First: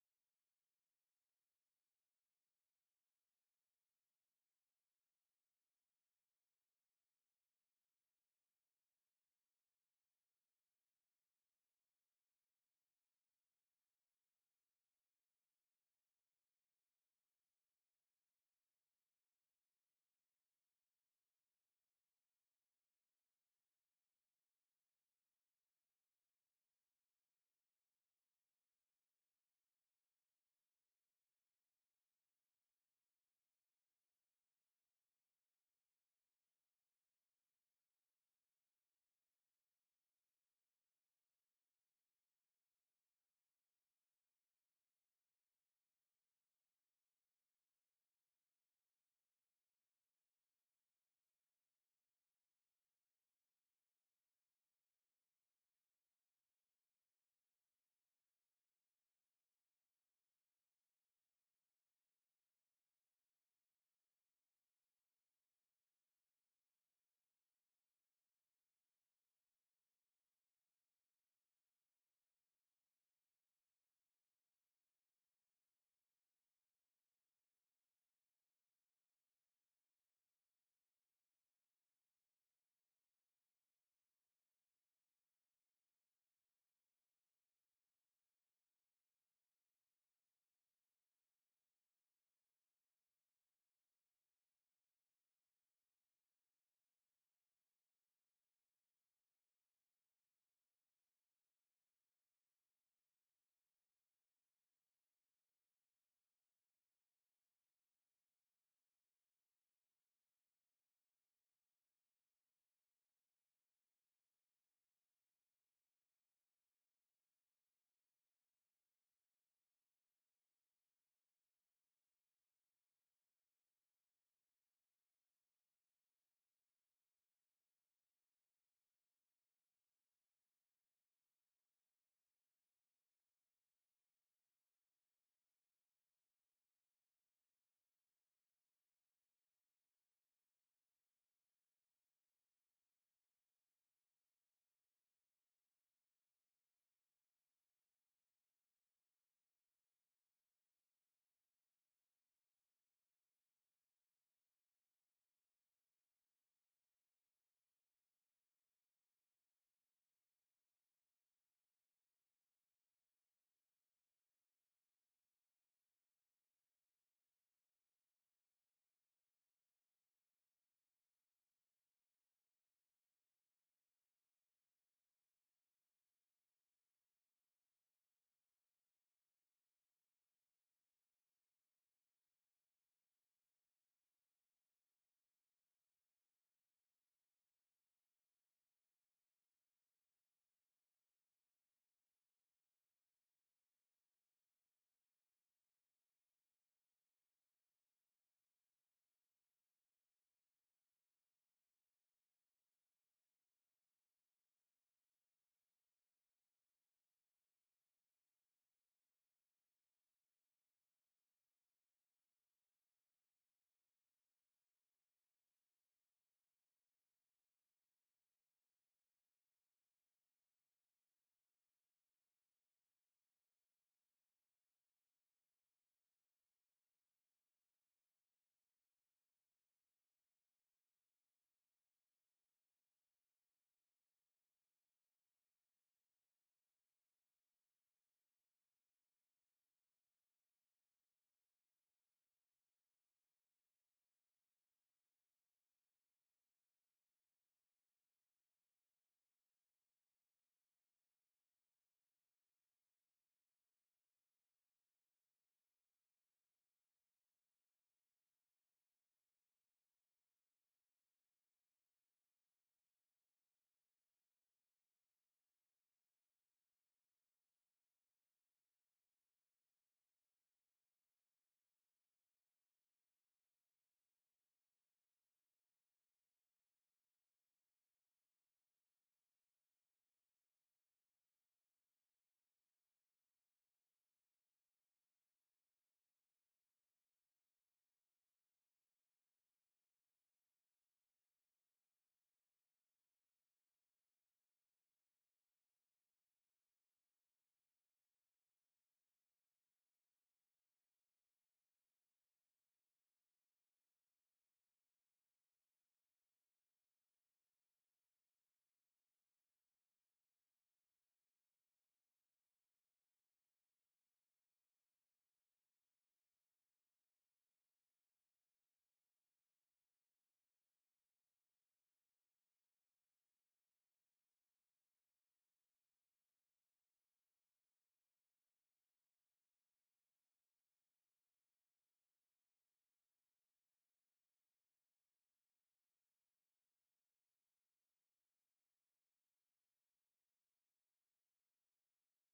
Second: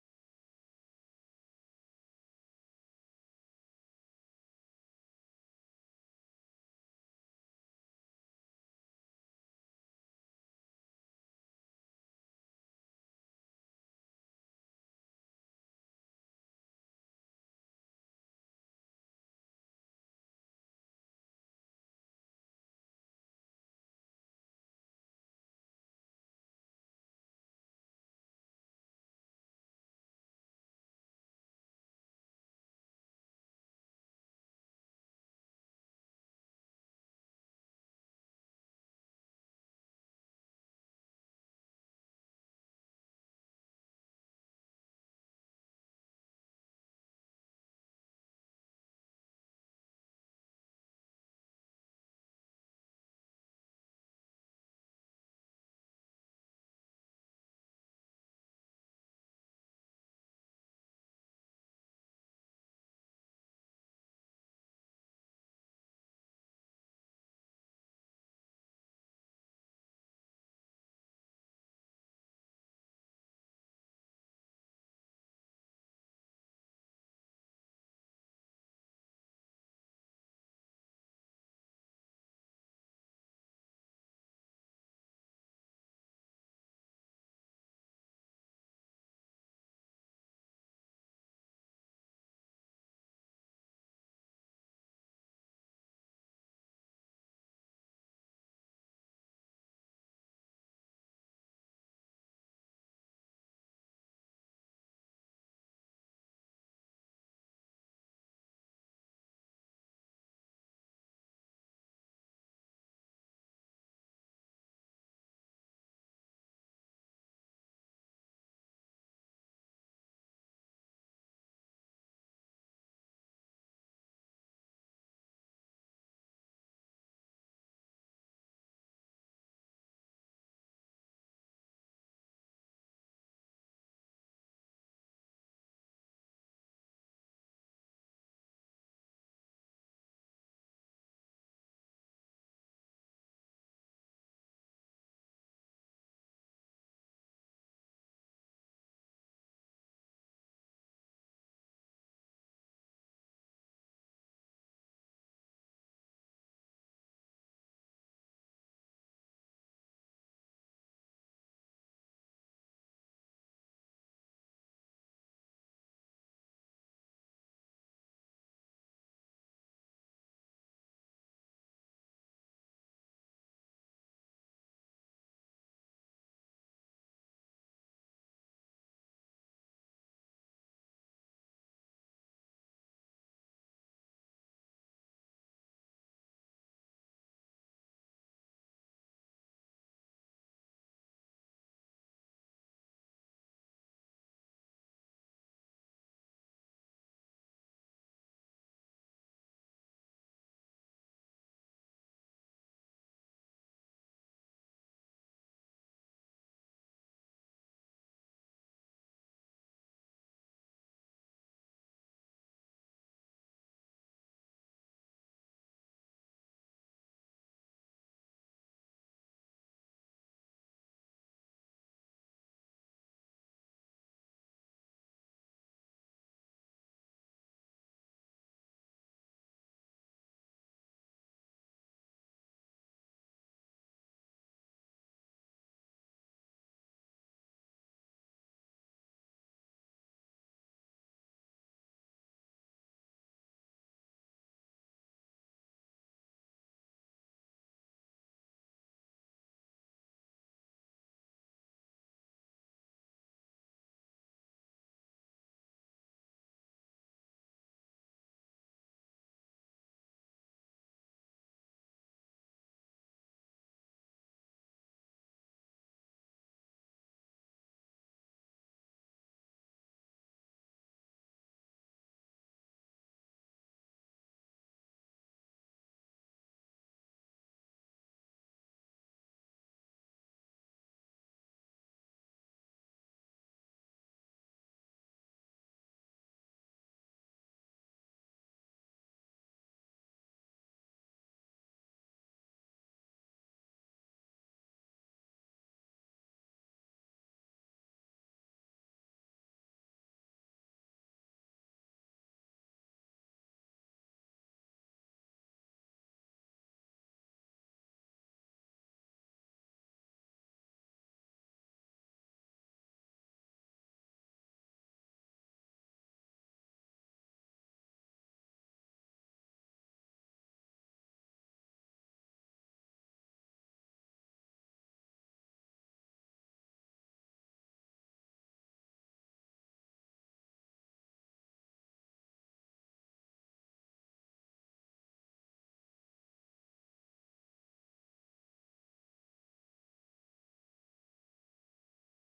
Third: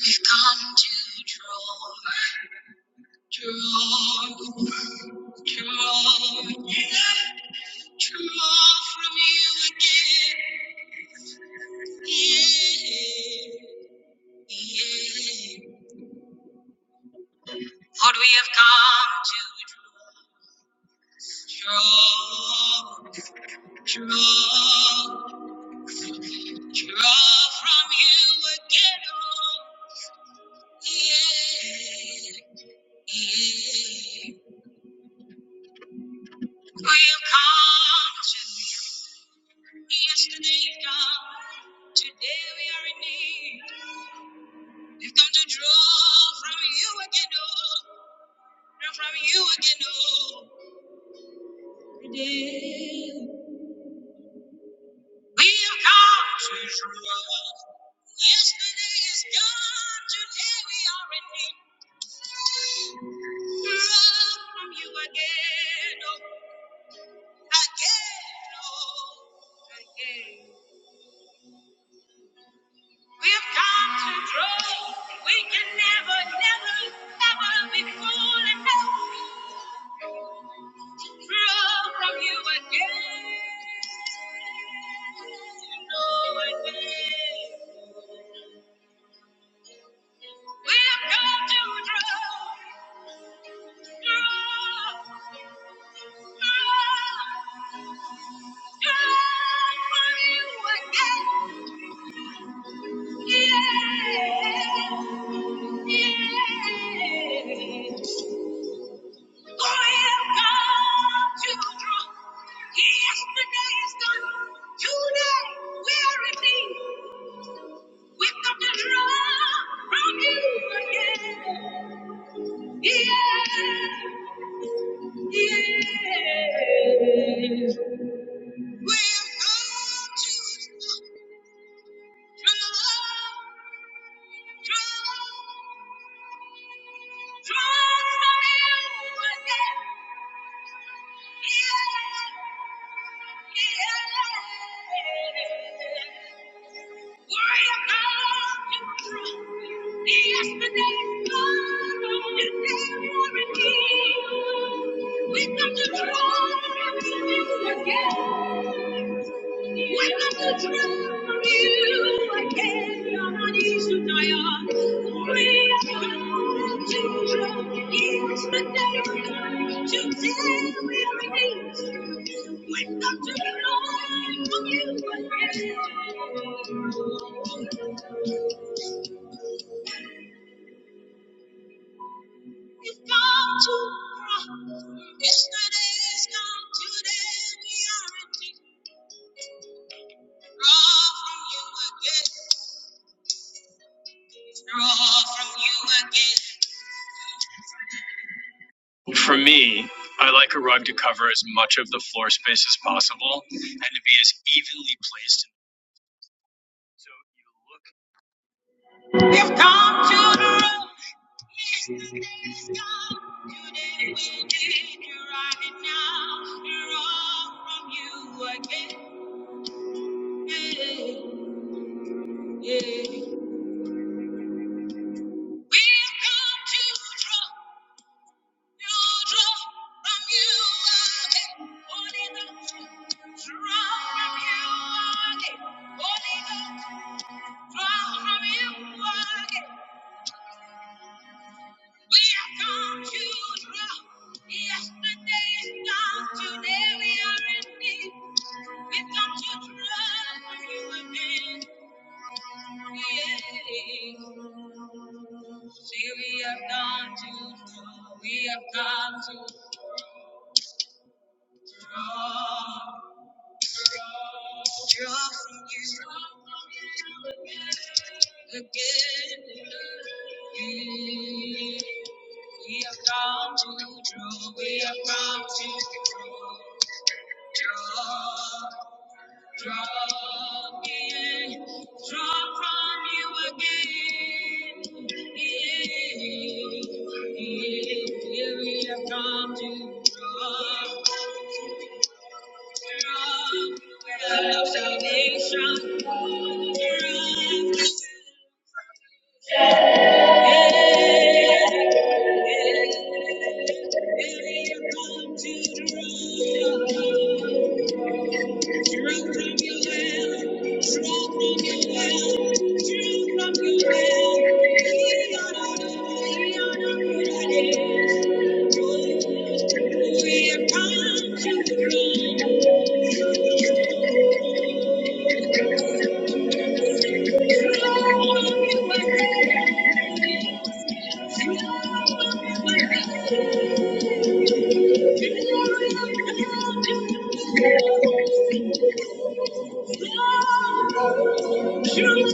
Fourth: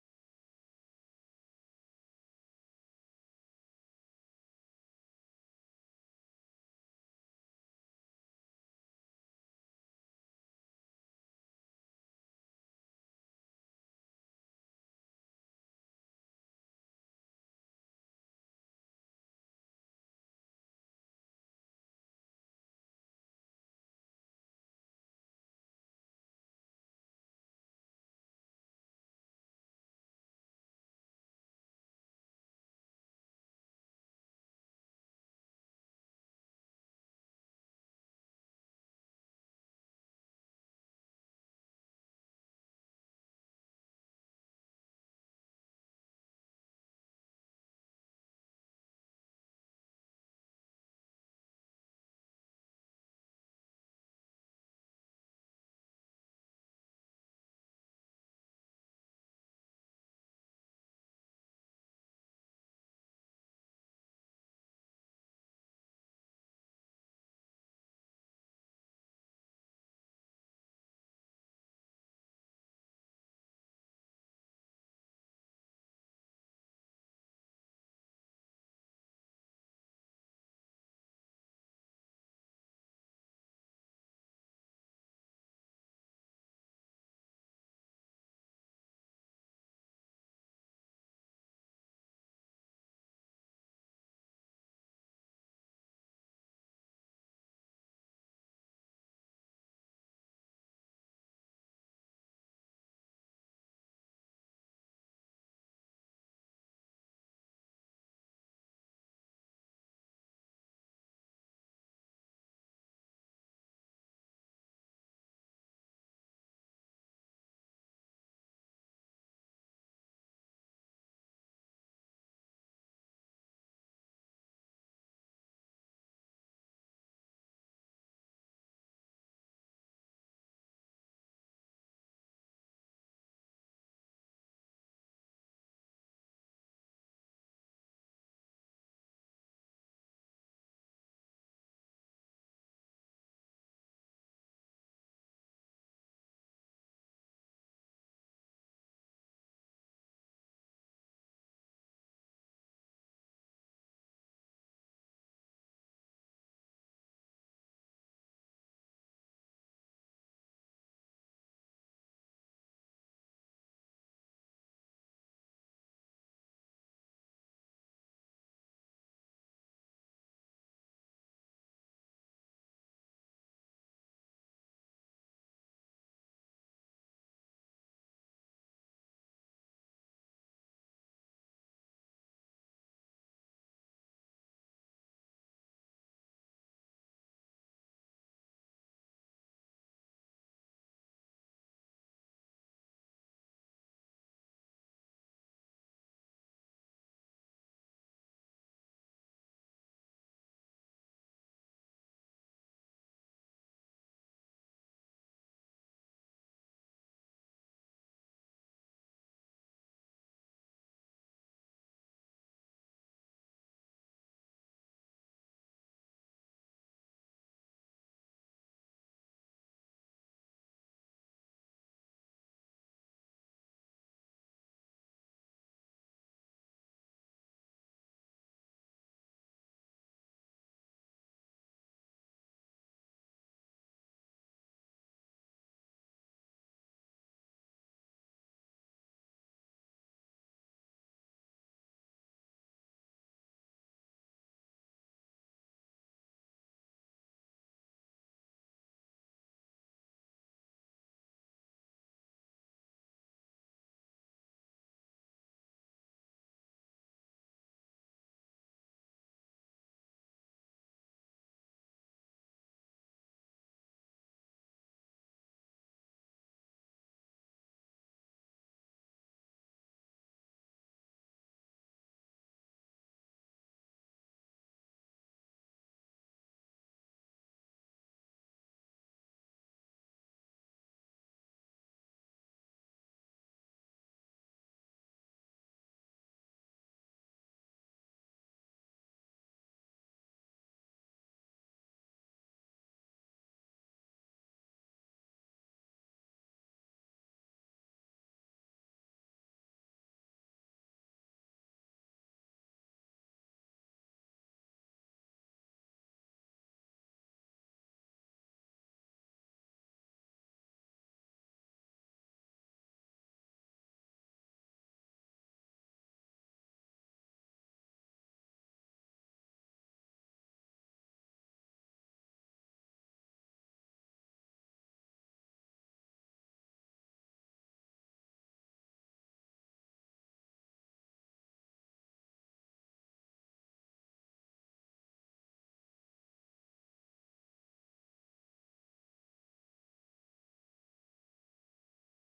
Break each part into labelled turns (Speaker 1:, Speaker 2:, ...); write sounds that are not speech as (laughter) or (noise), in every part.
Speaker 1: We've come to draw, draw. Draw, yeah, draw from you again. Yeah, yeah. For we have come to draw, draw, draw draw from you again. Oh, yeah, yeah. We have come to you. Yesterday is gone. Today we are in need. He's come to draw from you again, oh, draw from you again, oh. Today we have come to draw. Yesterday is gone, today we are in need. Draw from you again, oh, again, oh, again. We have come to draw. We can never, never, never be full enough. from you again. No again. We've come to draw, draw, draw, draw from you again. Yeah, yeah. Oh, we've come to draw. Yesterday is gone. Today we are redeemed. We've come to draw from you again. Yeah, yeah. We've come to draw, draw, draw from you again. Yeah, yeah. Worry about tomorrow. Yesterday's gone. You can't guarantee. Wake up to tomorrow again. Wake up to tomorrow you again. You're not to die. Yesterday's gone. Today we're released. Wake up to tomorrow you again. It's gone too far. Yesterday is gone. Today we are empty. Draw from you again. Draw from you again. For me, I like a rug to cover as much of the floor space as possible and to be as evenly placed. So you look. You've come to the room. Yesterday is gone. Today we did. Right now, draw from you again. Hey. Yeah. We've come to draw, to draw from you again. Holy Ghost, draw from you again. Holy Ghost, draw from you again. We have come to draw. Yesterday is gone, today we are in need. We've come to draw from you again. See, we have come to draw. We have come to draw. Draw draw from you again. We have come to draw. We have come to draw. draw, Draw again, draw from you again. Yeah, yeah, here we have come to draw, draw with our salvation. Draw, yeah, yeah, here we have come to draw. Thank you. Thank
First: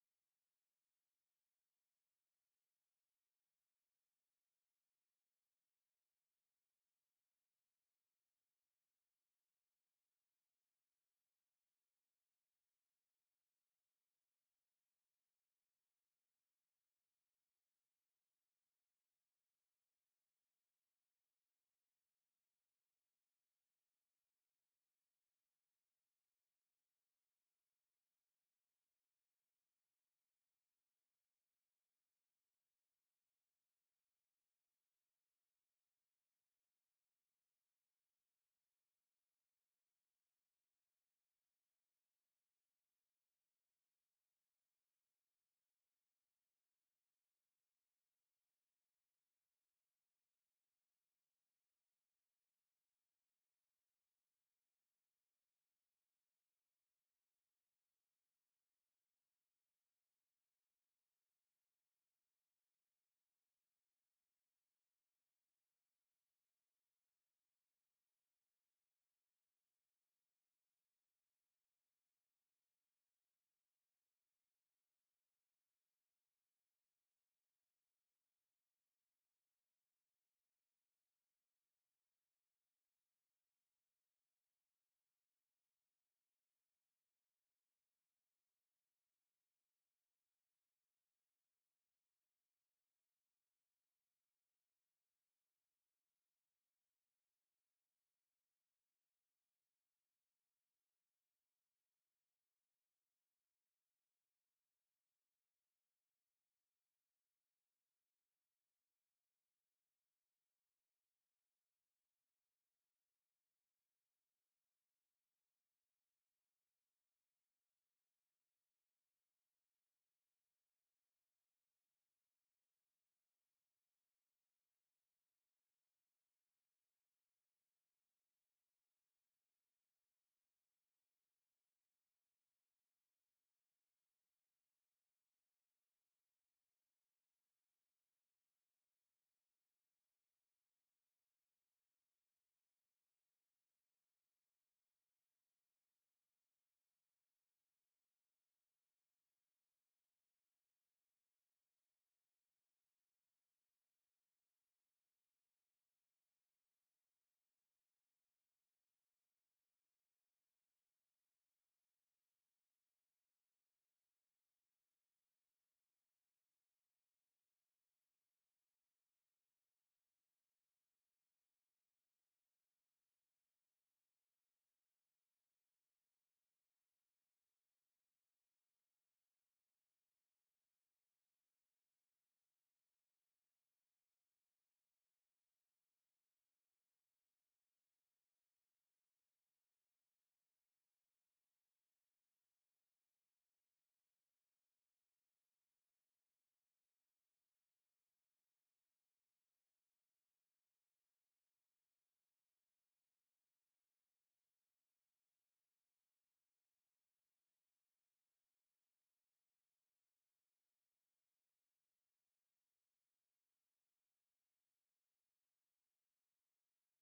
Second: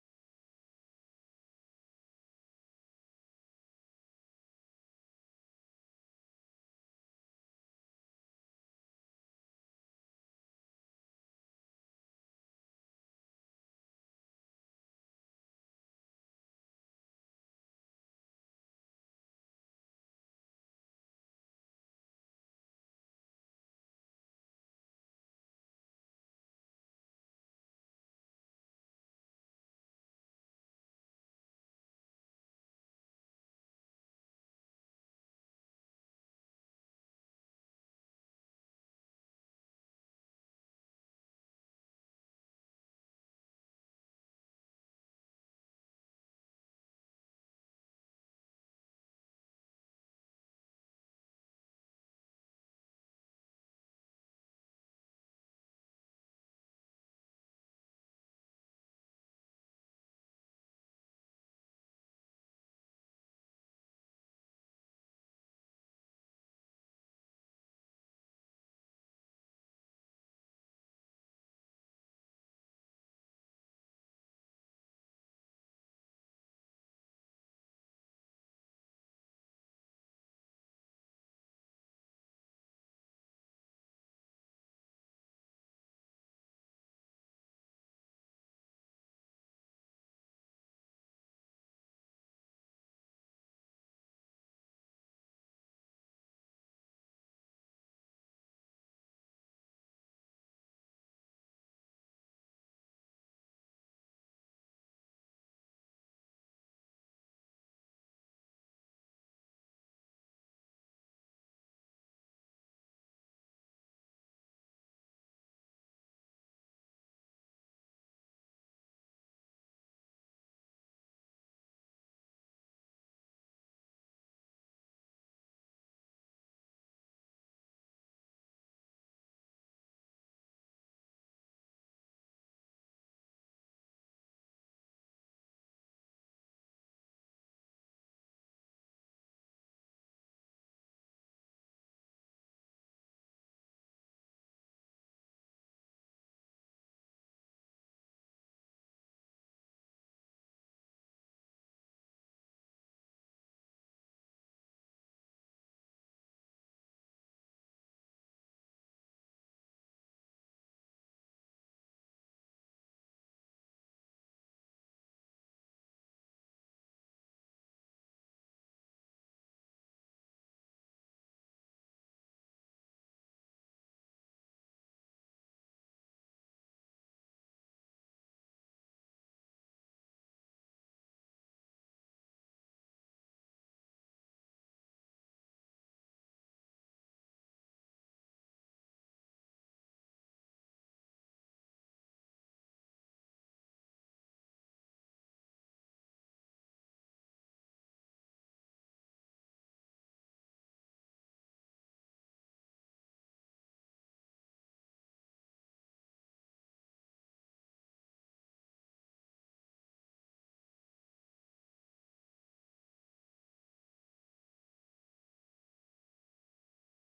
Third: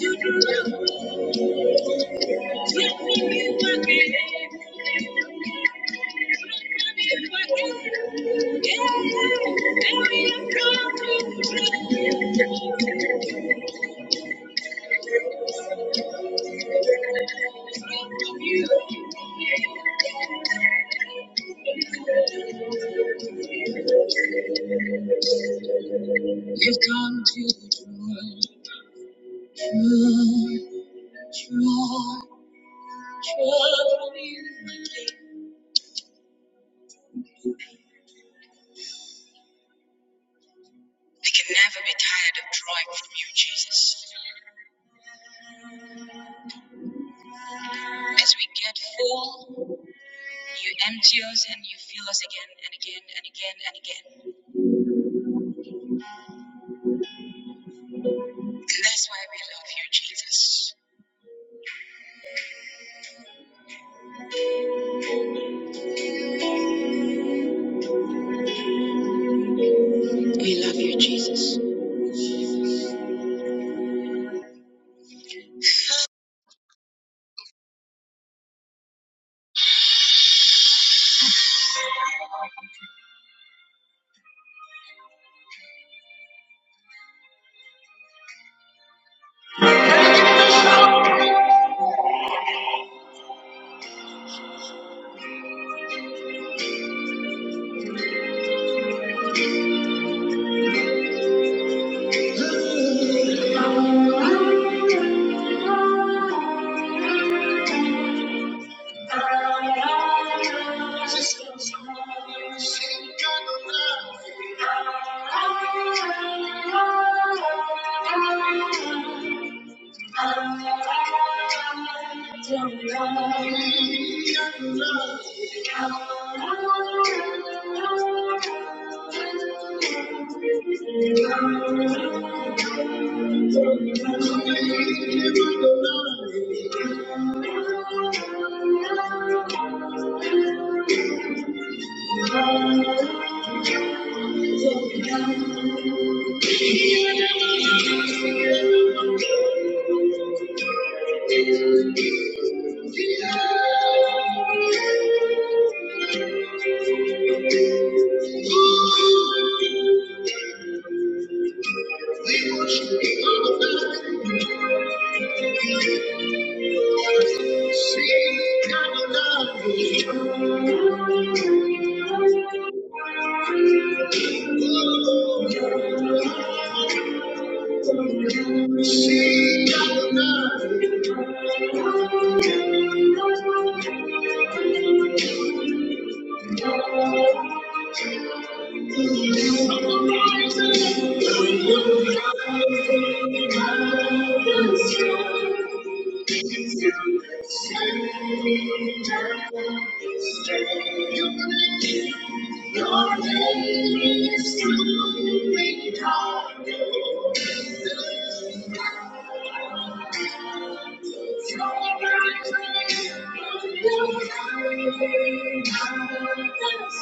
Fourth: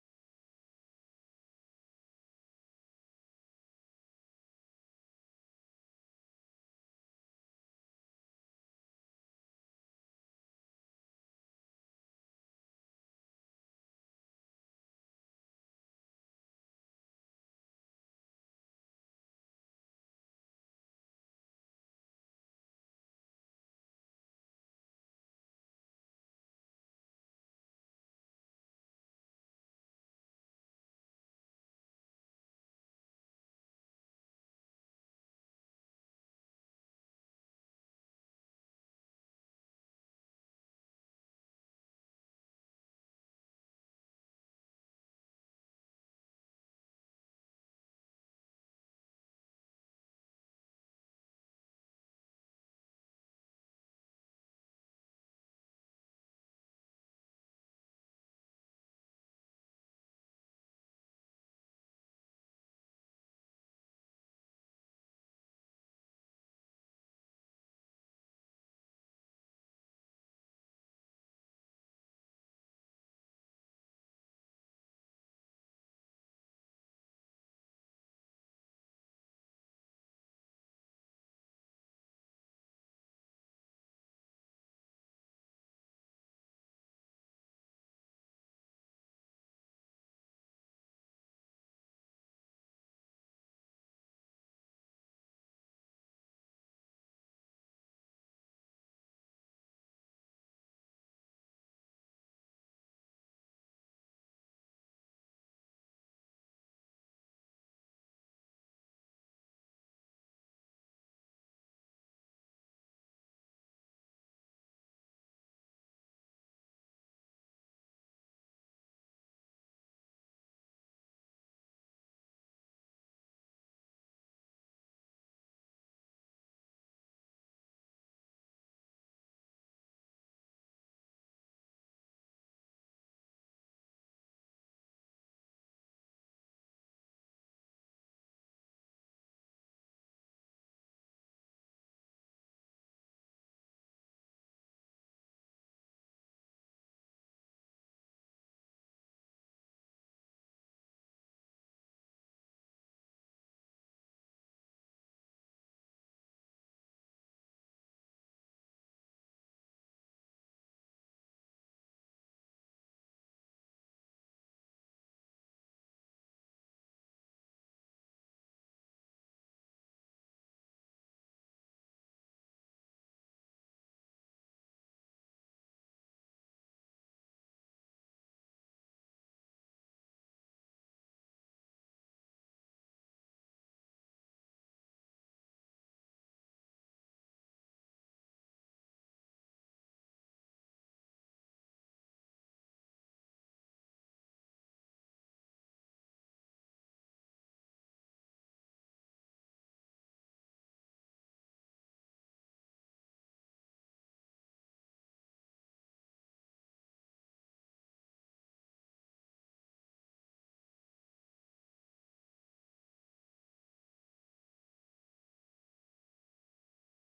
Speaker 1: you. You've come to draw, draw, draw, draw me. I can never be tired of drawing from you, Jesus. As we get full, you empty us and you fill us again and again and again and again. And that's why we love you, Jesus. We love you, Jesus. Thank you. Thank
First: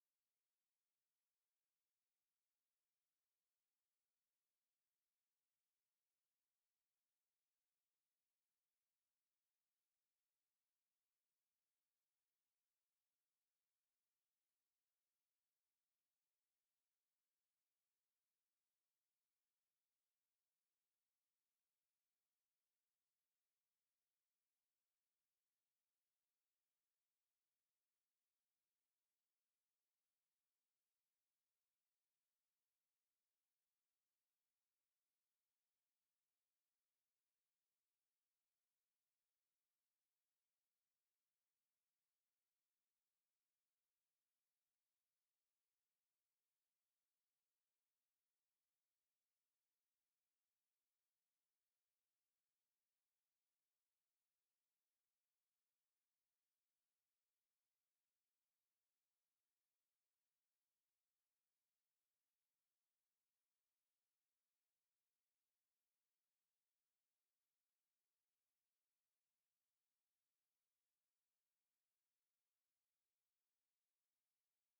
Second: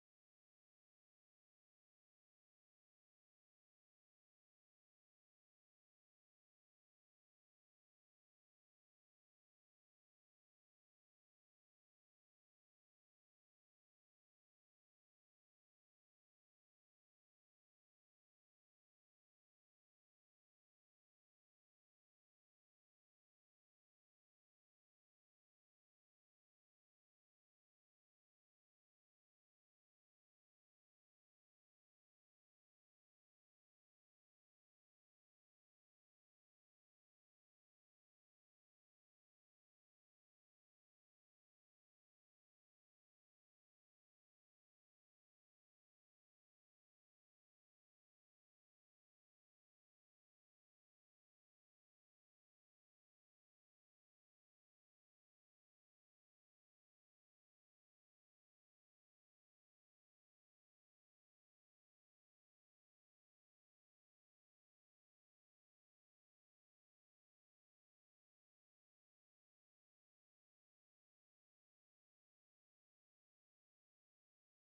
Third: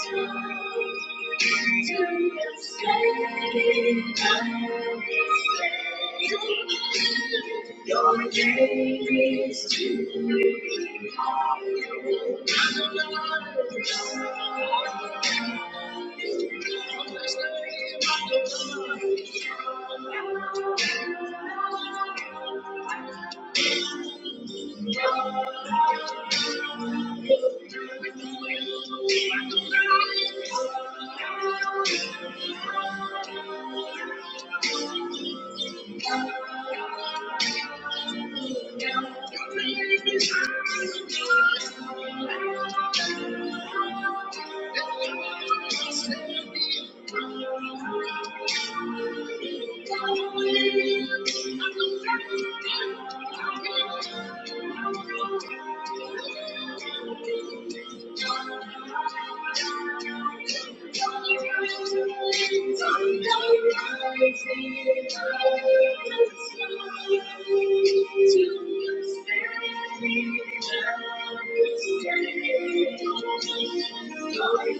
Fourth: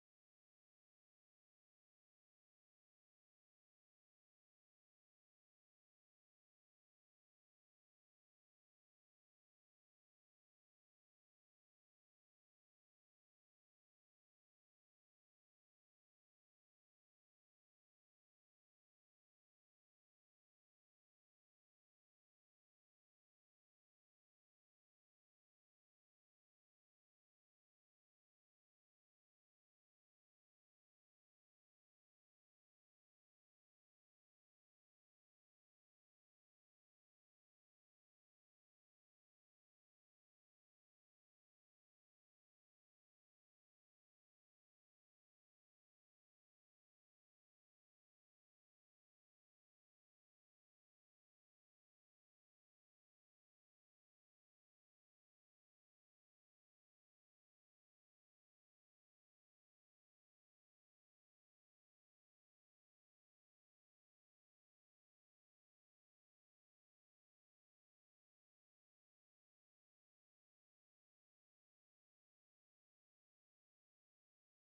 Speaker 1: you. Your name is to be Your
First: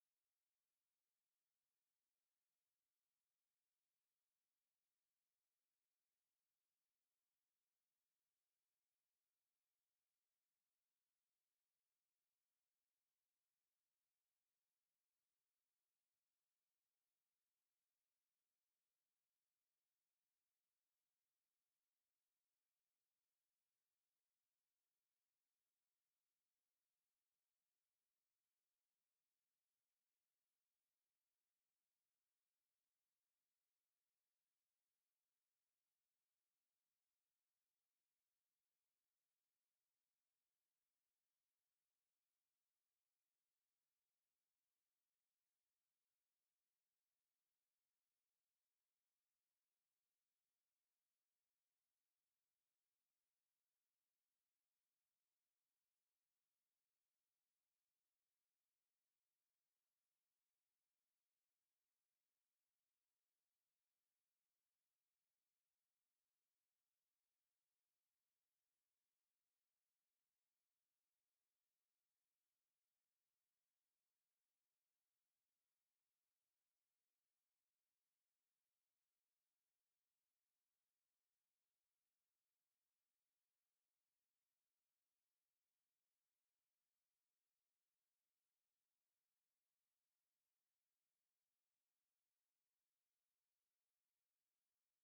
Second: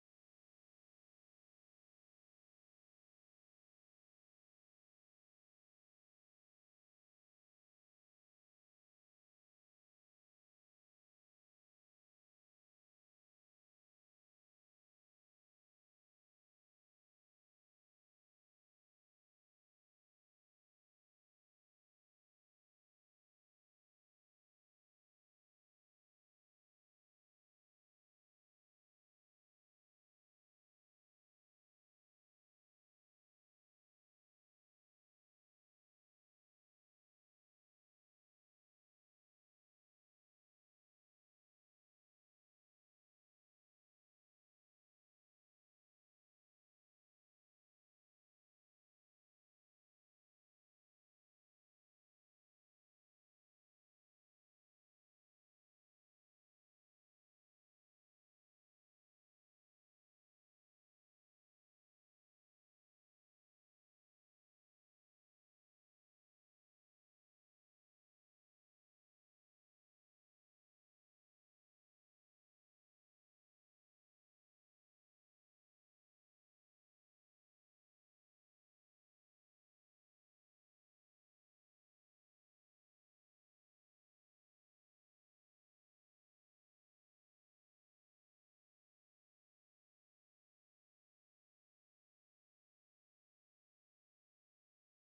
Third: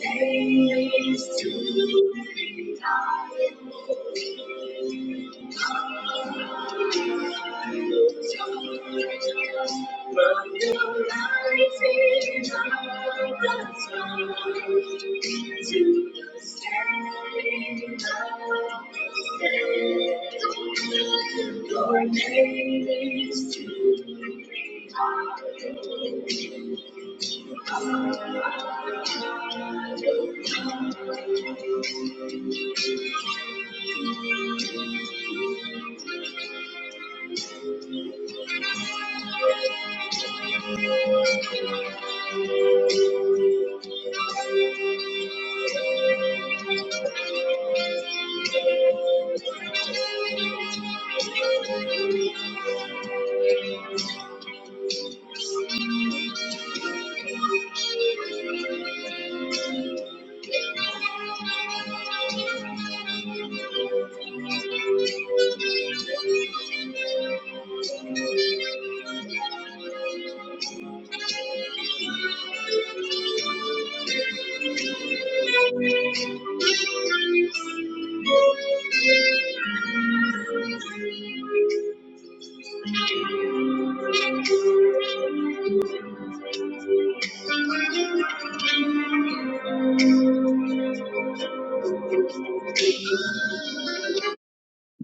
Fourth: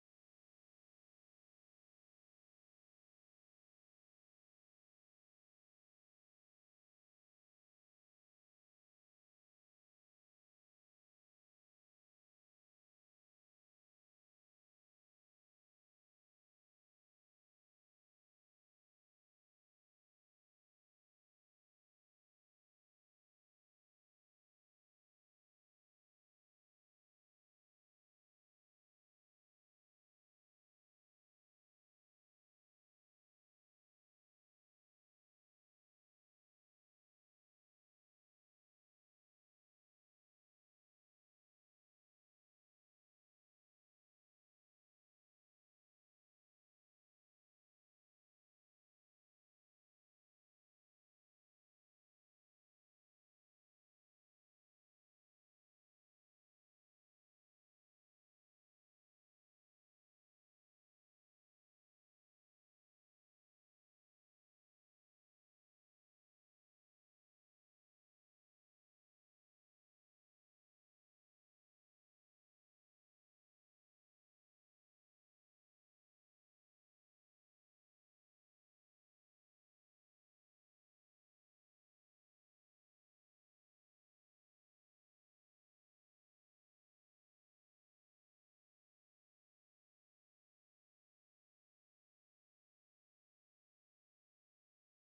Speaker 1: days to die. Your name is to Thank you.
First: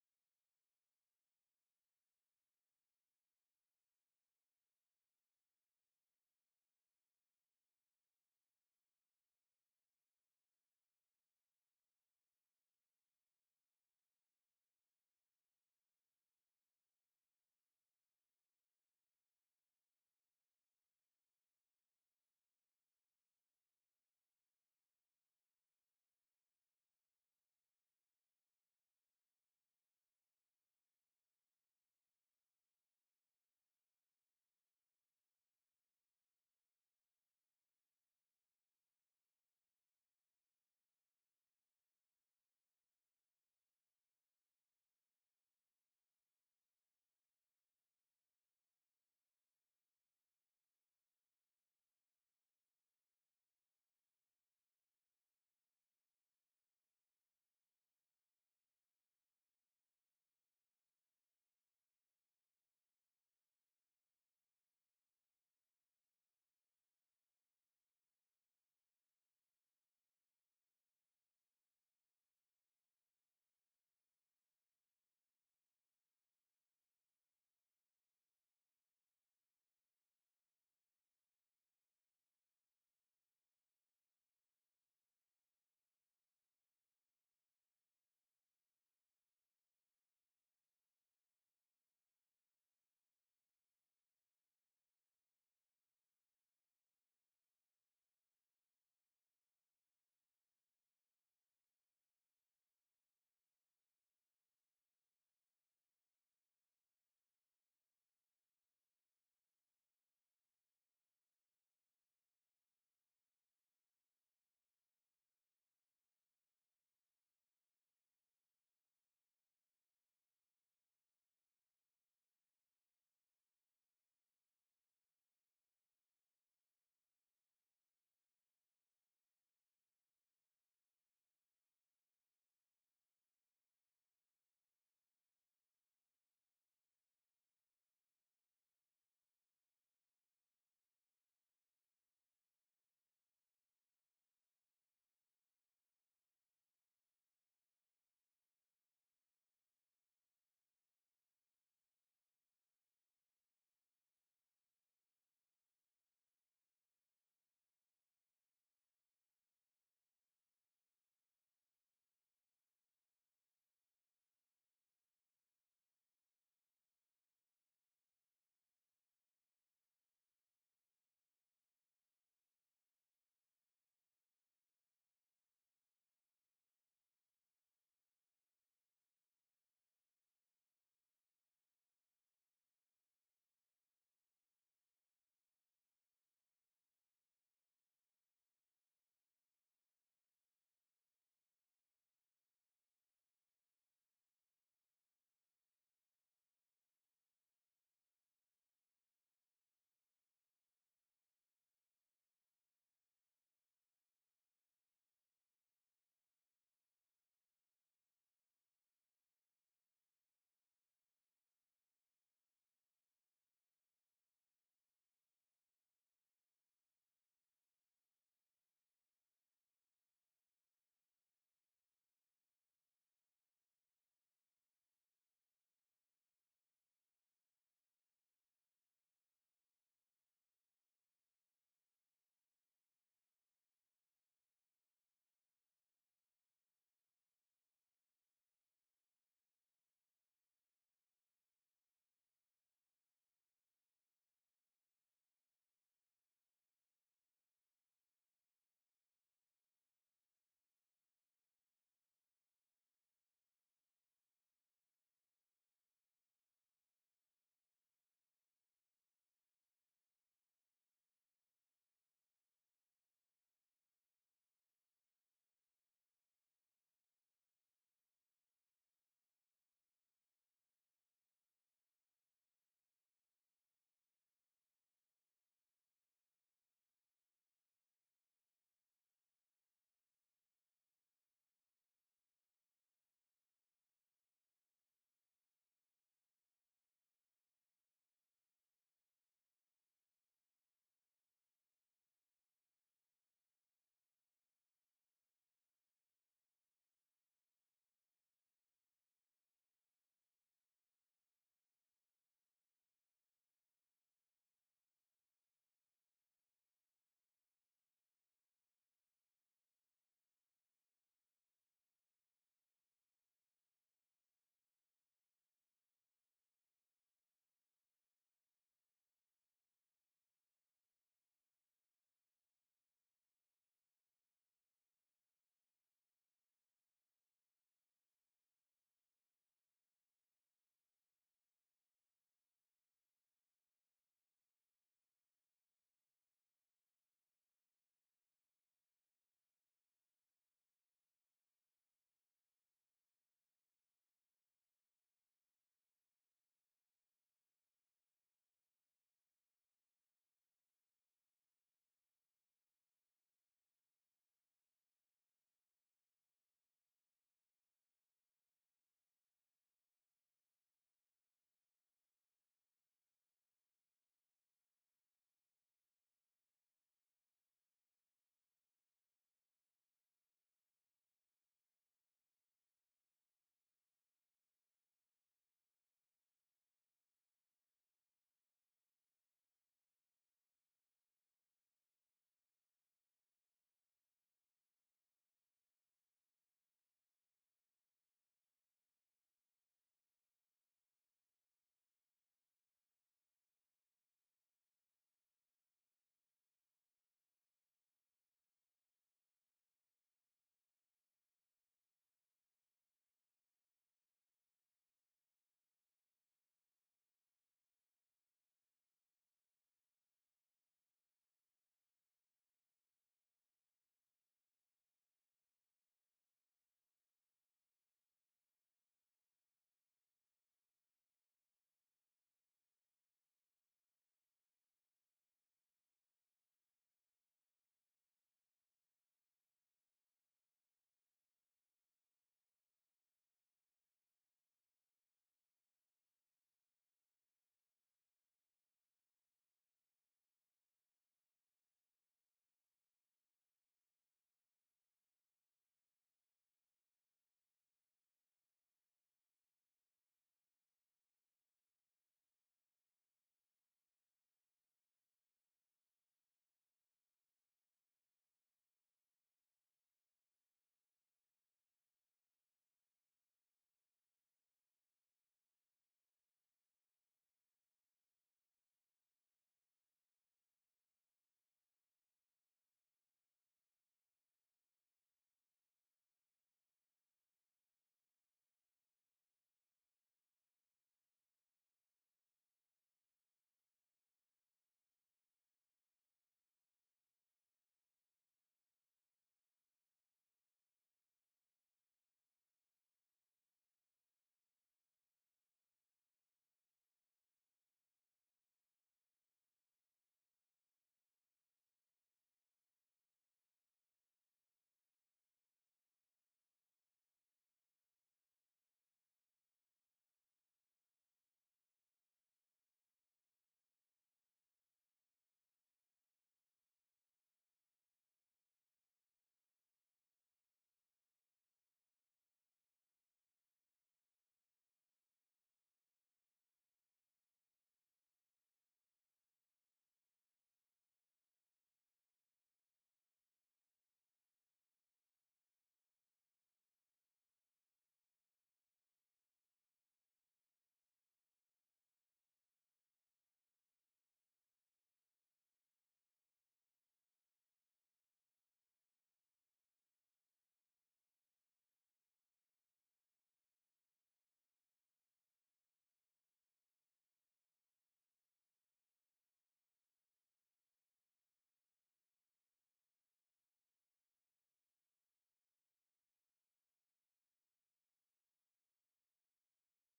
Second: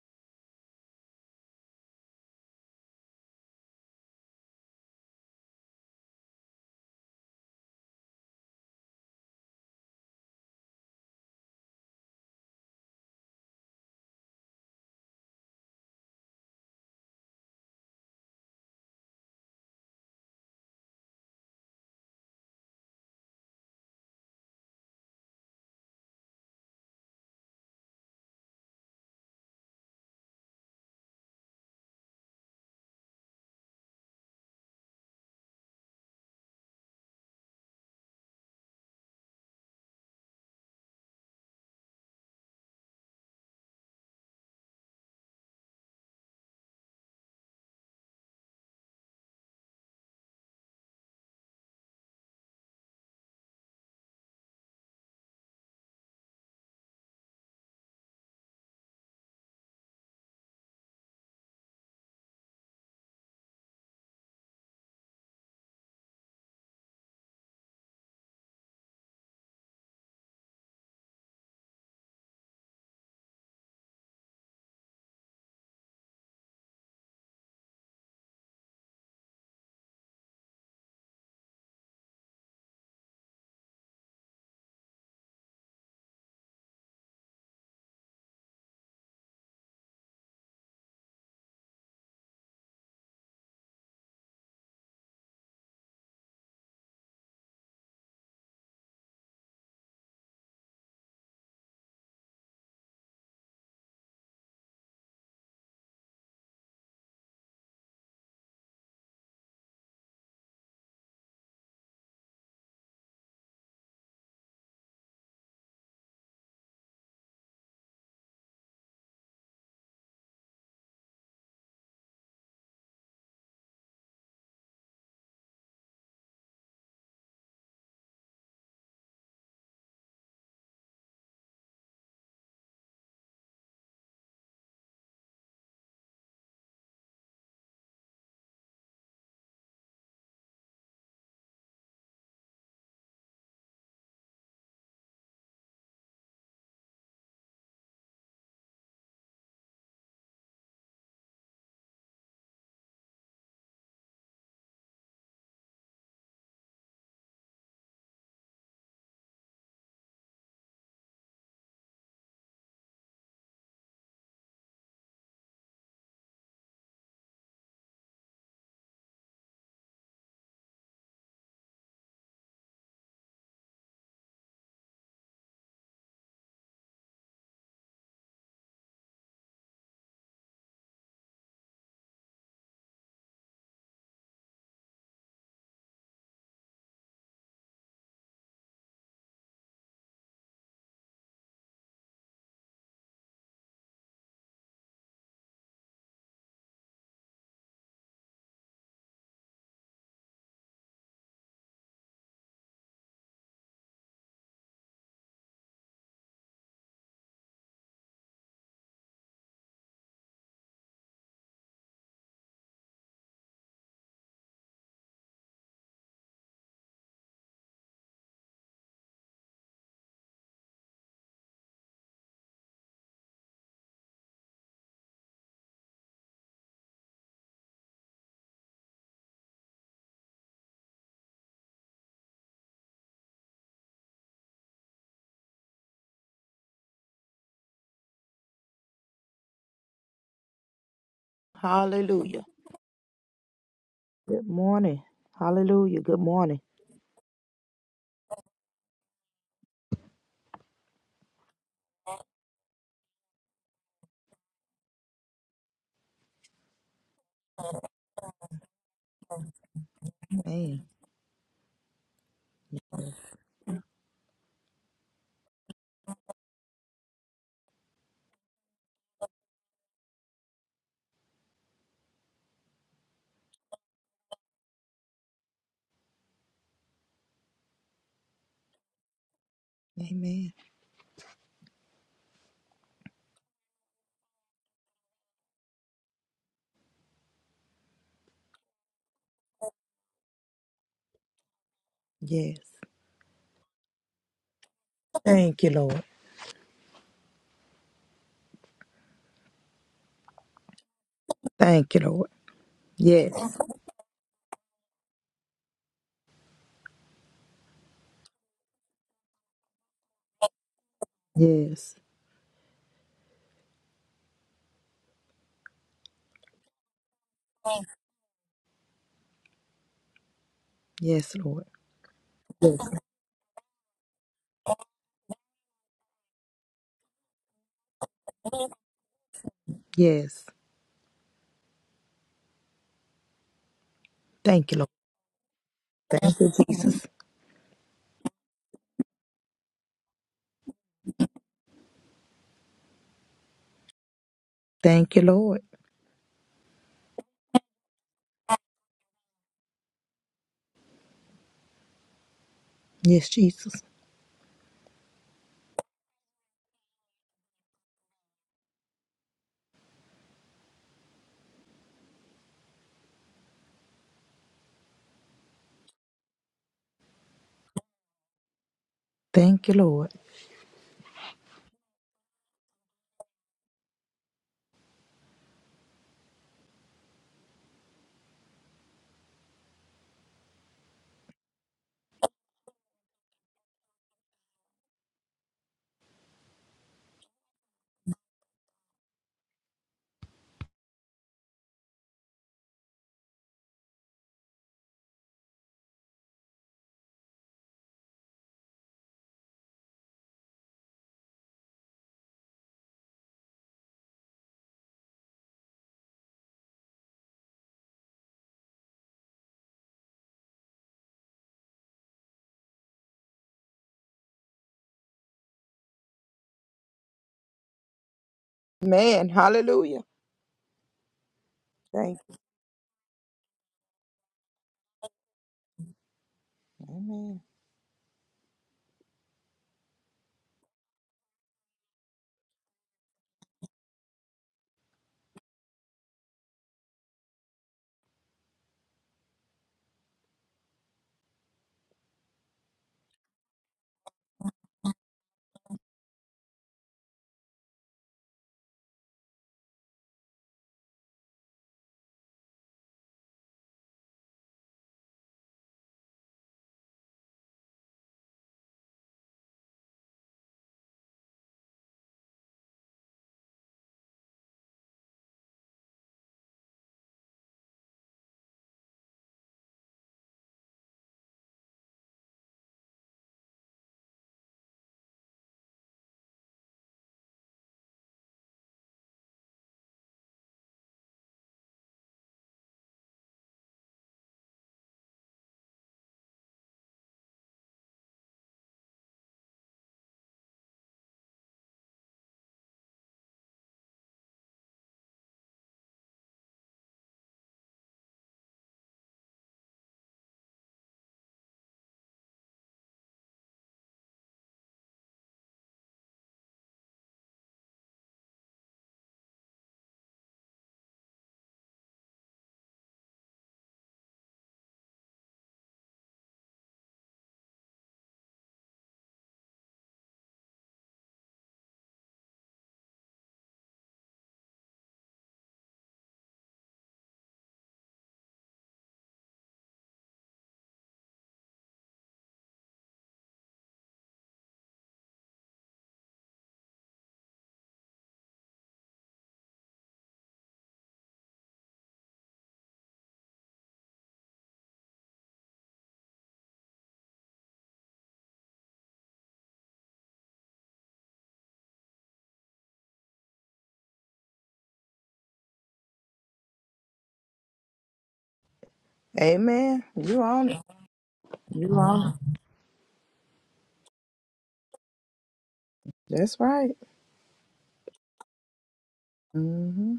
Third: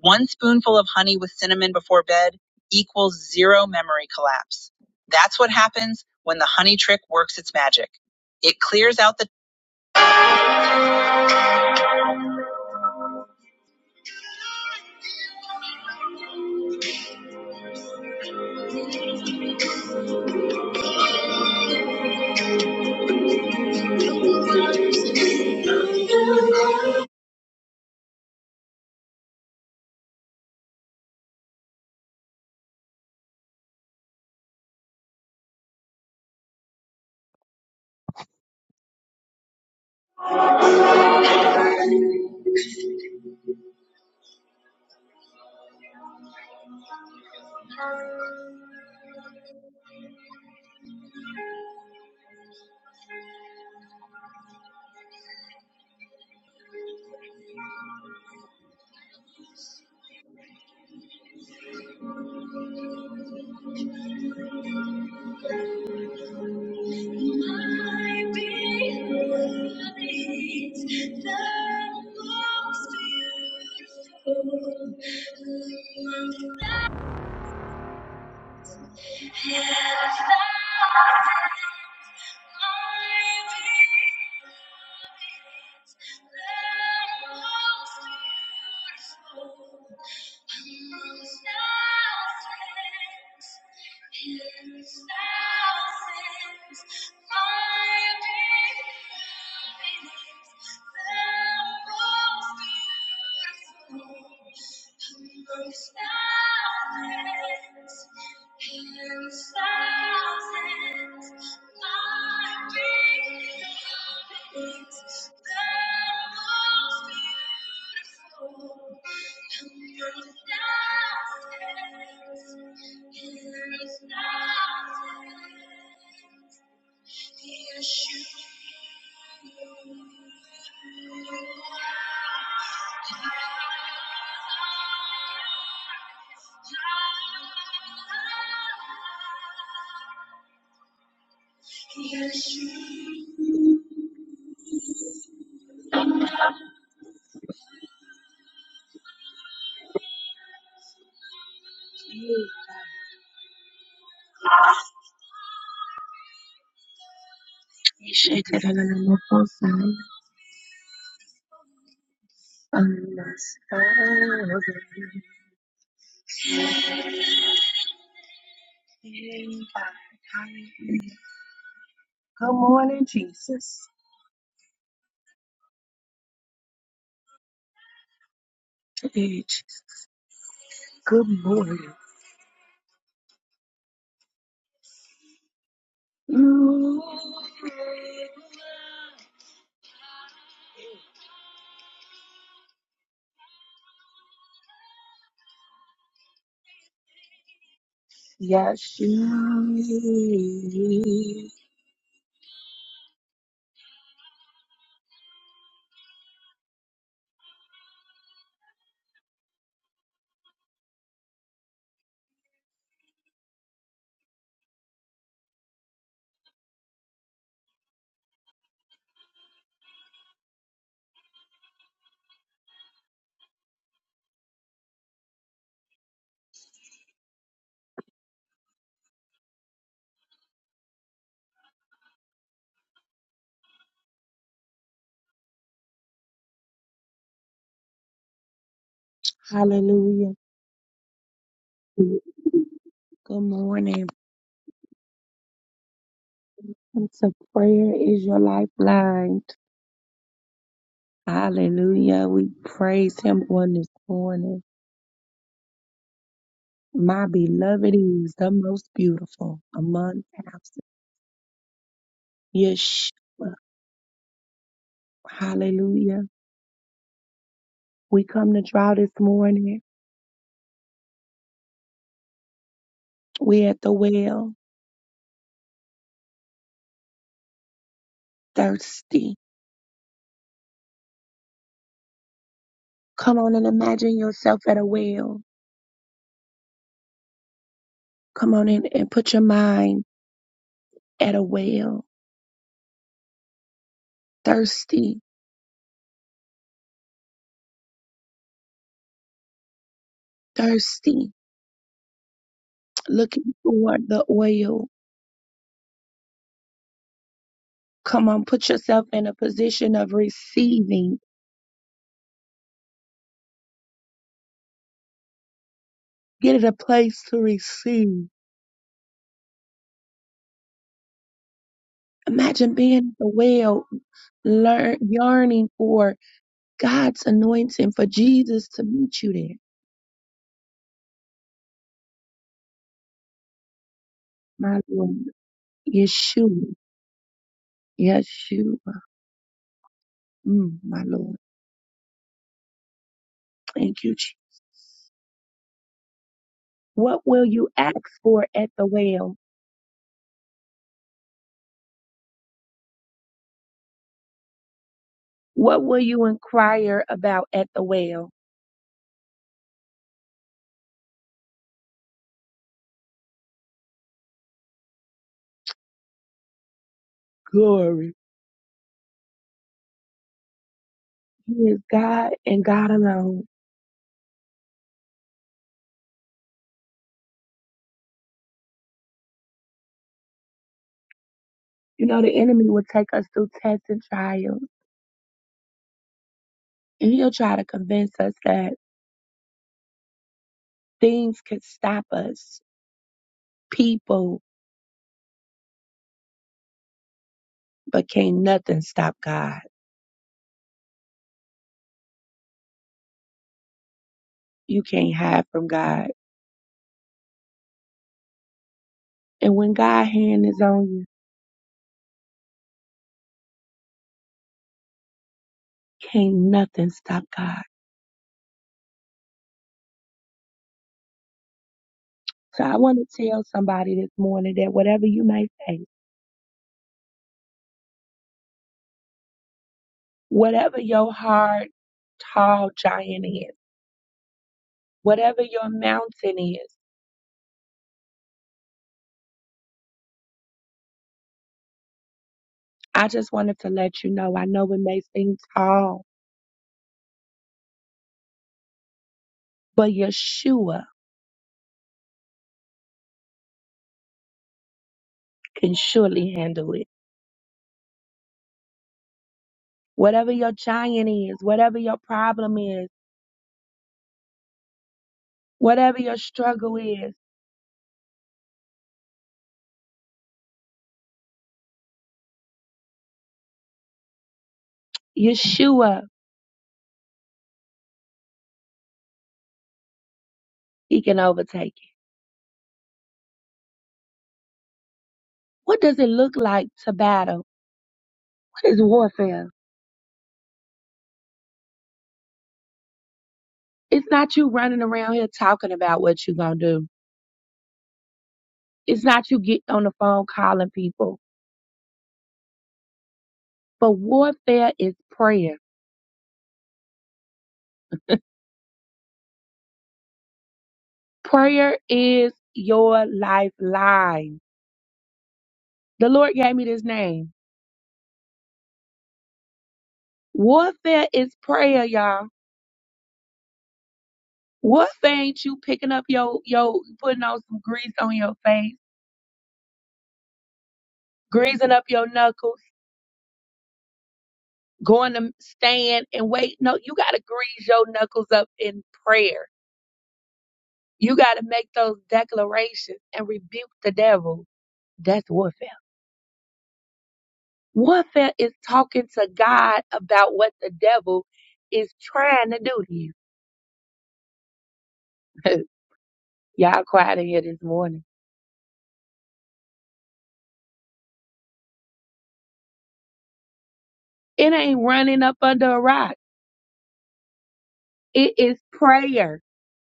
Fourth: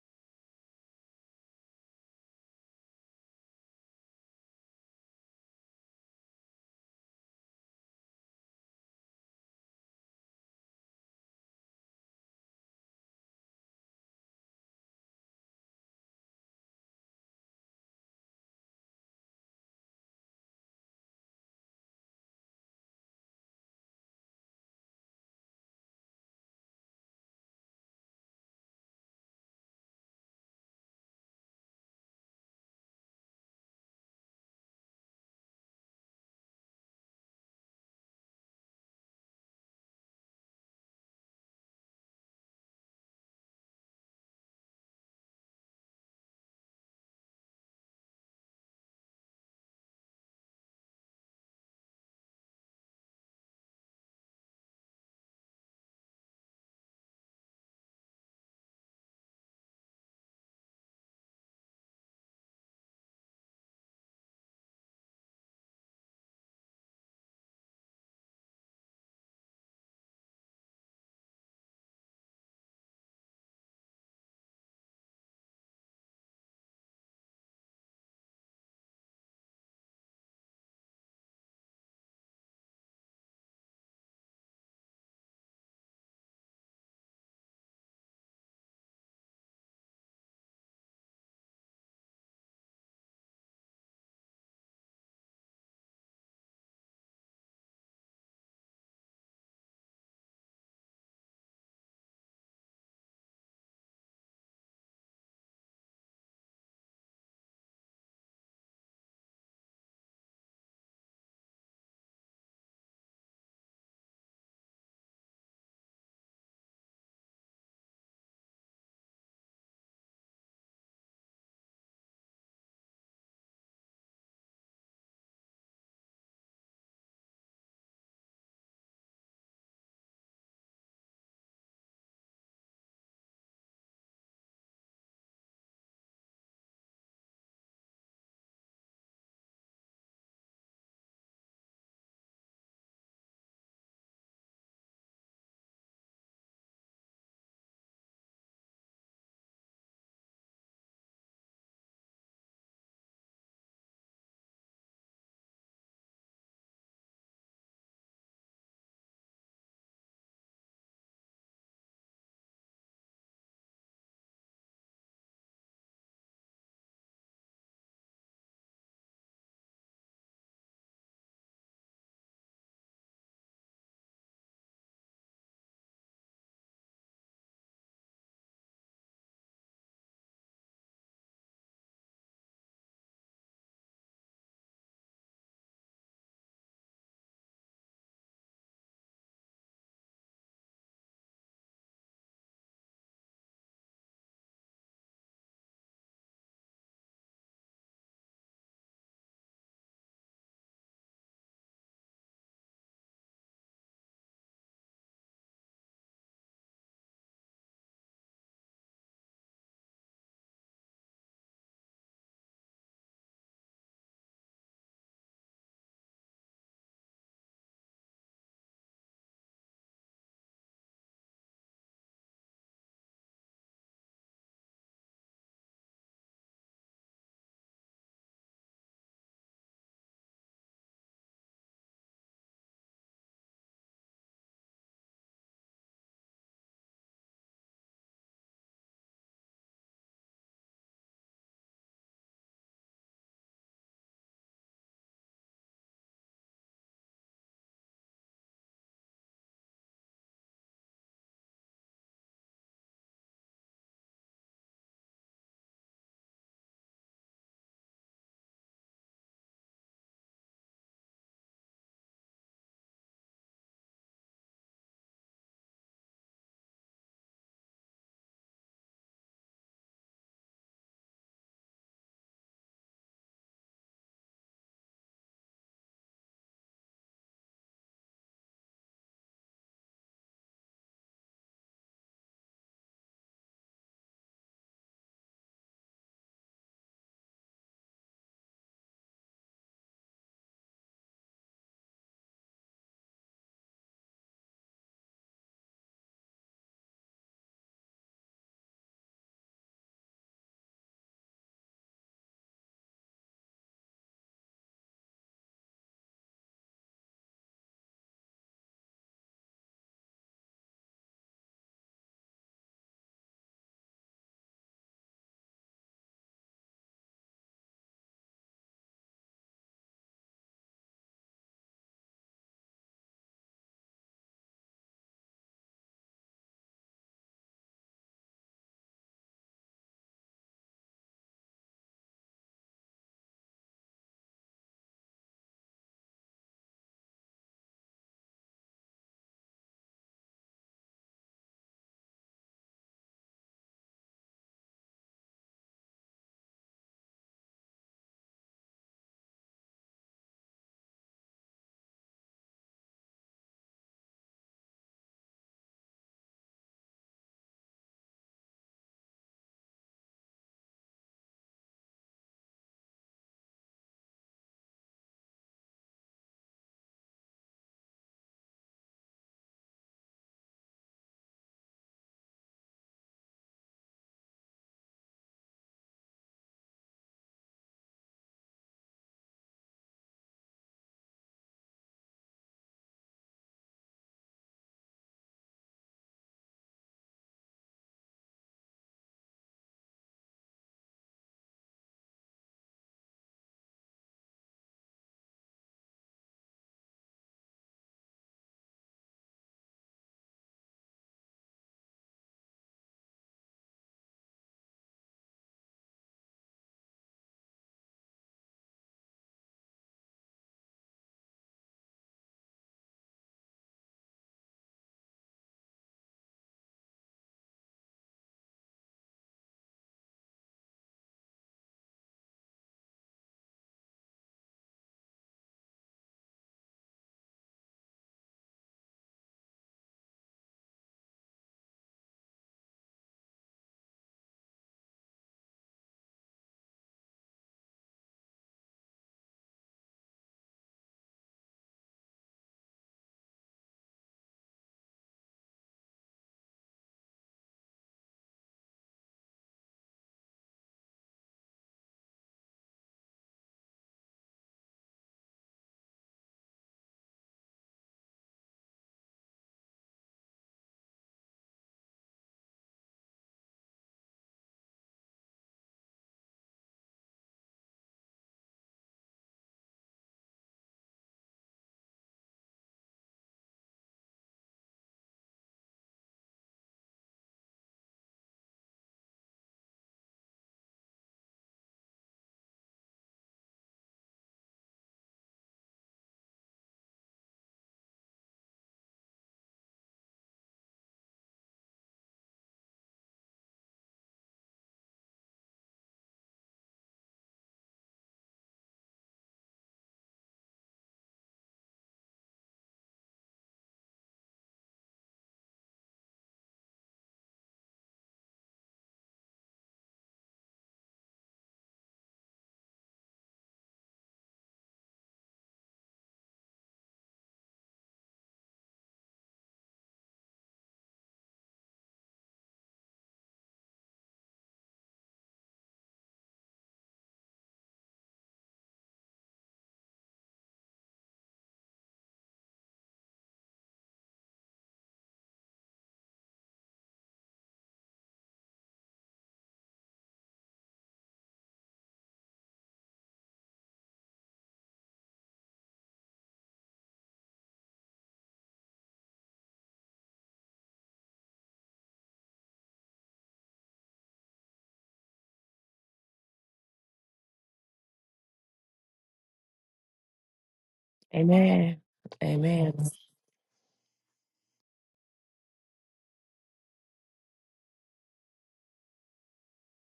Speaker 1: One spoonful of honey with cinnamon before bed equals zero memory collapse. That's what happens when the honey trick works its magic. It clears out the My beloved, the most beautiful among thousands. Thousands and thousands the In the local science unless Good morning, Jesus. Today, Good morning. Yashi. Hallelujah. Good
Speaker 2: Hallelujah.
Speaker 1: morning.
Speaker 2: Good morning. Hallelujah. Good morning.
Speaker 1: To prayer is your lifeline. Hallelujah. We praise him on this morning. My beloved is the most beautiful among
Speaker 2: Amen.
Speaker 1: thousands. Yeshua. Hallelujah. We come to draw this morning. We at the well, thirsty.
Speaker 2: Amen.
Speaker 1: Come on and imagine yourself at a well. Come on in and put your mind at a well.
Speaker 2: Yes.
Speaker 1: Thirsty,
Speaker 2: Thank you, Lord.
Speaker 1: thirsty,
Speaker 2: Thank you, Lord. Yes.
Speaker 1: looking for the oil. Come on, put yourself in a position of receiving.
Speaker 2: Yes.
Speaker 1: Get it a place to receive.
Speaker 2: Yes, Lord.
Speaker 1: Imagine
Speaker 2: Yes.
Speaker 1: being at the well, learn, yearning for God's anointing, for Jesus to meet you there.
Speaker 2: Yes. Thank you,
Speaker 1: My
Speaker 2: Lord.
Speaker 1: Lord, Yeshua, Yeshua, mm, my Lord. Thank you, Jesus.
Speaker 2: Thank you, Lord.
Speaker 1: What will you ask for at the well?
Speaker 2: Yes, Jesus.
Speaker 1: What will you inquire about at the well? Glory.
Speaker 2: Thank you, Lord.
Speaker 1: He is God and God alone. You know, the enemy will take us through tests and trials, and he'll try to convince us that things can stop us, people, but can't nothing stop God. You can't hide from God. And when God's hand is on you, can't nothing stop God.
Speaker 2: Man. Hallelujah. Thank
Speaker 1: So I want to tell somebody this morning that whatever you may face,
Speaker 2: Amen. you.
Speaker 1: whatever your hard, tall giant is, whatever your mountain is, I just wanted to let you know. I know it may seem tall, but Yeshua can surely handle it. Whatever your giant is, whatever your problem is, whatever your struggle is, Yeshua, he can overtake it. What does it look like to battle? What is warfare? It's not you running around here talking about what you're going to do. It's not you getting on the phone calling people. But warfare is prayer. Prayer is your lifeline. The Lord gave me this name. Warfare is prayer, y'all. Warfare ain't you picking up your your putting on some grease on your face, greasing up your knuckles, going to stand and wait. No, you gotta grease your knuckles up in prayer. You gotta make those declarations and rebuke the devil. That's warfare. Warfare is talking to God about what the devil is trying to do to you. (laughs) y'all quiet in here this morning.
Speaker 2: Amen. You on it. You
Speaker 3: Amen.
Speaker 2: on it.
Speaker 3: Amen.
Speaker 1: It ain't running up under a rock.
Speaker 2: That's right.
Speaker 1: It is prayer.
Speaker 2: Mm-hmm.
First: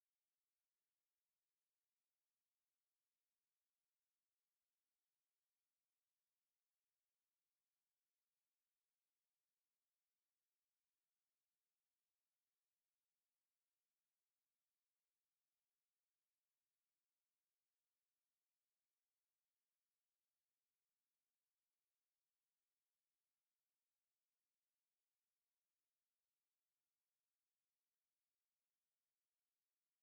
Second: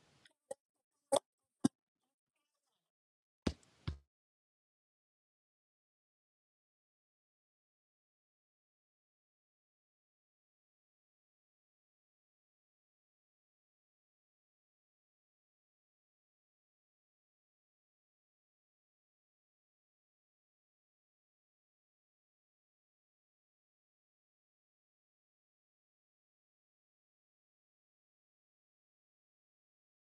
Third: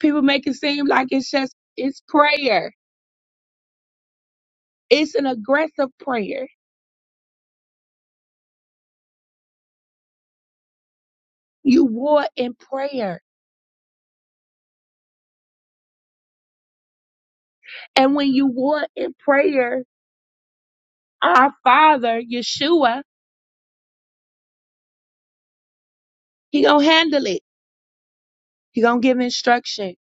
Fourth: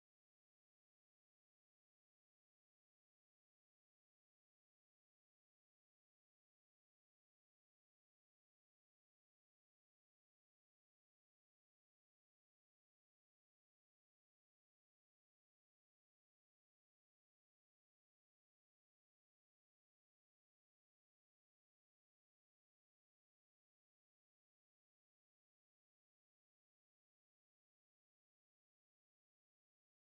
Speaker 1: People make it seem like it's just, it's prayer. It's an aggressive prayer. You war in prayer. And when you war in prayer, our Father, Yeshua, He gonna handle it. He gonna give instruction.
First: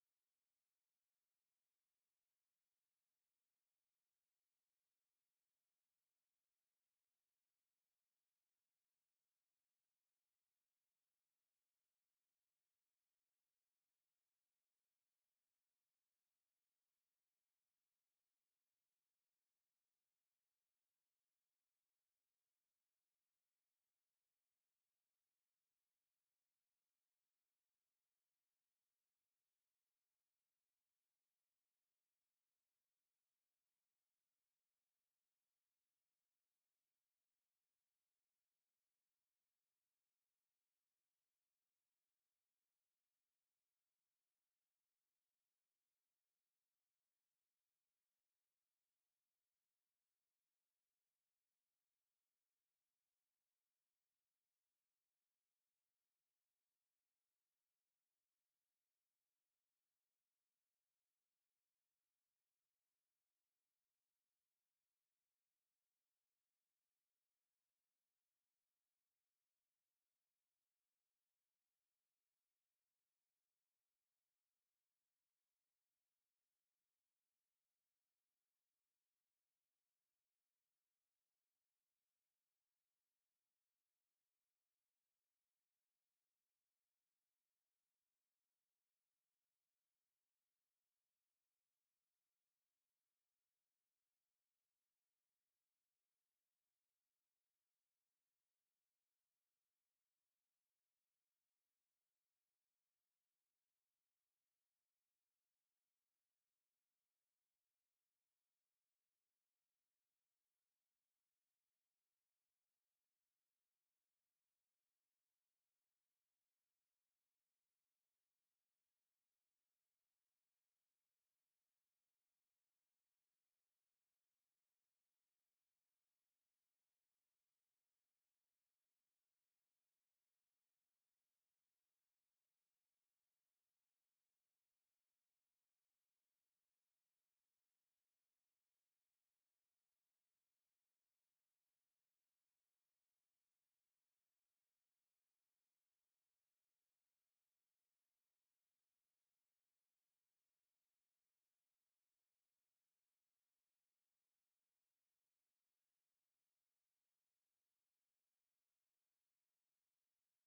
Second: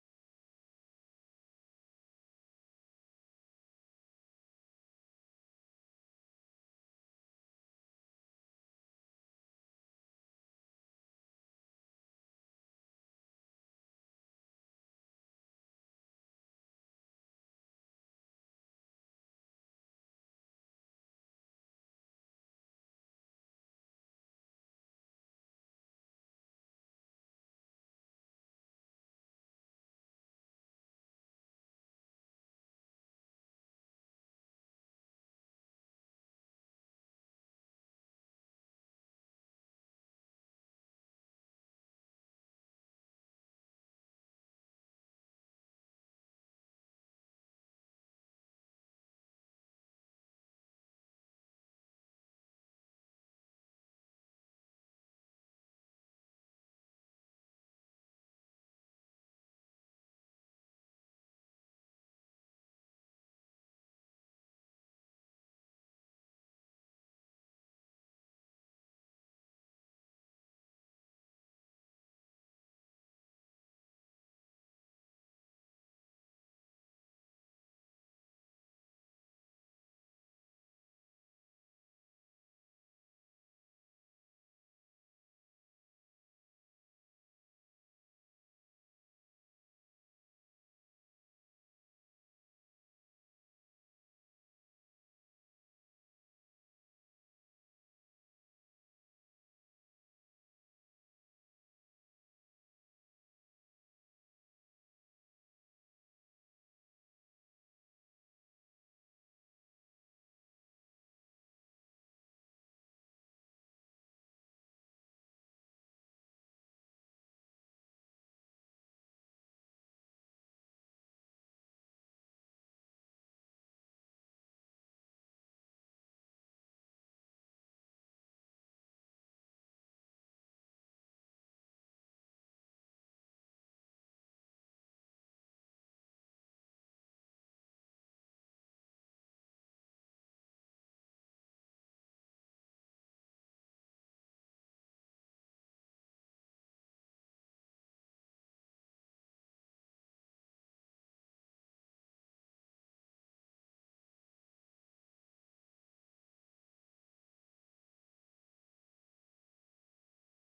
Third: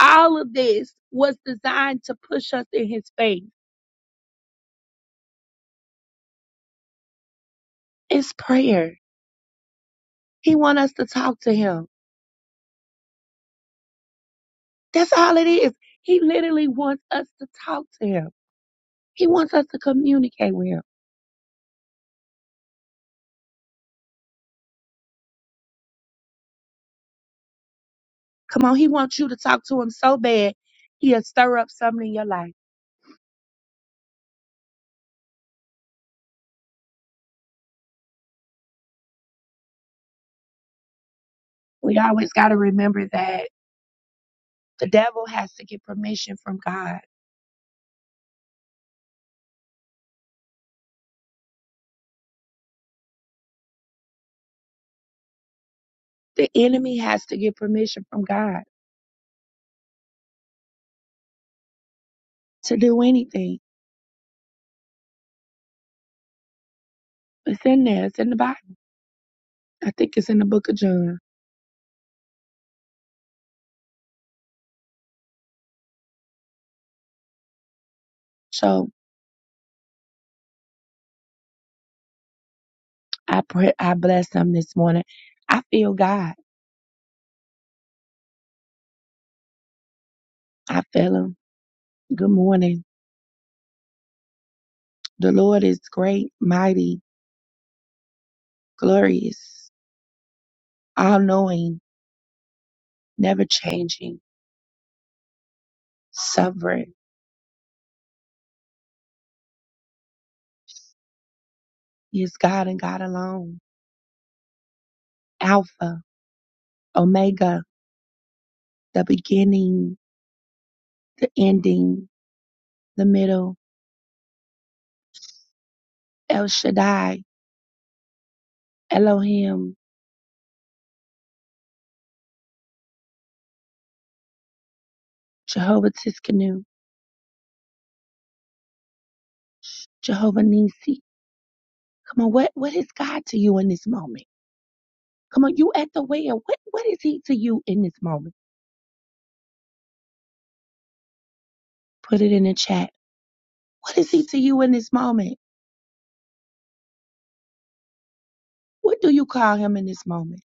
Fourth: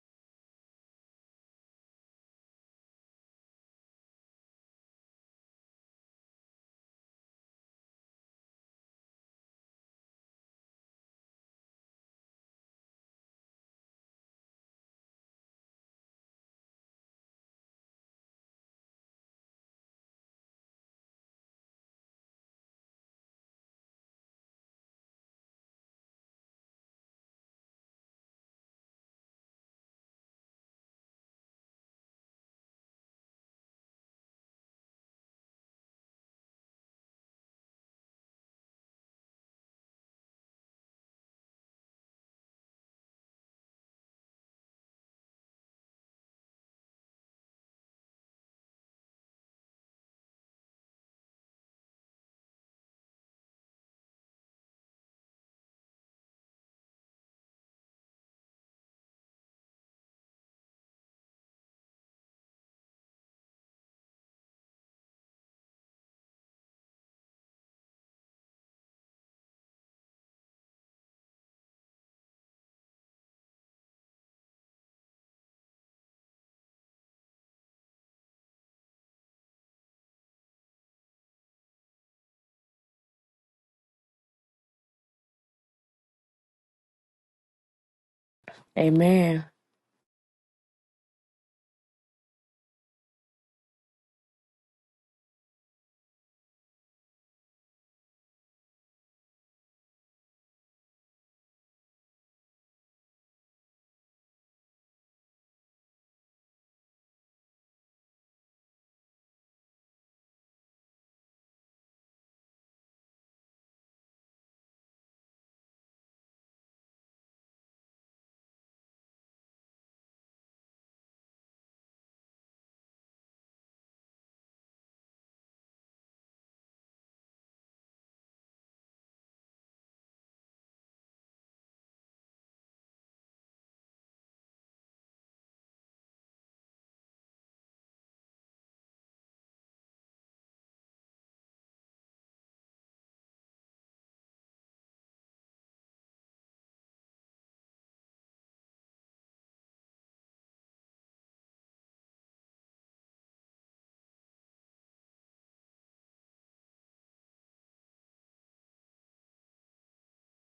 Speaker 1: All of this was designed to push us in His faith. It's prayer. He want us to talk to Him. That's all it is. He literally wants us to talk to Him. He wants us to communicate with Him. Come on, he wants you to talk to him so bad, he'll stir up something in your life. We always got to remember that the devil has to get permission from God. The enemy has to get permission from God to do anything. It's in there. It's in the Bible. I think it's in the book of John. So I pray, I bless him this morning. I feel God.
Speaker 3: Amen.
Speaker 1: I feel him. Good morning. The Lord is great, mighty, glorious, all knowing, never changing, sovereign. He is God and God alone. Alpha, Omega, the beginning, the ending, the middle, El Shaddai, Elohim, Jehovah Tiskanu, Jehovah Nisi. Come on, what, what is God to you in this moment? Come on, you at the well. What, what is he to you in this moment? Put it in the chat. What is he to you in this moment? What do you call him in this moment?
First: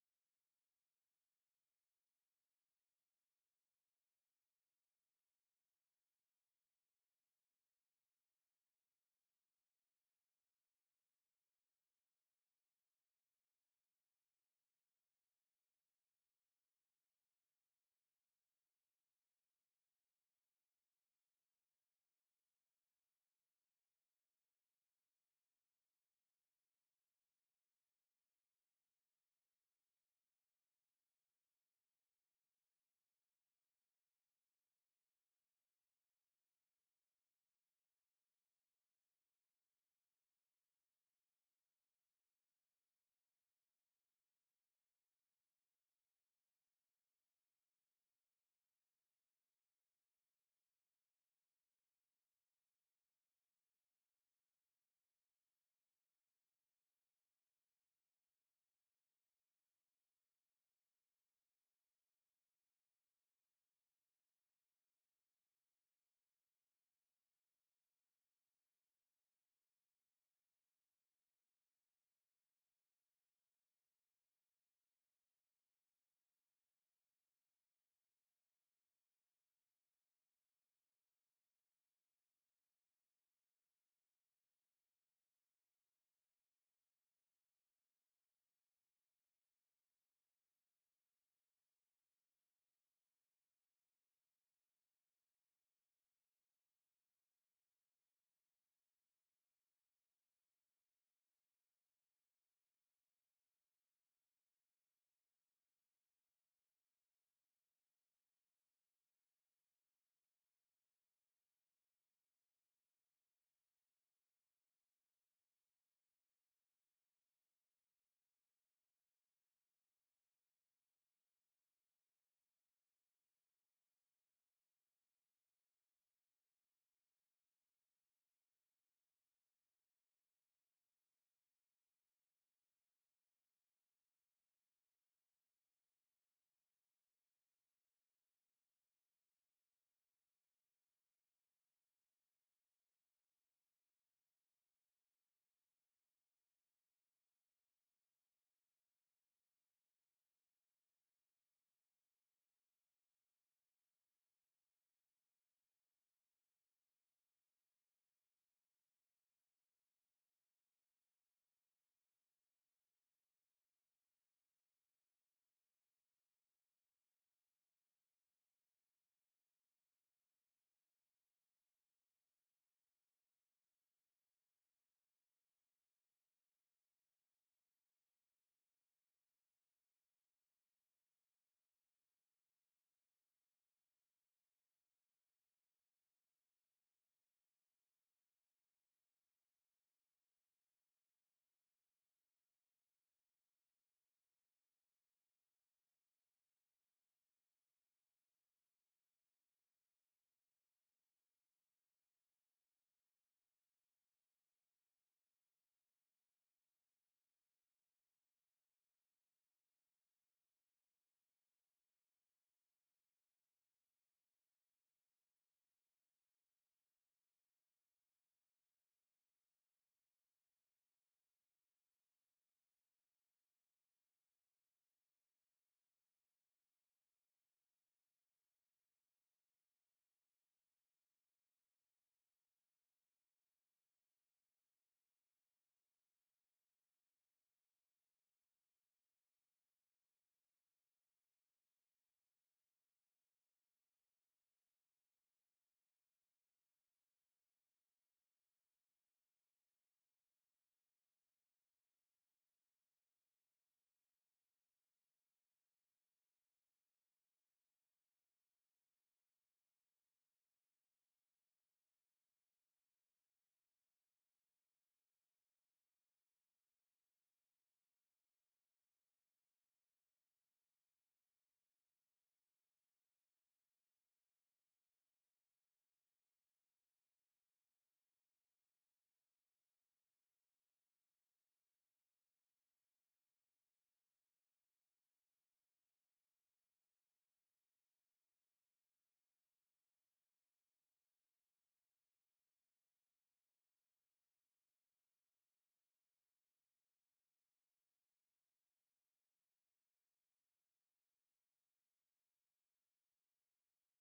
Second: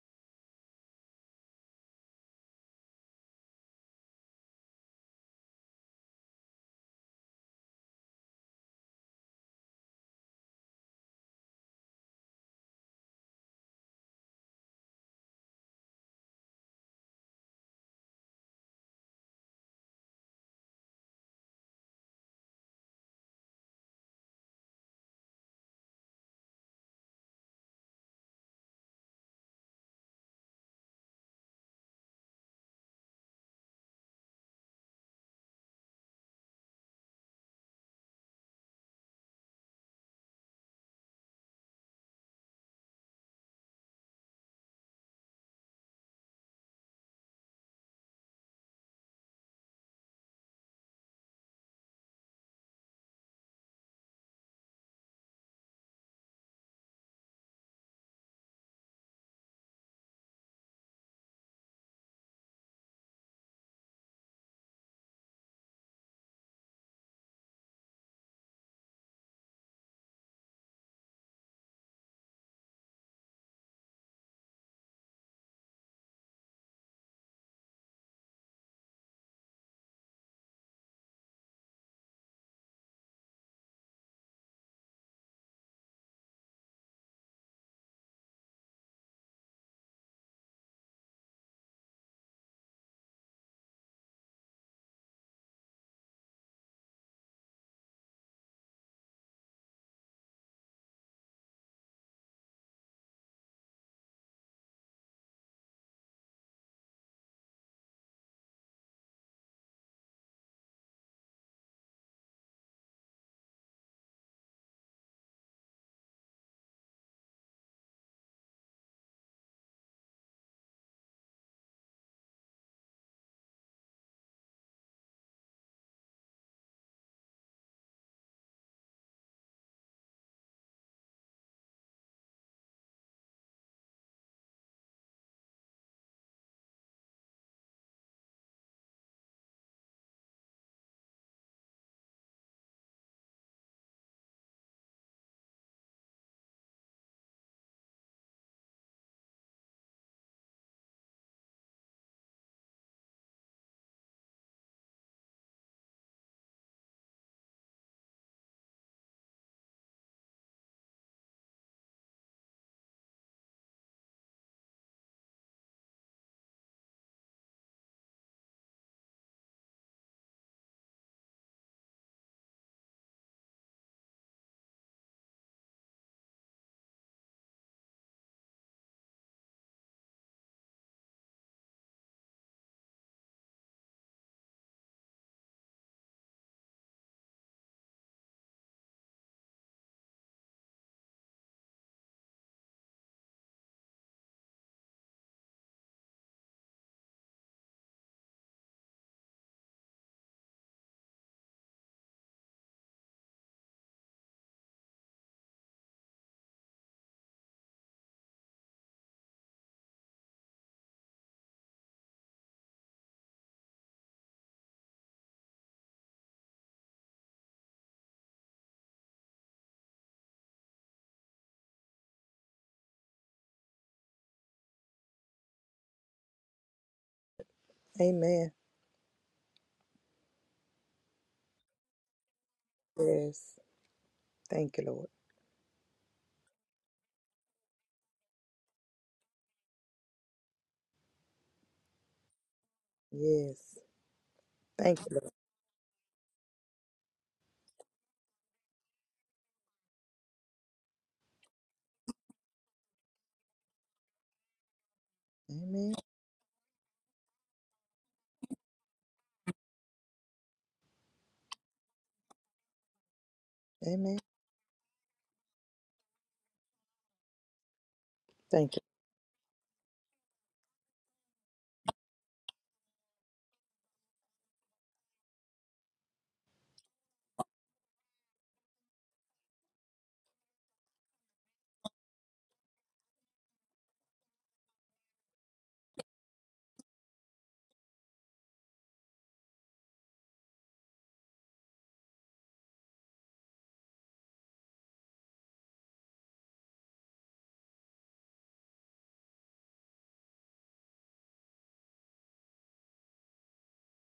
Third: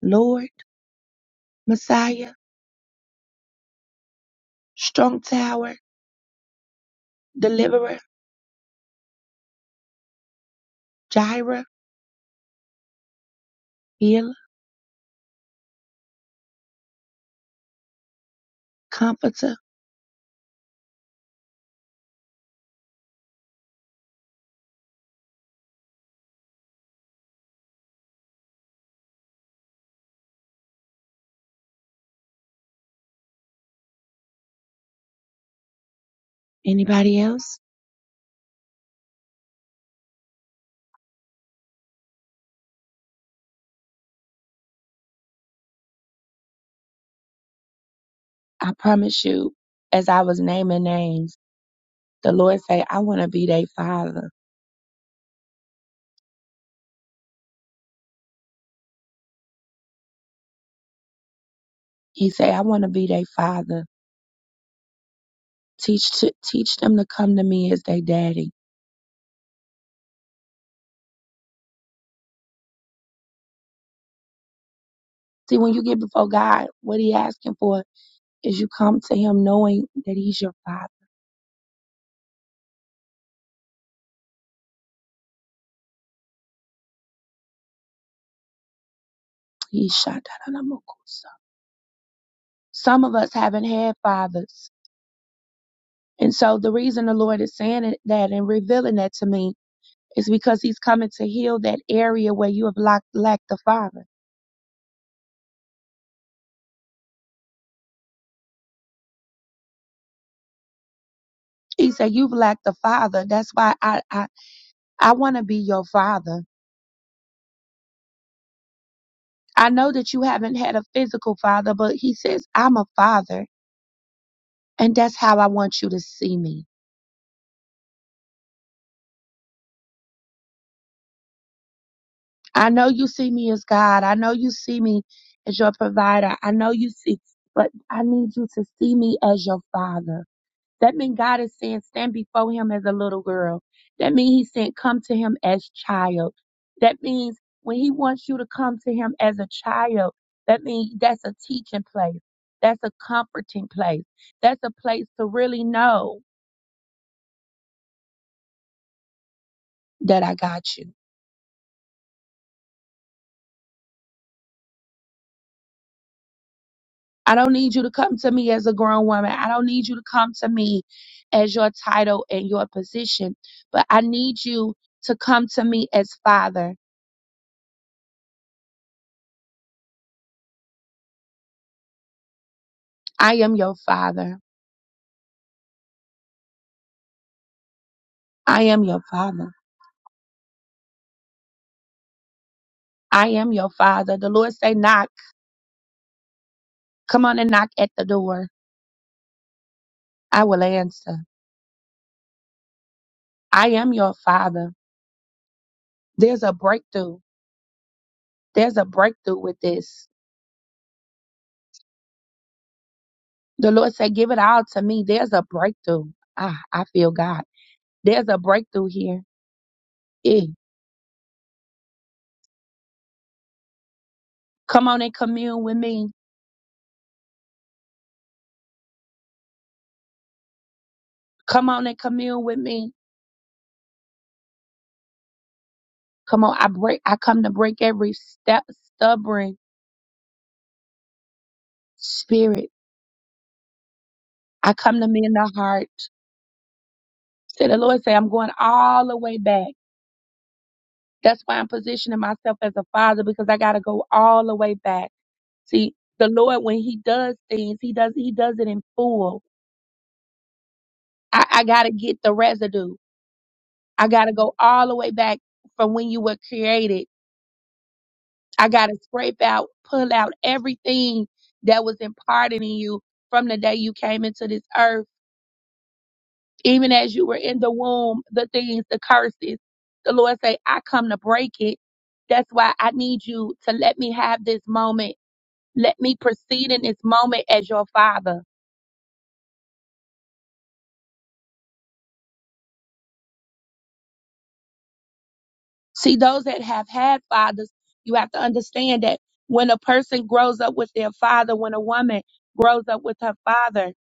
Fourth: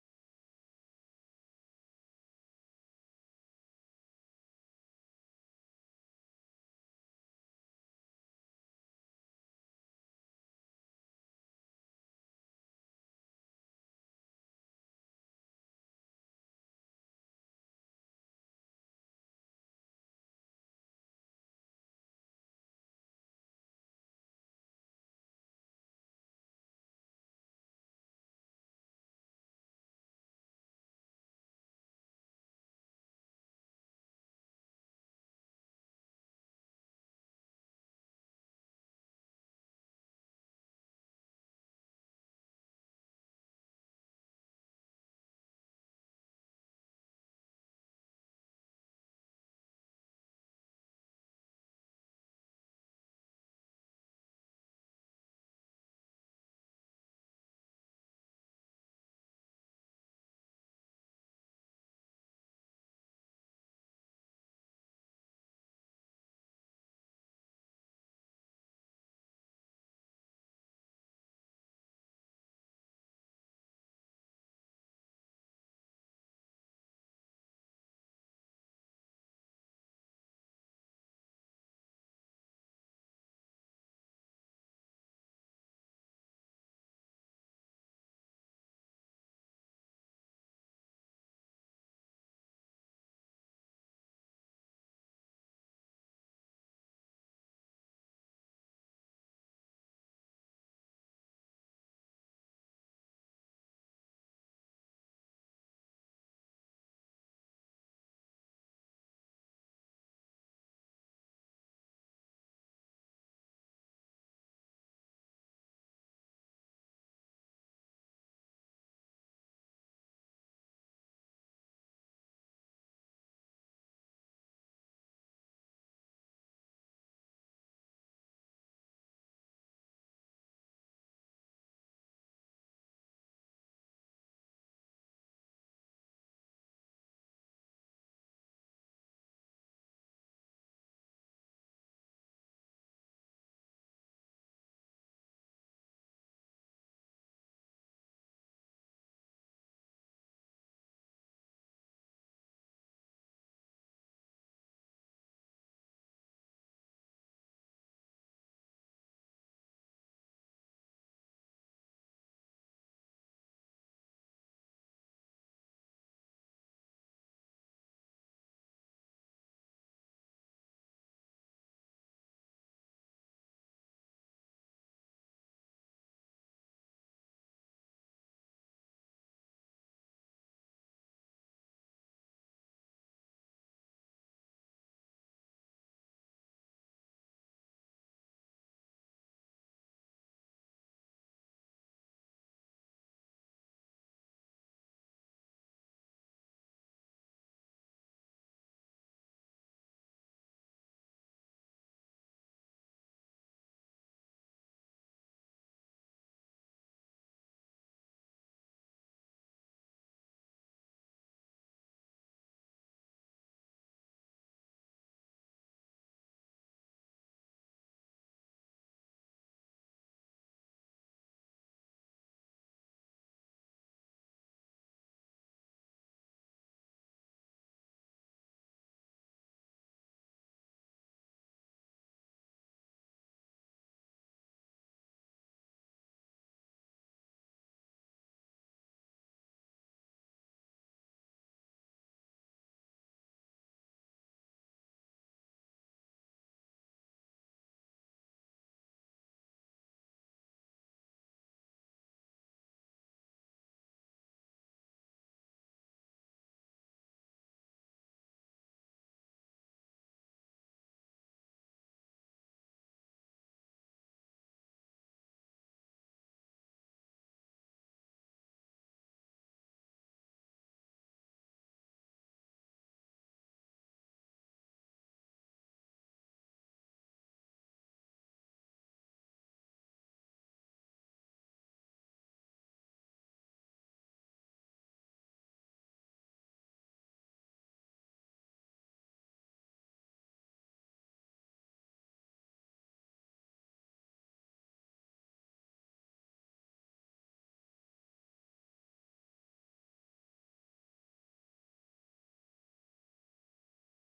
Speaker 1: Lord, Messiah, strong tower, deliverer, Jireh, healer, comforter. Anybody else? I promise you, as I was naming names, the Lord say, I want to be their father. He say, I want to be their father. Teach to, teach them to come to me as their daddy. See, when you get before God, what he asking for is you come to him knowing that he's your father. He shot that on a mokusa. Some of us haven't had fathers. And so the reason the Lord is saying it- that and revealing that to me is because he's coming to heal that area where you have lacked, lacked the father. He said, You've lacked a father. That's why I, I, I want to be your father. I know that you haven't had a physical father, but he says, I'm a father. And that's how I want you to see me. I know you see me as God. I know you see me as your provider. I know you see, but I need you to see me as your father. That means God is saying, stand before him as a little girl. That means he's saying, come to him as child. That means when he wants you to come to him as a child, that means that's a teaching place. That's a comforting place. That's a place to really know that I got you. I don't need you to come to me as a grown woman. I don't need you to come to me as your title and your position, but I need you to come to me as father. I am your father. I am your father. I am your father. The Lord say, knock. Come on and knock at the door. I will answer. I am your father. There's a breakthrough. There's a breakthrough with this. The Lord say, give it all to me. There's a breakthrough. Ah, I feel God. There's a breakthrough here. Eh. Come on and commune with me.
Speaker 2: Amen.
Speaker 1: Come on and commune with me.
Speaker 2: Yes. Thank you, Lord.
Speaker 1: Come on. I break, I come to break every step, stubborn spirit.
Speaker 2: Yes.
Speaker 1: I
Speaker 2: Thank
Speaker 1: come to
Speaker 2: you,
Speaker 1: mend
Speaker 2: Lord.
Speaker 1: the heart. So the Lord say, I'm going all the way back. That's why I'm positioning myself as a father because I got to go all the way back. See,
Speaker 2: Amen.
Speaker 1: the Lord, when He does things, He does He does it in full. I, I got to get the residue. I
Speaker 2: Amen.
Speaker 1: got to go all the way back from when you were created. I
Speaker 2: Thank you.
Speaker 1: got to scrape out, pull out everything that was imparted in you from the day you came into this earth, even as you were in the womb. The things, the curses. The Lord say, I come to break it. That's why I need you to let me have this moment Let me proceed in this moment as your father. See, those that have had fathers, you have to understand that when a person grows up with their father, when a woman grows up with her father,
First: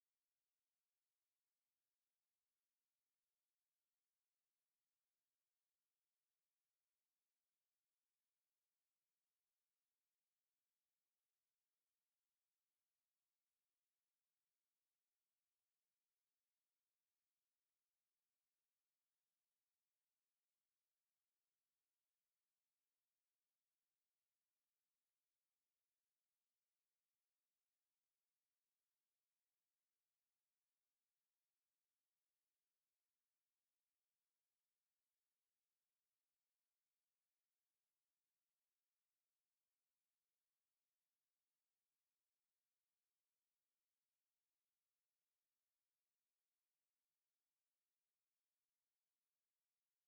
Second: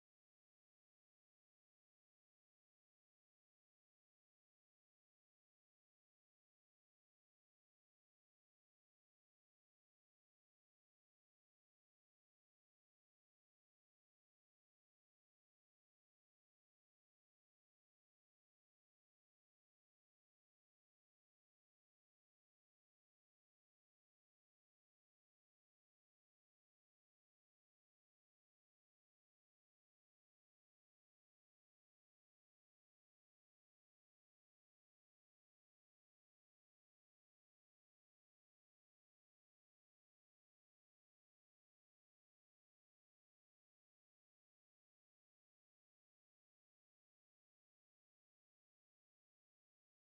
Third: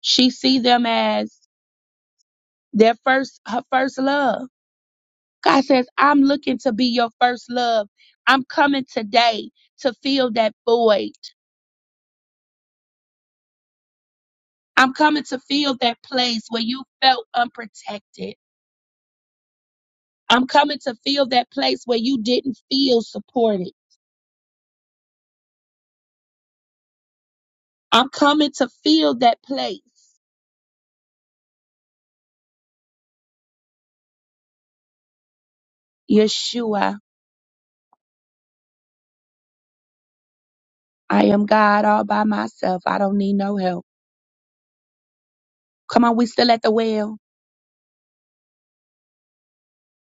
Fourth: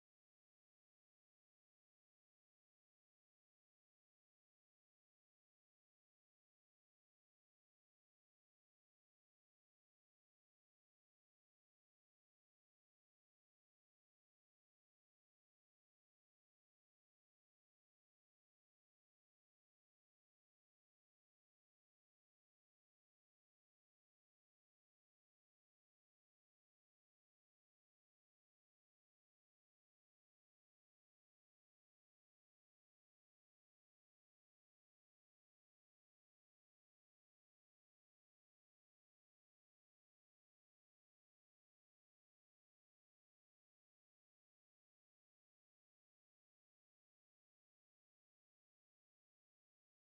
Speaker 1: she see them as their first, her first love. God says, I'm looking to be your first love. I'm coming today to fill that void. I'm coming to fill that place where you felt unprotected. I'm coming to fill that place where you didn't feel supported. I'm coming to fill that place. Yeshua, I am God all by myself. I don't need no help. Come on, we still at the well.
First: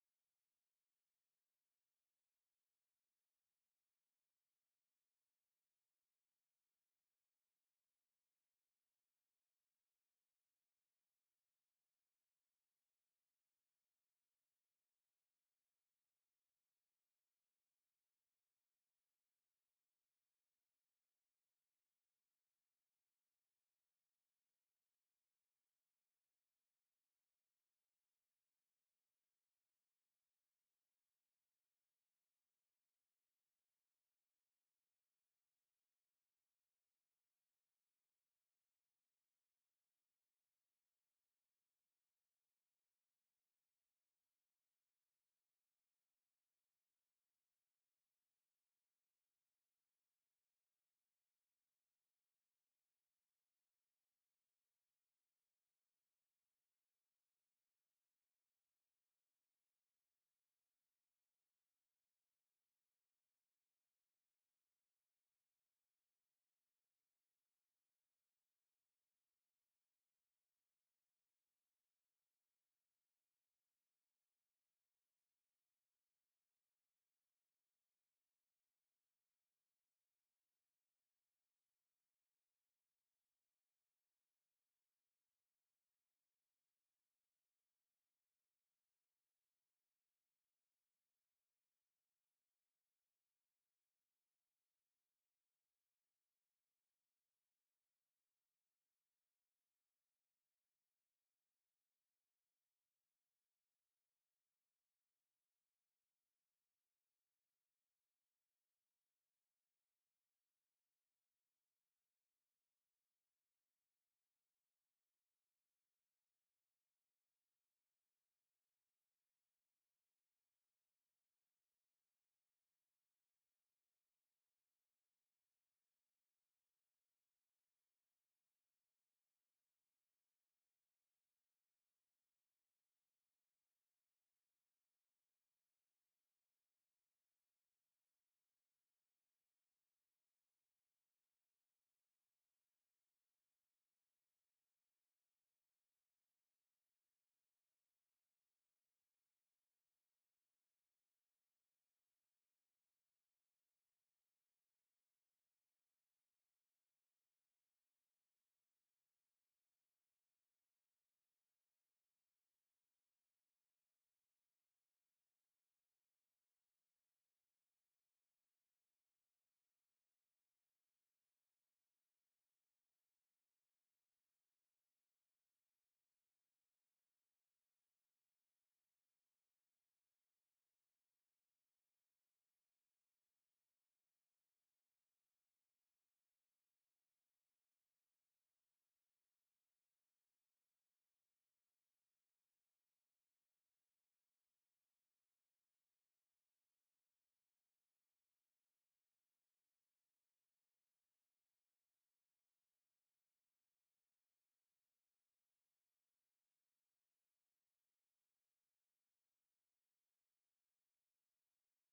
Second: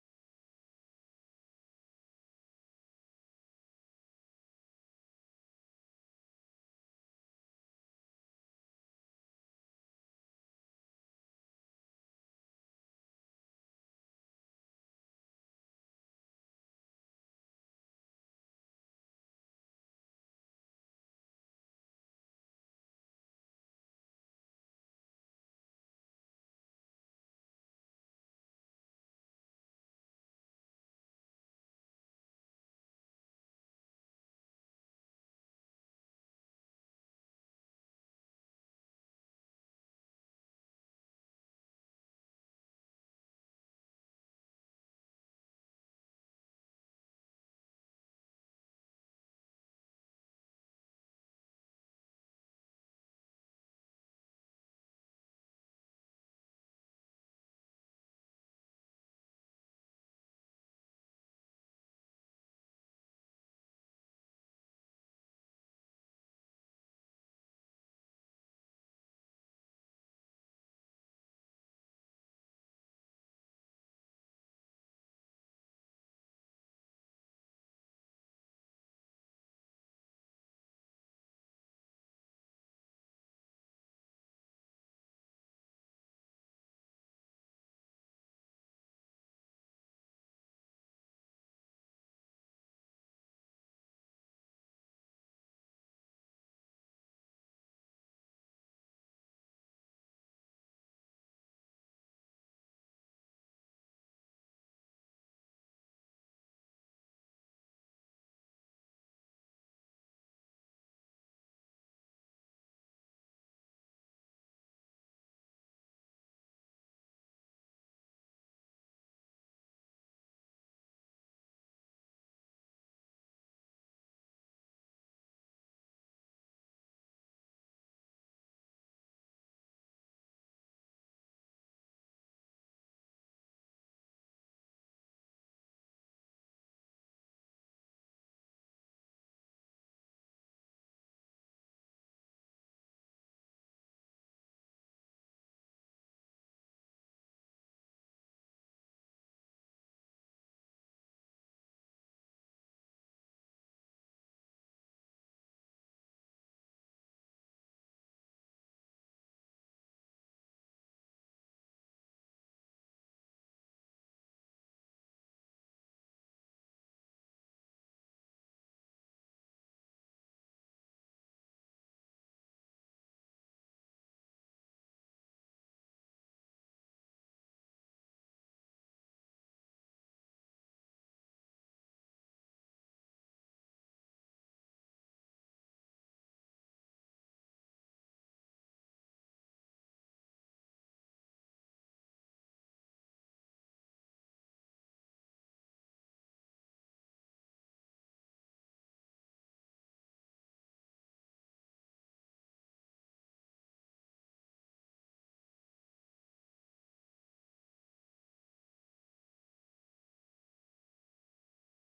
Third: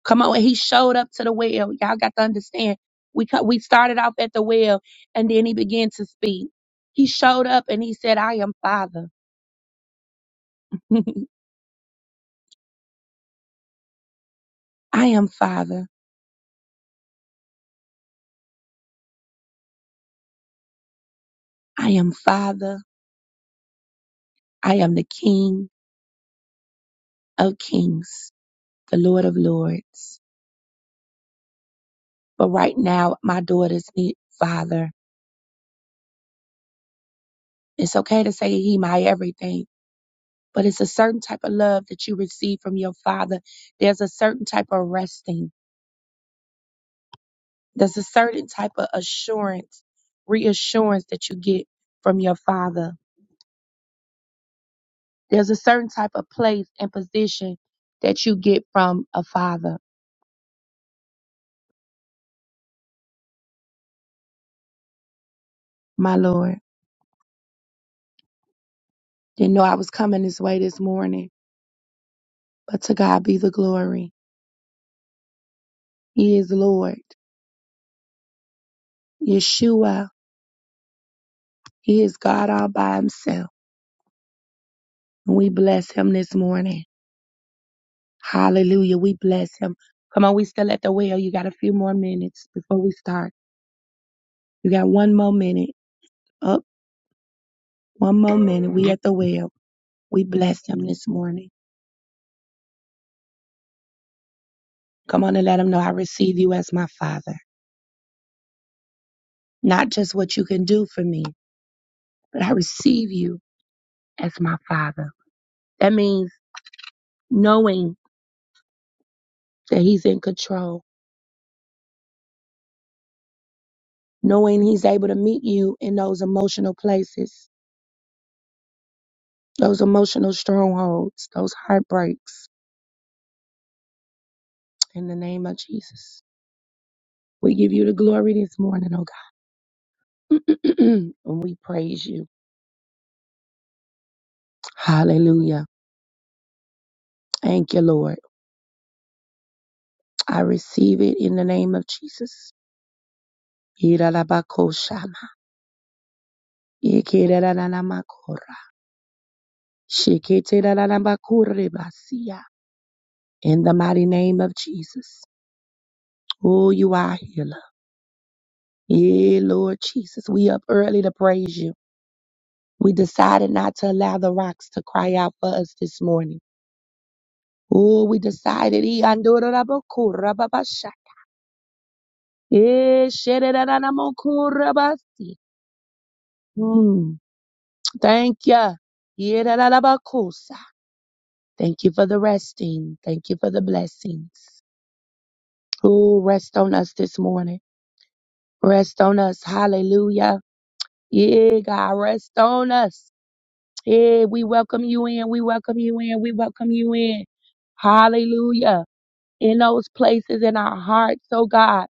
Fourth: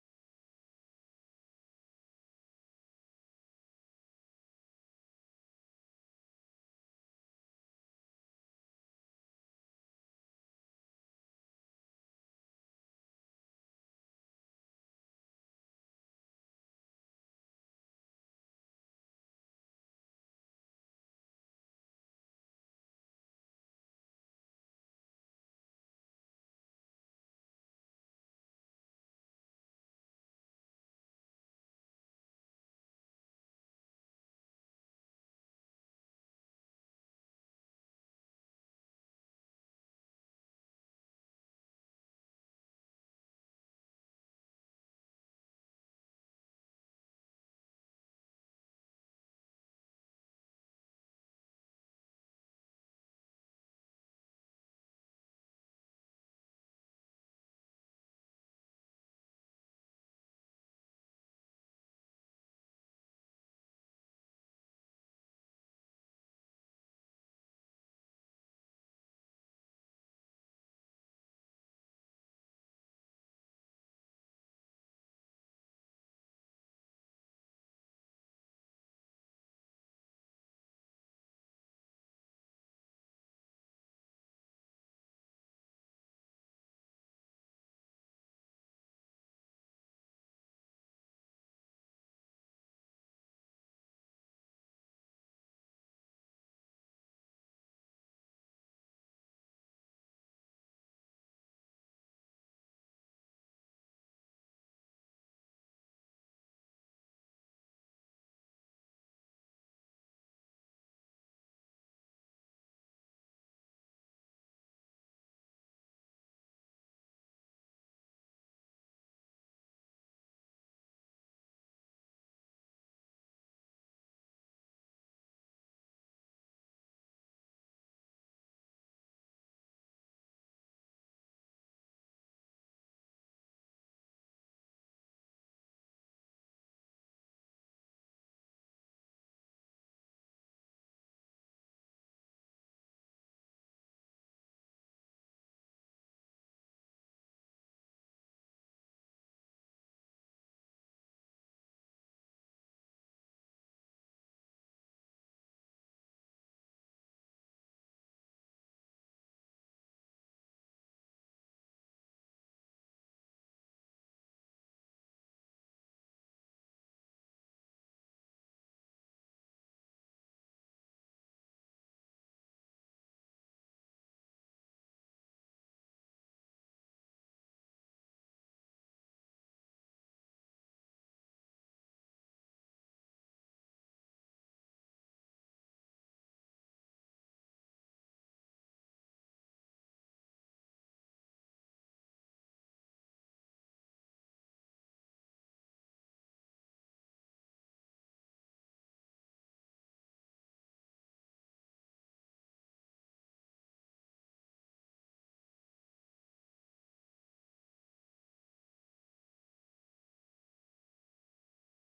Speaker 1: Come on, he showed up to the well. Y'all got to understand. We co- we started off at the well, and then he began to speak. He showed up and he said, "I am Father. (laughs) I am Father. I am Father. I am the King of Kings, the Lord of Lords." But right now, my daughters need Father. It's okay to say He my everything but it's a certain type of love that you receive from your father. There's a certain type of resting. There's a certain type of assurance, reassurance that you get from your father. There's a certain type of place and position that you get from a father, my Lord. Didn't know I was coming this way this morning, but to God be the glory. He is Lord. Yeshua. He is God all by himself. And we bless him this morning. Hallelujah. We bless him. Come on, we still at the well. You got a few more minutes before we start. You got one more minute. Up, one more minute. We at the well. We bless him this morning. Come on and let him know I receive you as my father. Not just what you can do for me, but I receive you as my father. That means knowing that he's in control, knowing he's able to meet you in those emotional places, those emotional strongholds, those heartbreaks in the name of Jesus. We give you the glory this morning, oh God. (clears throat) and we praise you. Hallelujah. Thank you, Lord. I receive it in the name of Jesus. Iralabakoshama. Ikerelalamakora. Shiketelalabakurebasia. In the mighty name of Jesus. Oh, you are a healer. Yeah, Lord Jesus. We up early to praise you. We decided not to allow the rocks to cry out for us this morning. Oh, we decided. Iandorabakura babasha. Eh, shererararamokurabasi. Hmm. Thank you. Yerararabakusa. Thank you for the resting. Thank you for the blessings. Who rest on us this morning? Rest on us. Hallelujah. Yeah, God, rest on us. Yeah, we welcome you in. We welcome you in. We welcome you in. Hallelujah. In those places in our hearts, oh God.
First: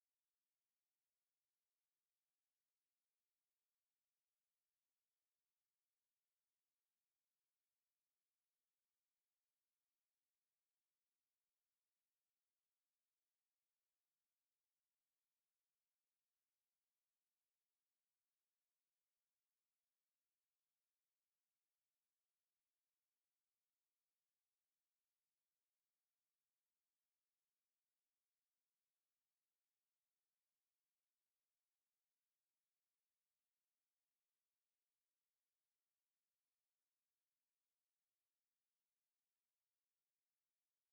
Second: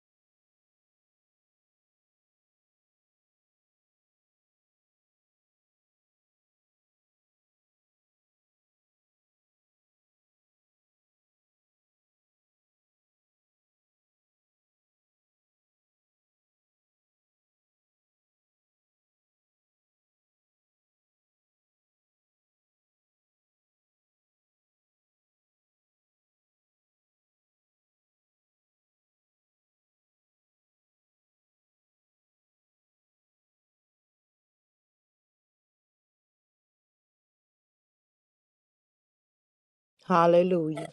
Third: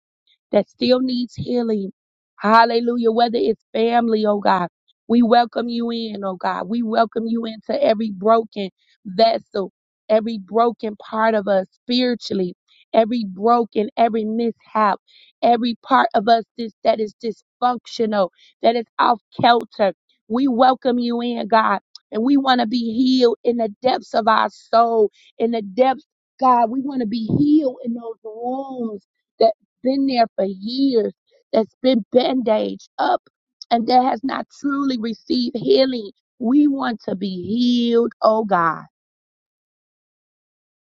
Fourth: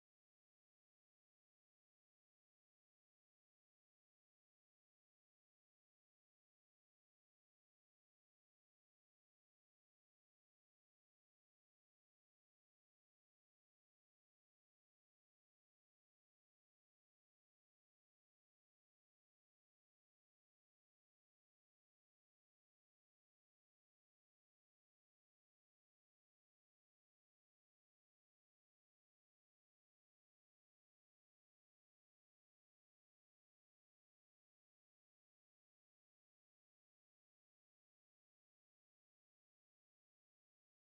Speaker 1: that still needs healing. Hallelujah. Whether it's family, oh God, we welcome you in, oh God. We welcome you into every broken vessel, every broken part of us spiritually, every broken, every mishap, every part of us this, that is dysfunctional, that is off kilter. We welcome you in, God. And we want to be healed in the depths of our soul, in the depths, God. We want to be healed in those wounds been there for years, that's been bandaged up, and that has not truly received healing. We want to be healed, oh God.
Speaker 2: Hallelujah.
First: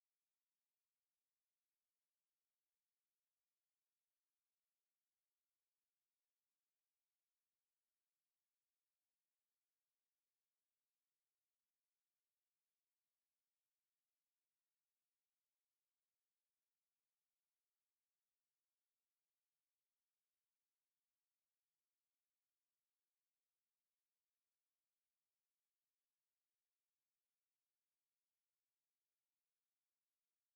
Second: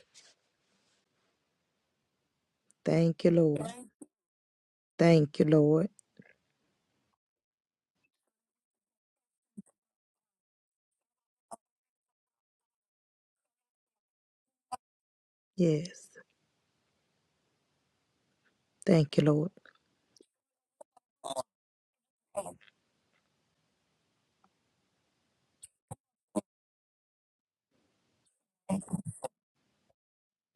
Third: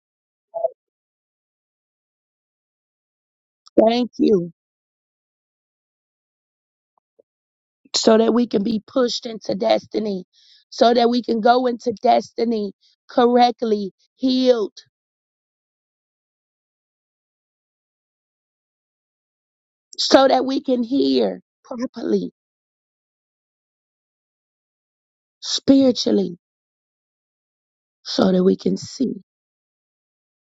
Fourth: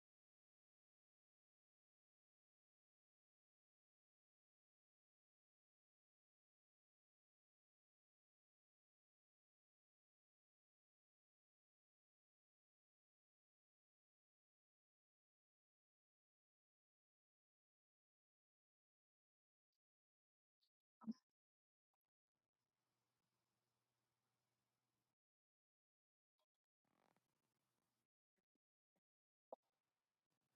Speaker 2: Thank you, Lord.
Speaker 1: Thank you.
Speaker 2: Thank you, Lord.
Speaker 1: So that we can be pushed into destiny, so that we can go into destiny correctly, healed,
Speaker 2: Yes. Thank you, Lord.
Speaker 1: so that we can hear properly, spiritually, so that we can see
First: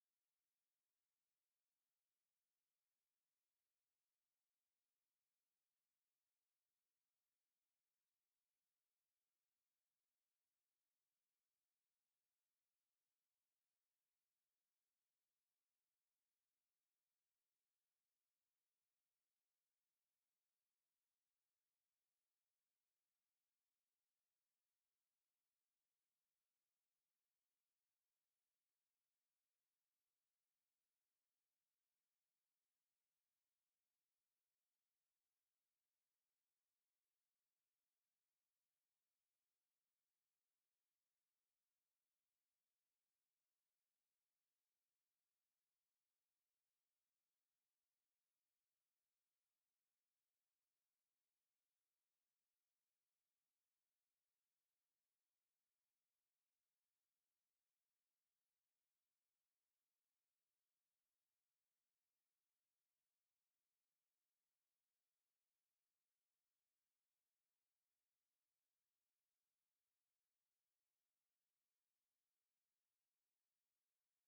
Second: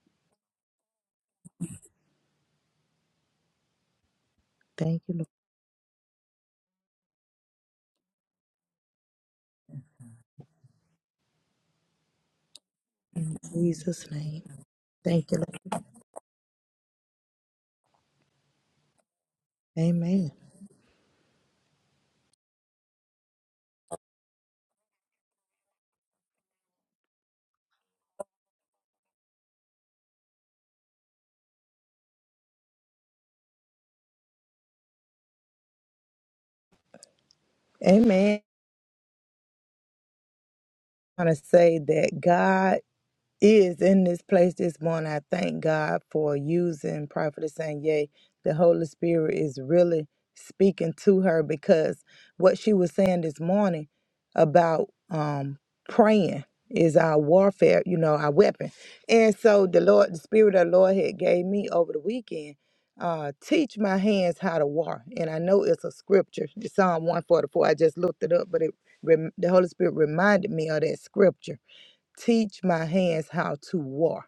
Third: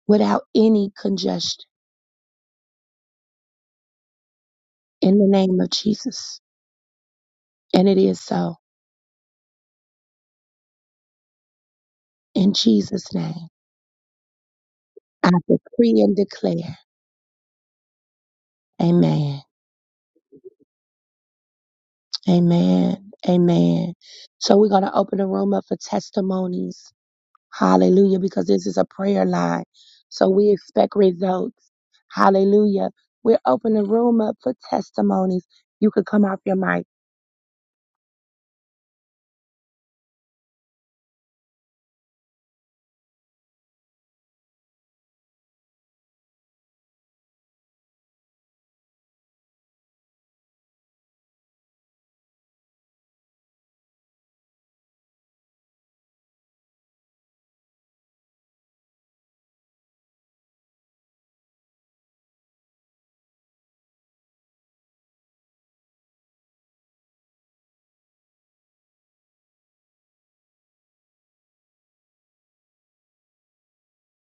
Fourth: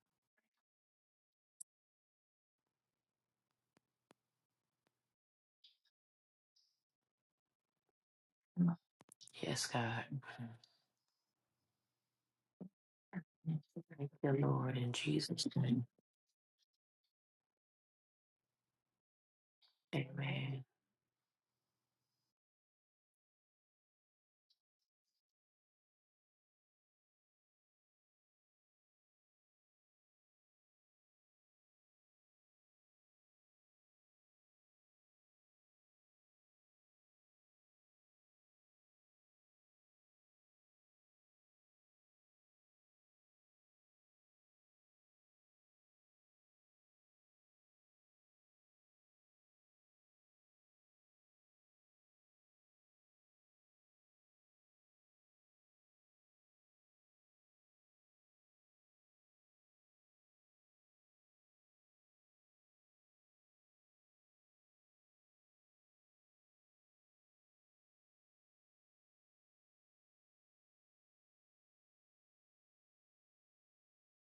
Speaker 1: without any congestion
Speaker 2: Thank you,
Speaker 1: in the
Speaker 2: Lord.
Speaker 1: name of Jesus. And it is so
Speaker 3: Yes, God.
Speaker 1: in Jesus'
Speaker 2: In
Speaker 1: name.
Speaker 3: Thank
Speaker 2: Jesus'
Speaker 3: you,
Speaker 2: name.
Speaker 3: Lord, in
Speaker 2: Thank
Speaker 1: I
Speaker 2: you,
Speaker 3: Jesus'
Speaker 2: Lord.
Speaker 3: name.
Speaker 1: decree and declare. Amen.
Speaker 2: Amen.
Speaker 3: Amen.
Speaker 1: Amen. Amen. So we're going to open the room up for testimonies. Hallelujah. Because this is a prayer line. So we expect results. Hallelujah. We're opening the room up for testimonies. You could come off your mic.
Speaker 2: Amen. I want to say that God. is in this place this morning. I thank God for using Prophetess Sanye. The Holy Spirit is really speaking to her because what she was saying this morning about um, praying is our warfare, you know, our weapon. And so the Lord, the Spirit of the Lord had gave me over the weekend, uh, teach my hands how to war. And I know it's a scripture, Psalm 144. I just looked it up, but it rem- the Holy Spirit reminded me of that scripture teach my hands how to war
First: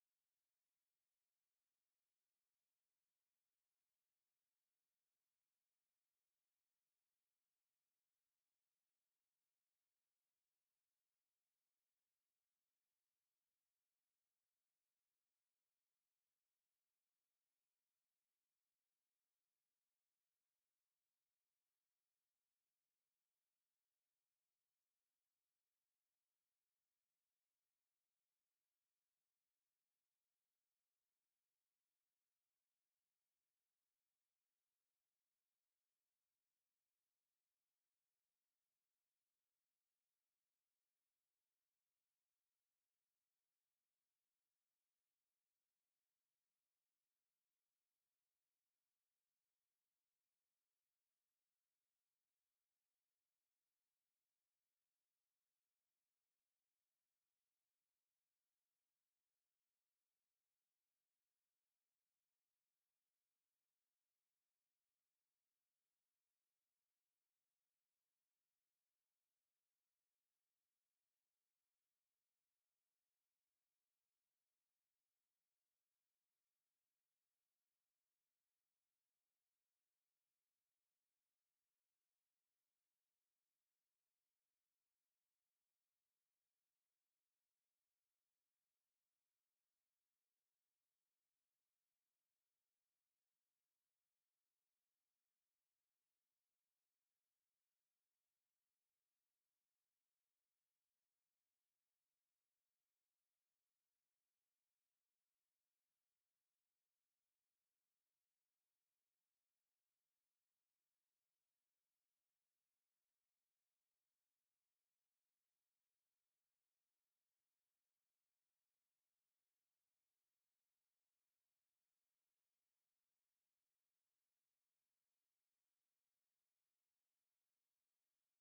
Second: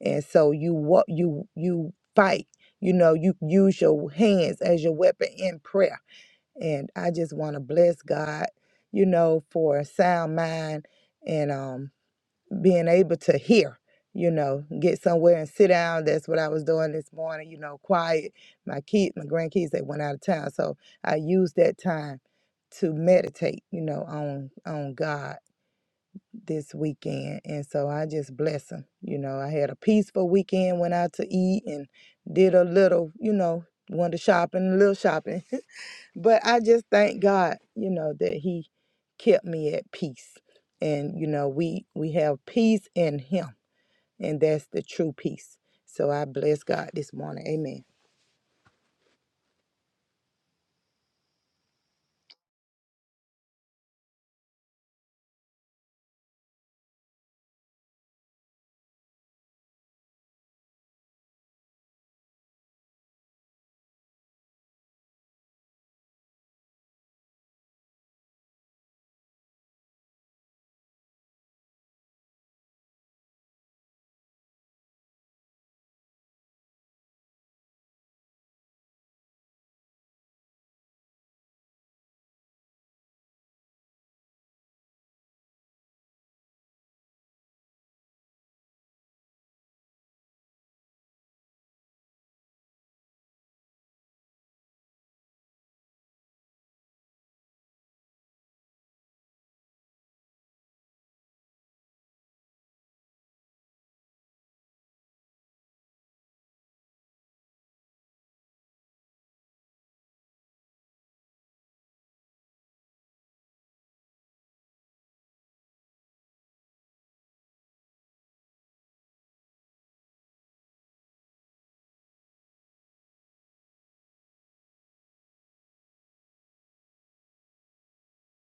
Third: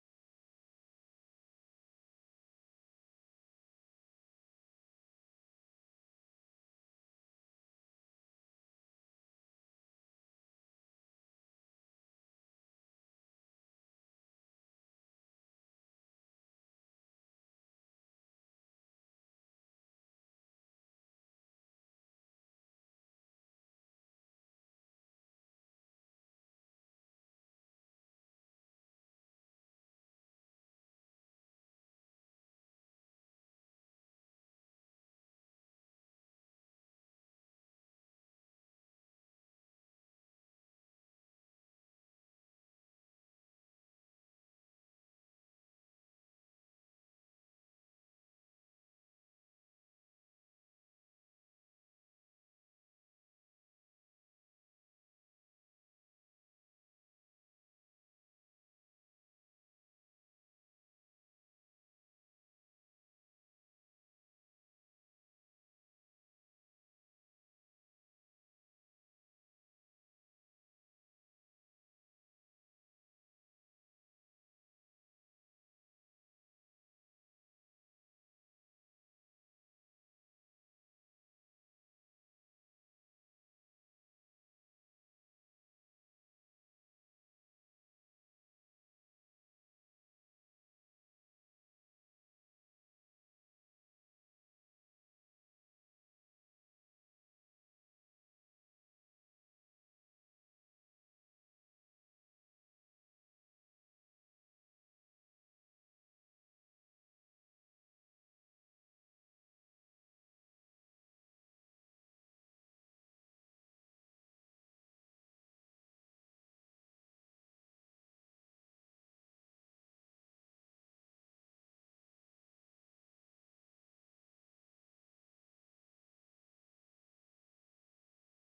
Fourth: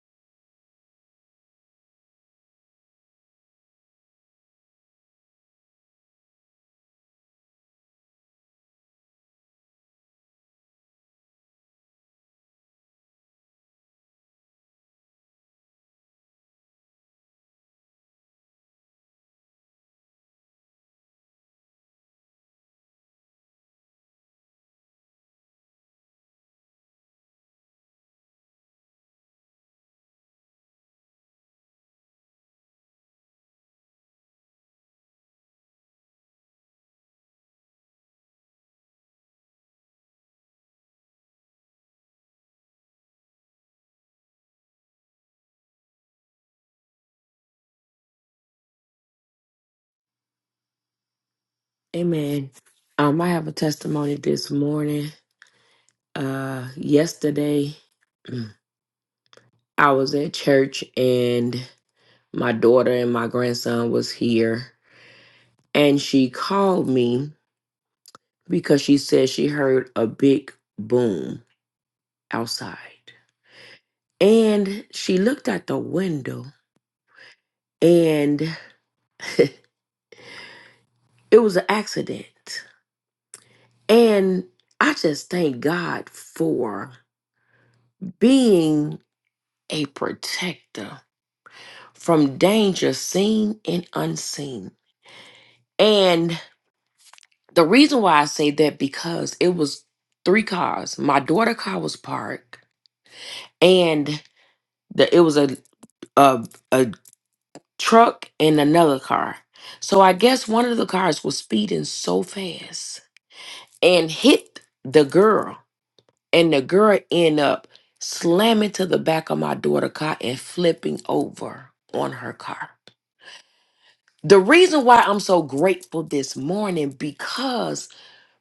Speaker 2: and so you what you you fight you know you use your hands as your weapon in prayer and i just want to bless god you know for a sound mind and um being able to hear you know get somewhere and sit down that's what i was doing this morning you know quiet my kid my grandkids they went out of town so i used that time to meditate you know on on god this weekend. And so I just bless him. You know, I had a peaceful weekend, went out to eat and did a little, you know, went to shopping, a little shopping. (laughs) but I just thank God, you know, that he kept me at peace. And, you know, we we have peace in him. And that's the true peace. So I bless God this morning. Amen.
Speaker 3: Amen. Um, I have a testimony this morning. Uh, yesterday, (clears throat) mm, I was at church and my daughter and my grandson was here, and she called me because she said she heard a big boom outside, and she looked out the window, It was an accident. And I just thank God for being a protector from danger seen and unseen. And the reason why I say that because it was three cars. My daughter's car was parked and the, it was a, a a truck and another car. So I guess one of the cars was speeding so fast and hit the girl and the girl end up slamming to the back of my daughter's car and flipping over on her car. The reason why I'm so grateful this morning because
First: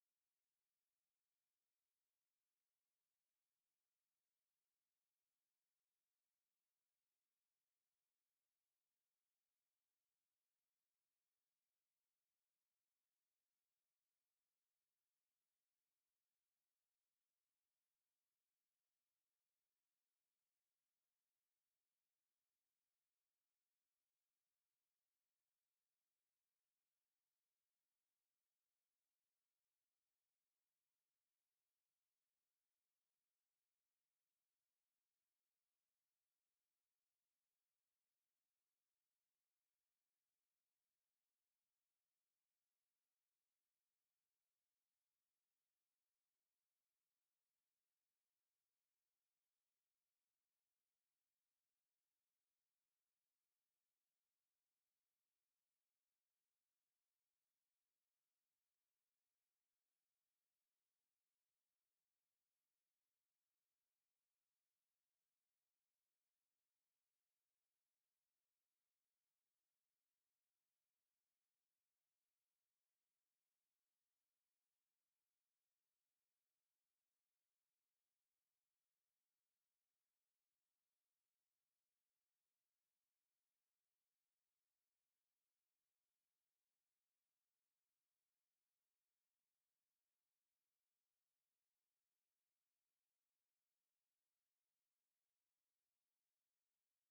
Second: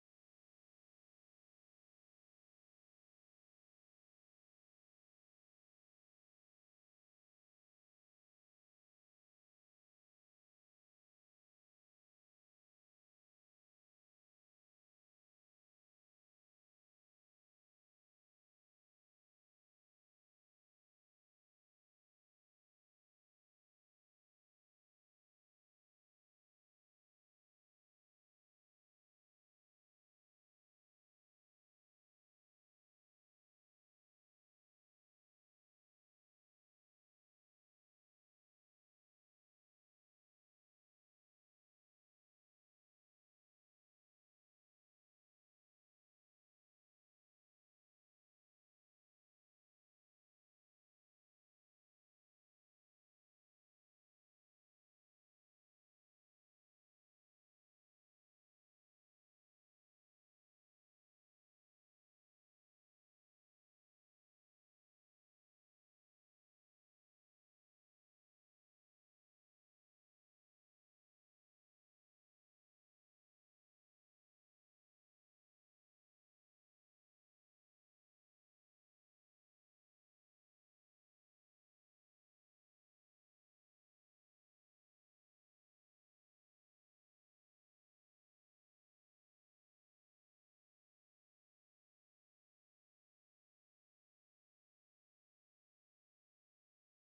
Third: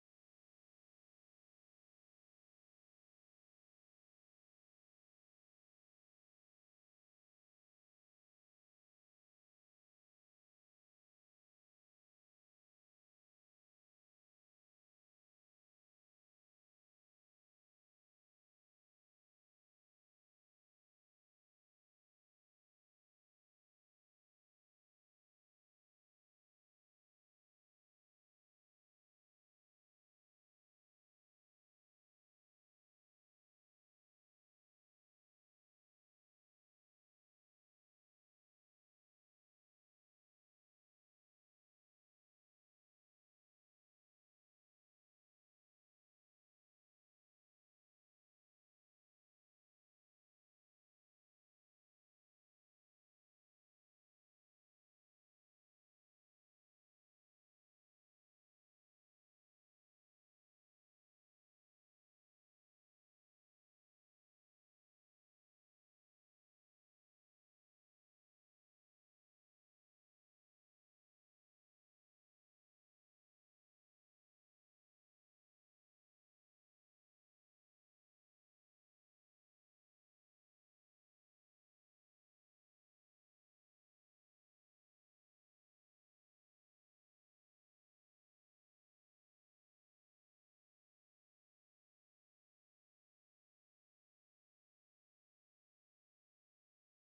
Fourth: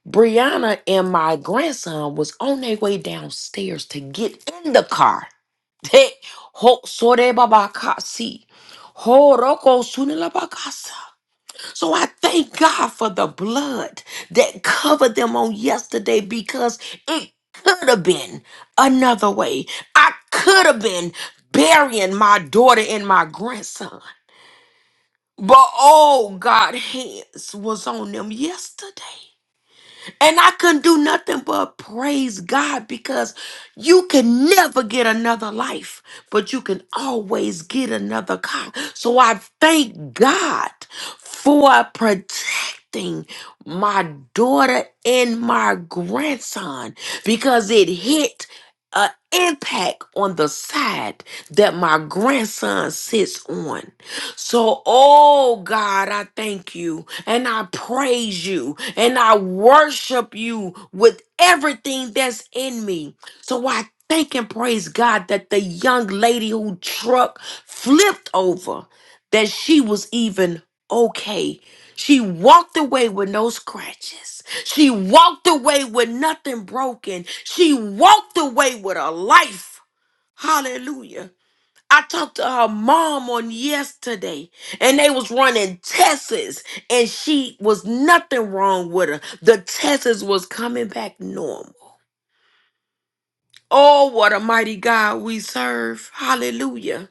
Speaker 3: Brianna and my grandson was on their way downstairs to get in the car. (laughs) Ho- sore baba kasi. Horoko sunilabakasa. So I thank God for the blood that covered them on yesterday because it could have been another way. I could have been burying my daughter and my grandson. But oh, God's hands was on them yesterday. And I couldn't do nothing but praise God because you can never get another life, but you can always get another car. So I thank God for protecting my daughter and my grandson because it hit an impact on the side that my grandson sits on. So, oh God, I thank you and I praise you and I worship you with everything that's in me. So, I thank and praise God that the young lady who truck flipped over, that she was even okay. She walked away with no scratches. She walked away with nothing broken. She walked away with a life. Hallelujah I talked to her mom on yesterday and they was running tests and she was nothing wrong with her. The tests was coming back normal. Oh, what a mighty God we serve. Hallelujah.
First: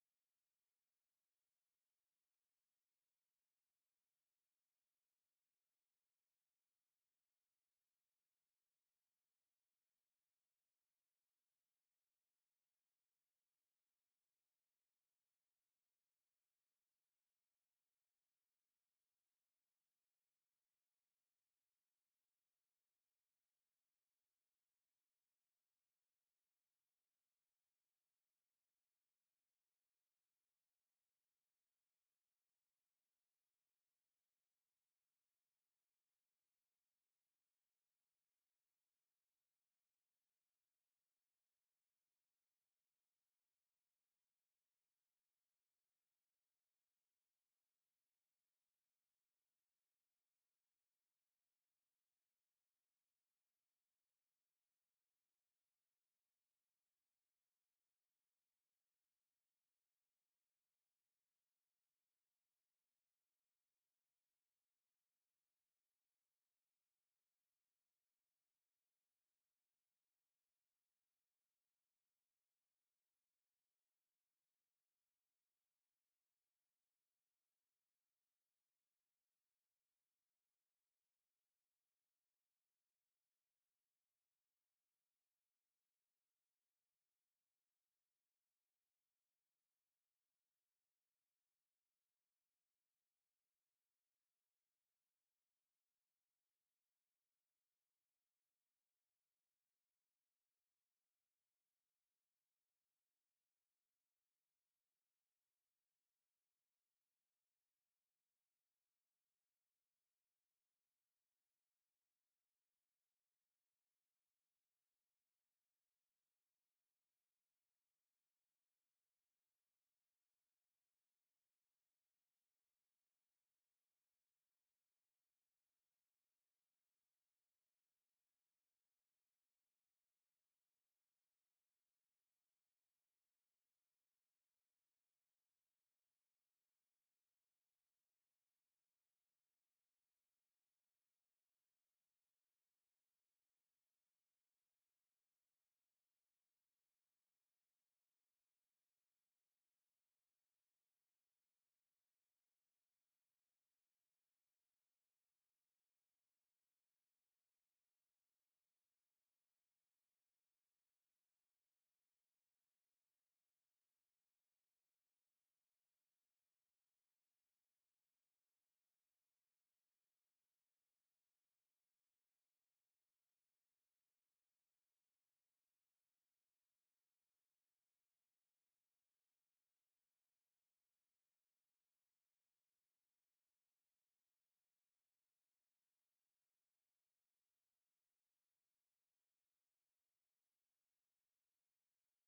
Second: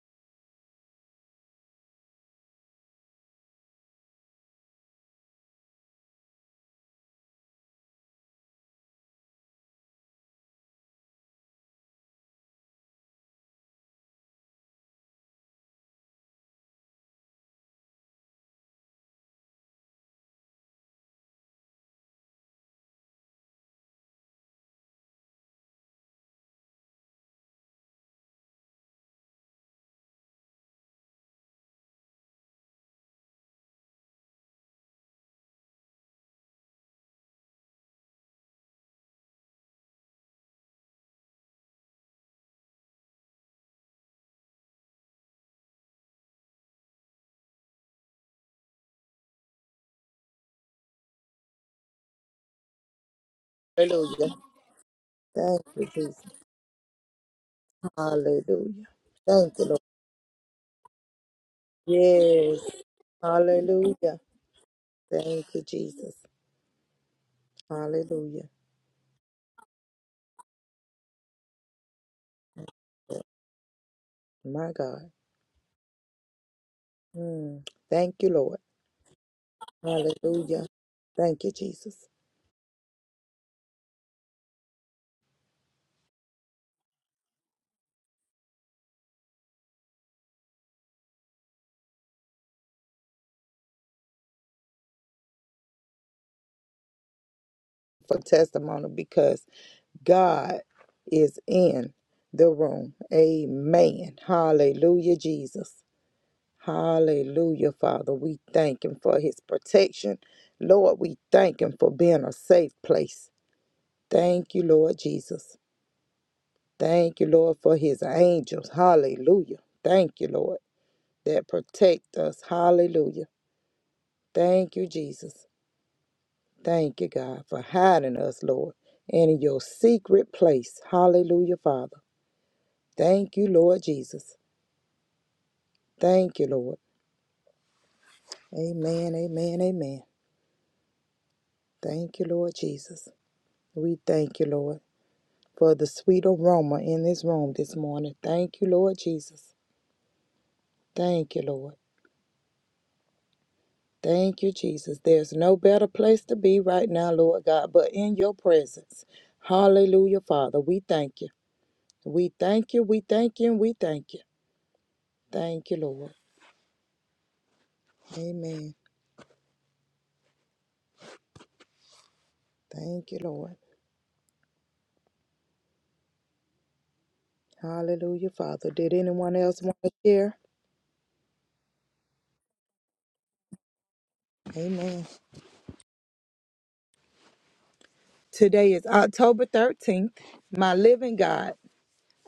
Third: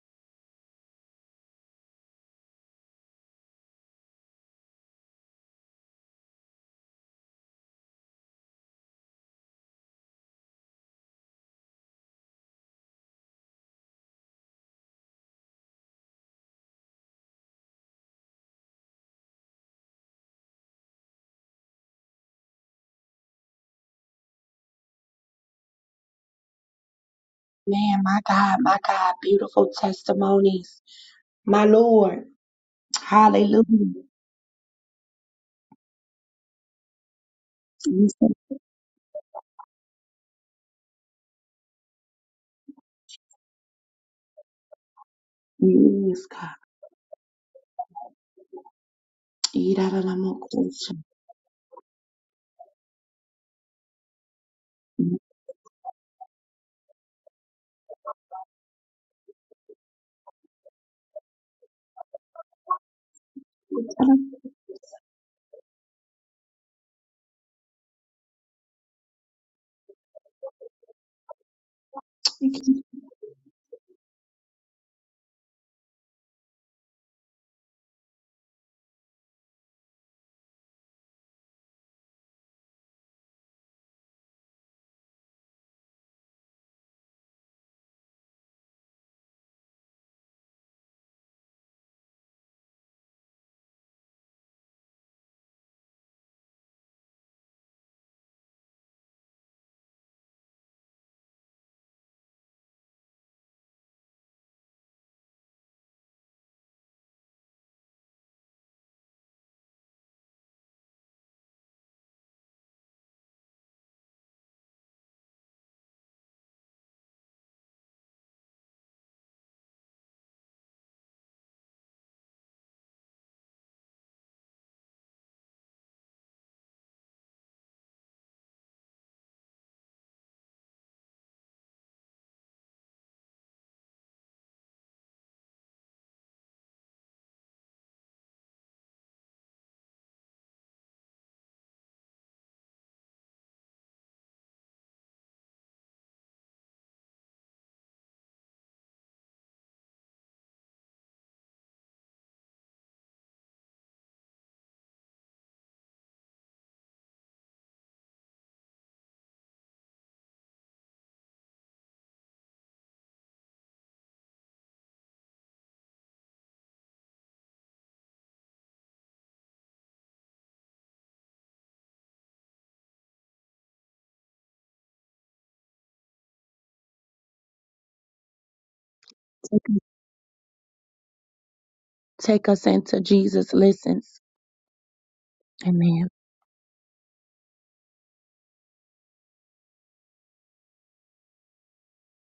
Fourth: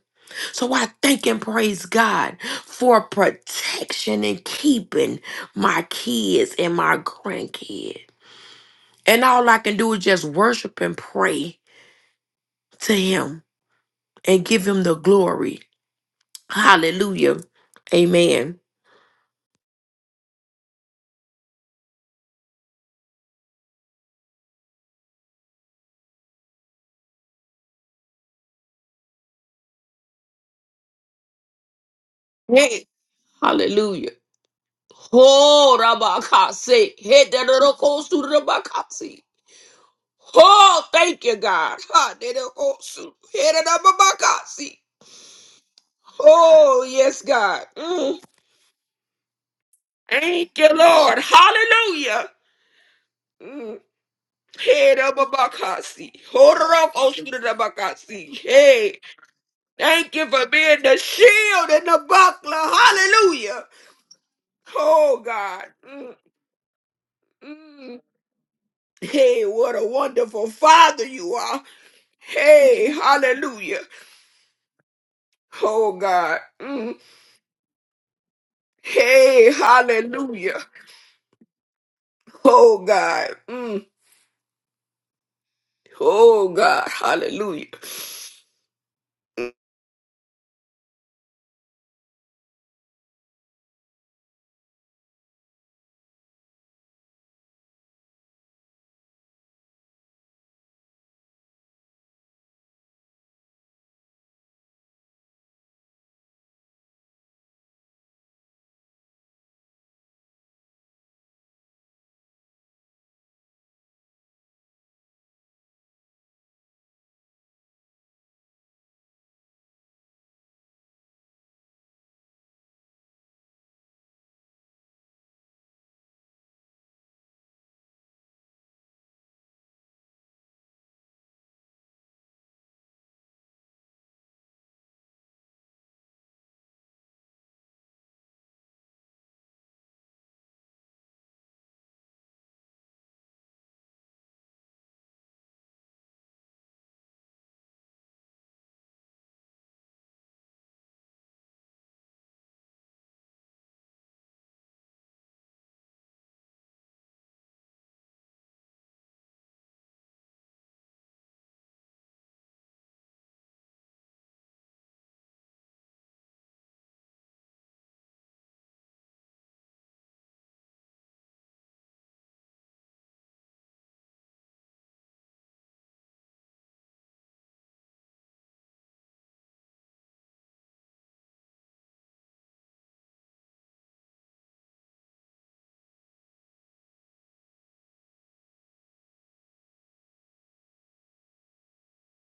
Speaker 3: So I thank and praise God for protection and keeping my kids and my grandkids. And all I can do is just worship and pray to him and give him the glory. Hallelujah. Amen.
Speaker 1: Man, my God, my God, beautiful testimonies. My Lord.
Speaker 3: Yeah.
Speaker 1: Hallelujah.
Speaker 3: Hallelujah. Oh, Rabakase. Hit that little coast
Speaker 1: Yes,
Speaker 3: to
Speaker 1: God.
Speaker 3: Rabakasi. Oh, thank you, God. Ha, that little coast to- hit it up, Rabakasi. Oh, yes, God. Mm.
Speaker 1: Yes, God.
Speaker 3: Thank you, Lord. Hallelujah. Mm.
Speaker 2: Hallelujah.
Speaker 3: Hit up,
Speaker 2: Thank you,
Speaker 3: Rabakasi.
Speaker 2: Jesus.
Speaker 3: Hold it up, coast to Rabakasi.
Speaker 2: Hallelujah.
Speaker 3: Hey,
Speaker 2: Thank you, Lord.
Speaker 3: thank you for being the shield and the
Speaker 2: Yes.
Speaker 3: buckler. Hallelujah.
Speaker 1: Hello.
Speaker 2: Hallelujah.
Speaker 3: Oh,
Speaker 2: Thank you,
Speaker 3: God.
Speaker 2: Jesus.
Speaker 3: Mm, mm.
Speaker 2: Hallelujah.
Speaker 3: Hey, what a wonderful father you are.
Speaker 1: Thank you.
Speaker 3: Hey, hallelujah.
Speaker 2: My God.
Speaker 3: Oh God. Mm.
Speaker 2: Mm. Thank you, Lord.
Speaker 3: Hey, hallelujah.
Speaker 2: Hallelujah. Thank you, Jesus,
Speaker 3: Oh God. Mm. Oh God. Hallelujah.
Speaker 2: for testimony because God is in the room. Amen. Hallelujah, Jesus. Hallelujah, Father. We thank Him for His protection. Lord, we thank Him for being a safe place. Thank you, Lord Jesus. Thank you, Lord, for His angels. Hallelujah. Thank you, Lord, that protect us. Hallelujah. Thank you, Jesus. Thank you, God, for hiding us, Lord, in your secret place. Hallelujah, Father. Thank you, Lord Jesus. Thank you, Lord. Amen, amen, amen. Thank you, Lord Jesus. We thank you, Lord, for the sweet aroma in this room this morning. Thank you, Lord Jesus. Thank you, Lord. Thank you, Jesus. There's no better place to be right now, Lord God, but in your presence. Hallelujah, Father. We thank you. We thank you. We thank you. And we thank you. Thank you, Lord. Amen. Thank you, Lord. Hallelujah, Father. Did anyone else want
Speaker 1: Take
Speaker 2: to share?
Speaker 1: take us into Jesus' listens.
Speaker 2: Amen.
Speaker 1: Amen.
Speaker 2: Today is October 13th. My living God,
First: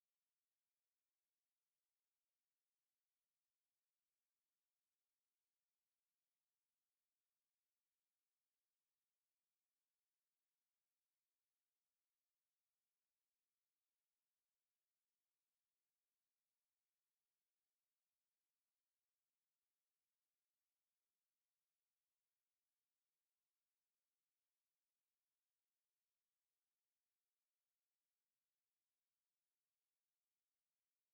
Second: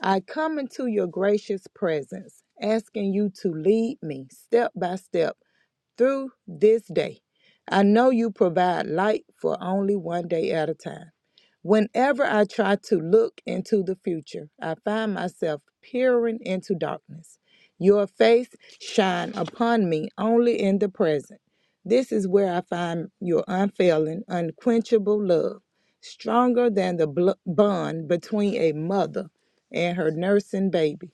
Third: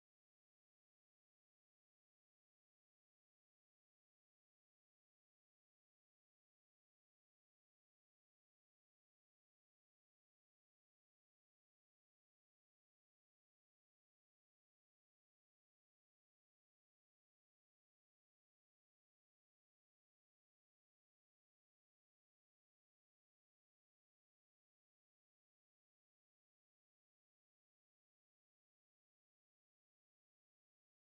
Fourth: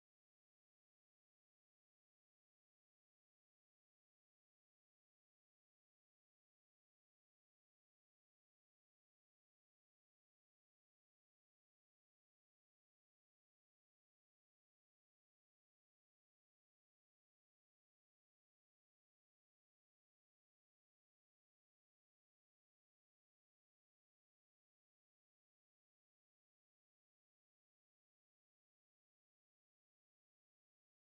Speaker 2: I come into your gracious presence, asking you to lead me step by step through this day. I know you provide light for only one day at a time. Whenever I try to look into the future, I find myself peering into darkness. Your face shine upon me only in the present. This is where I find your unfailing, unquenchable love, stronger than the bl- bond between a mother and her nursing baby.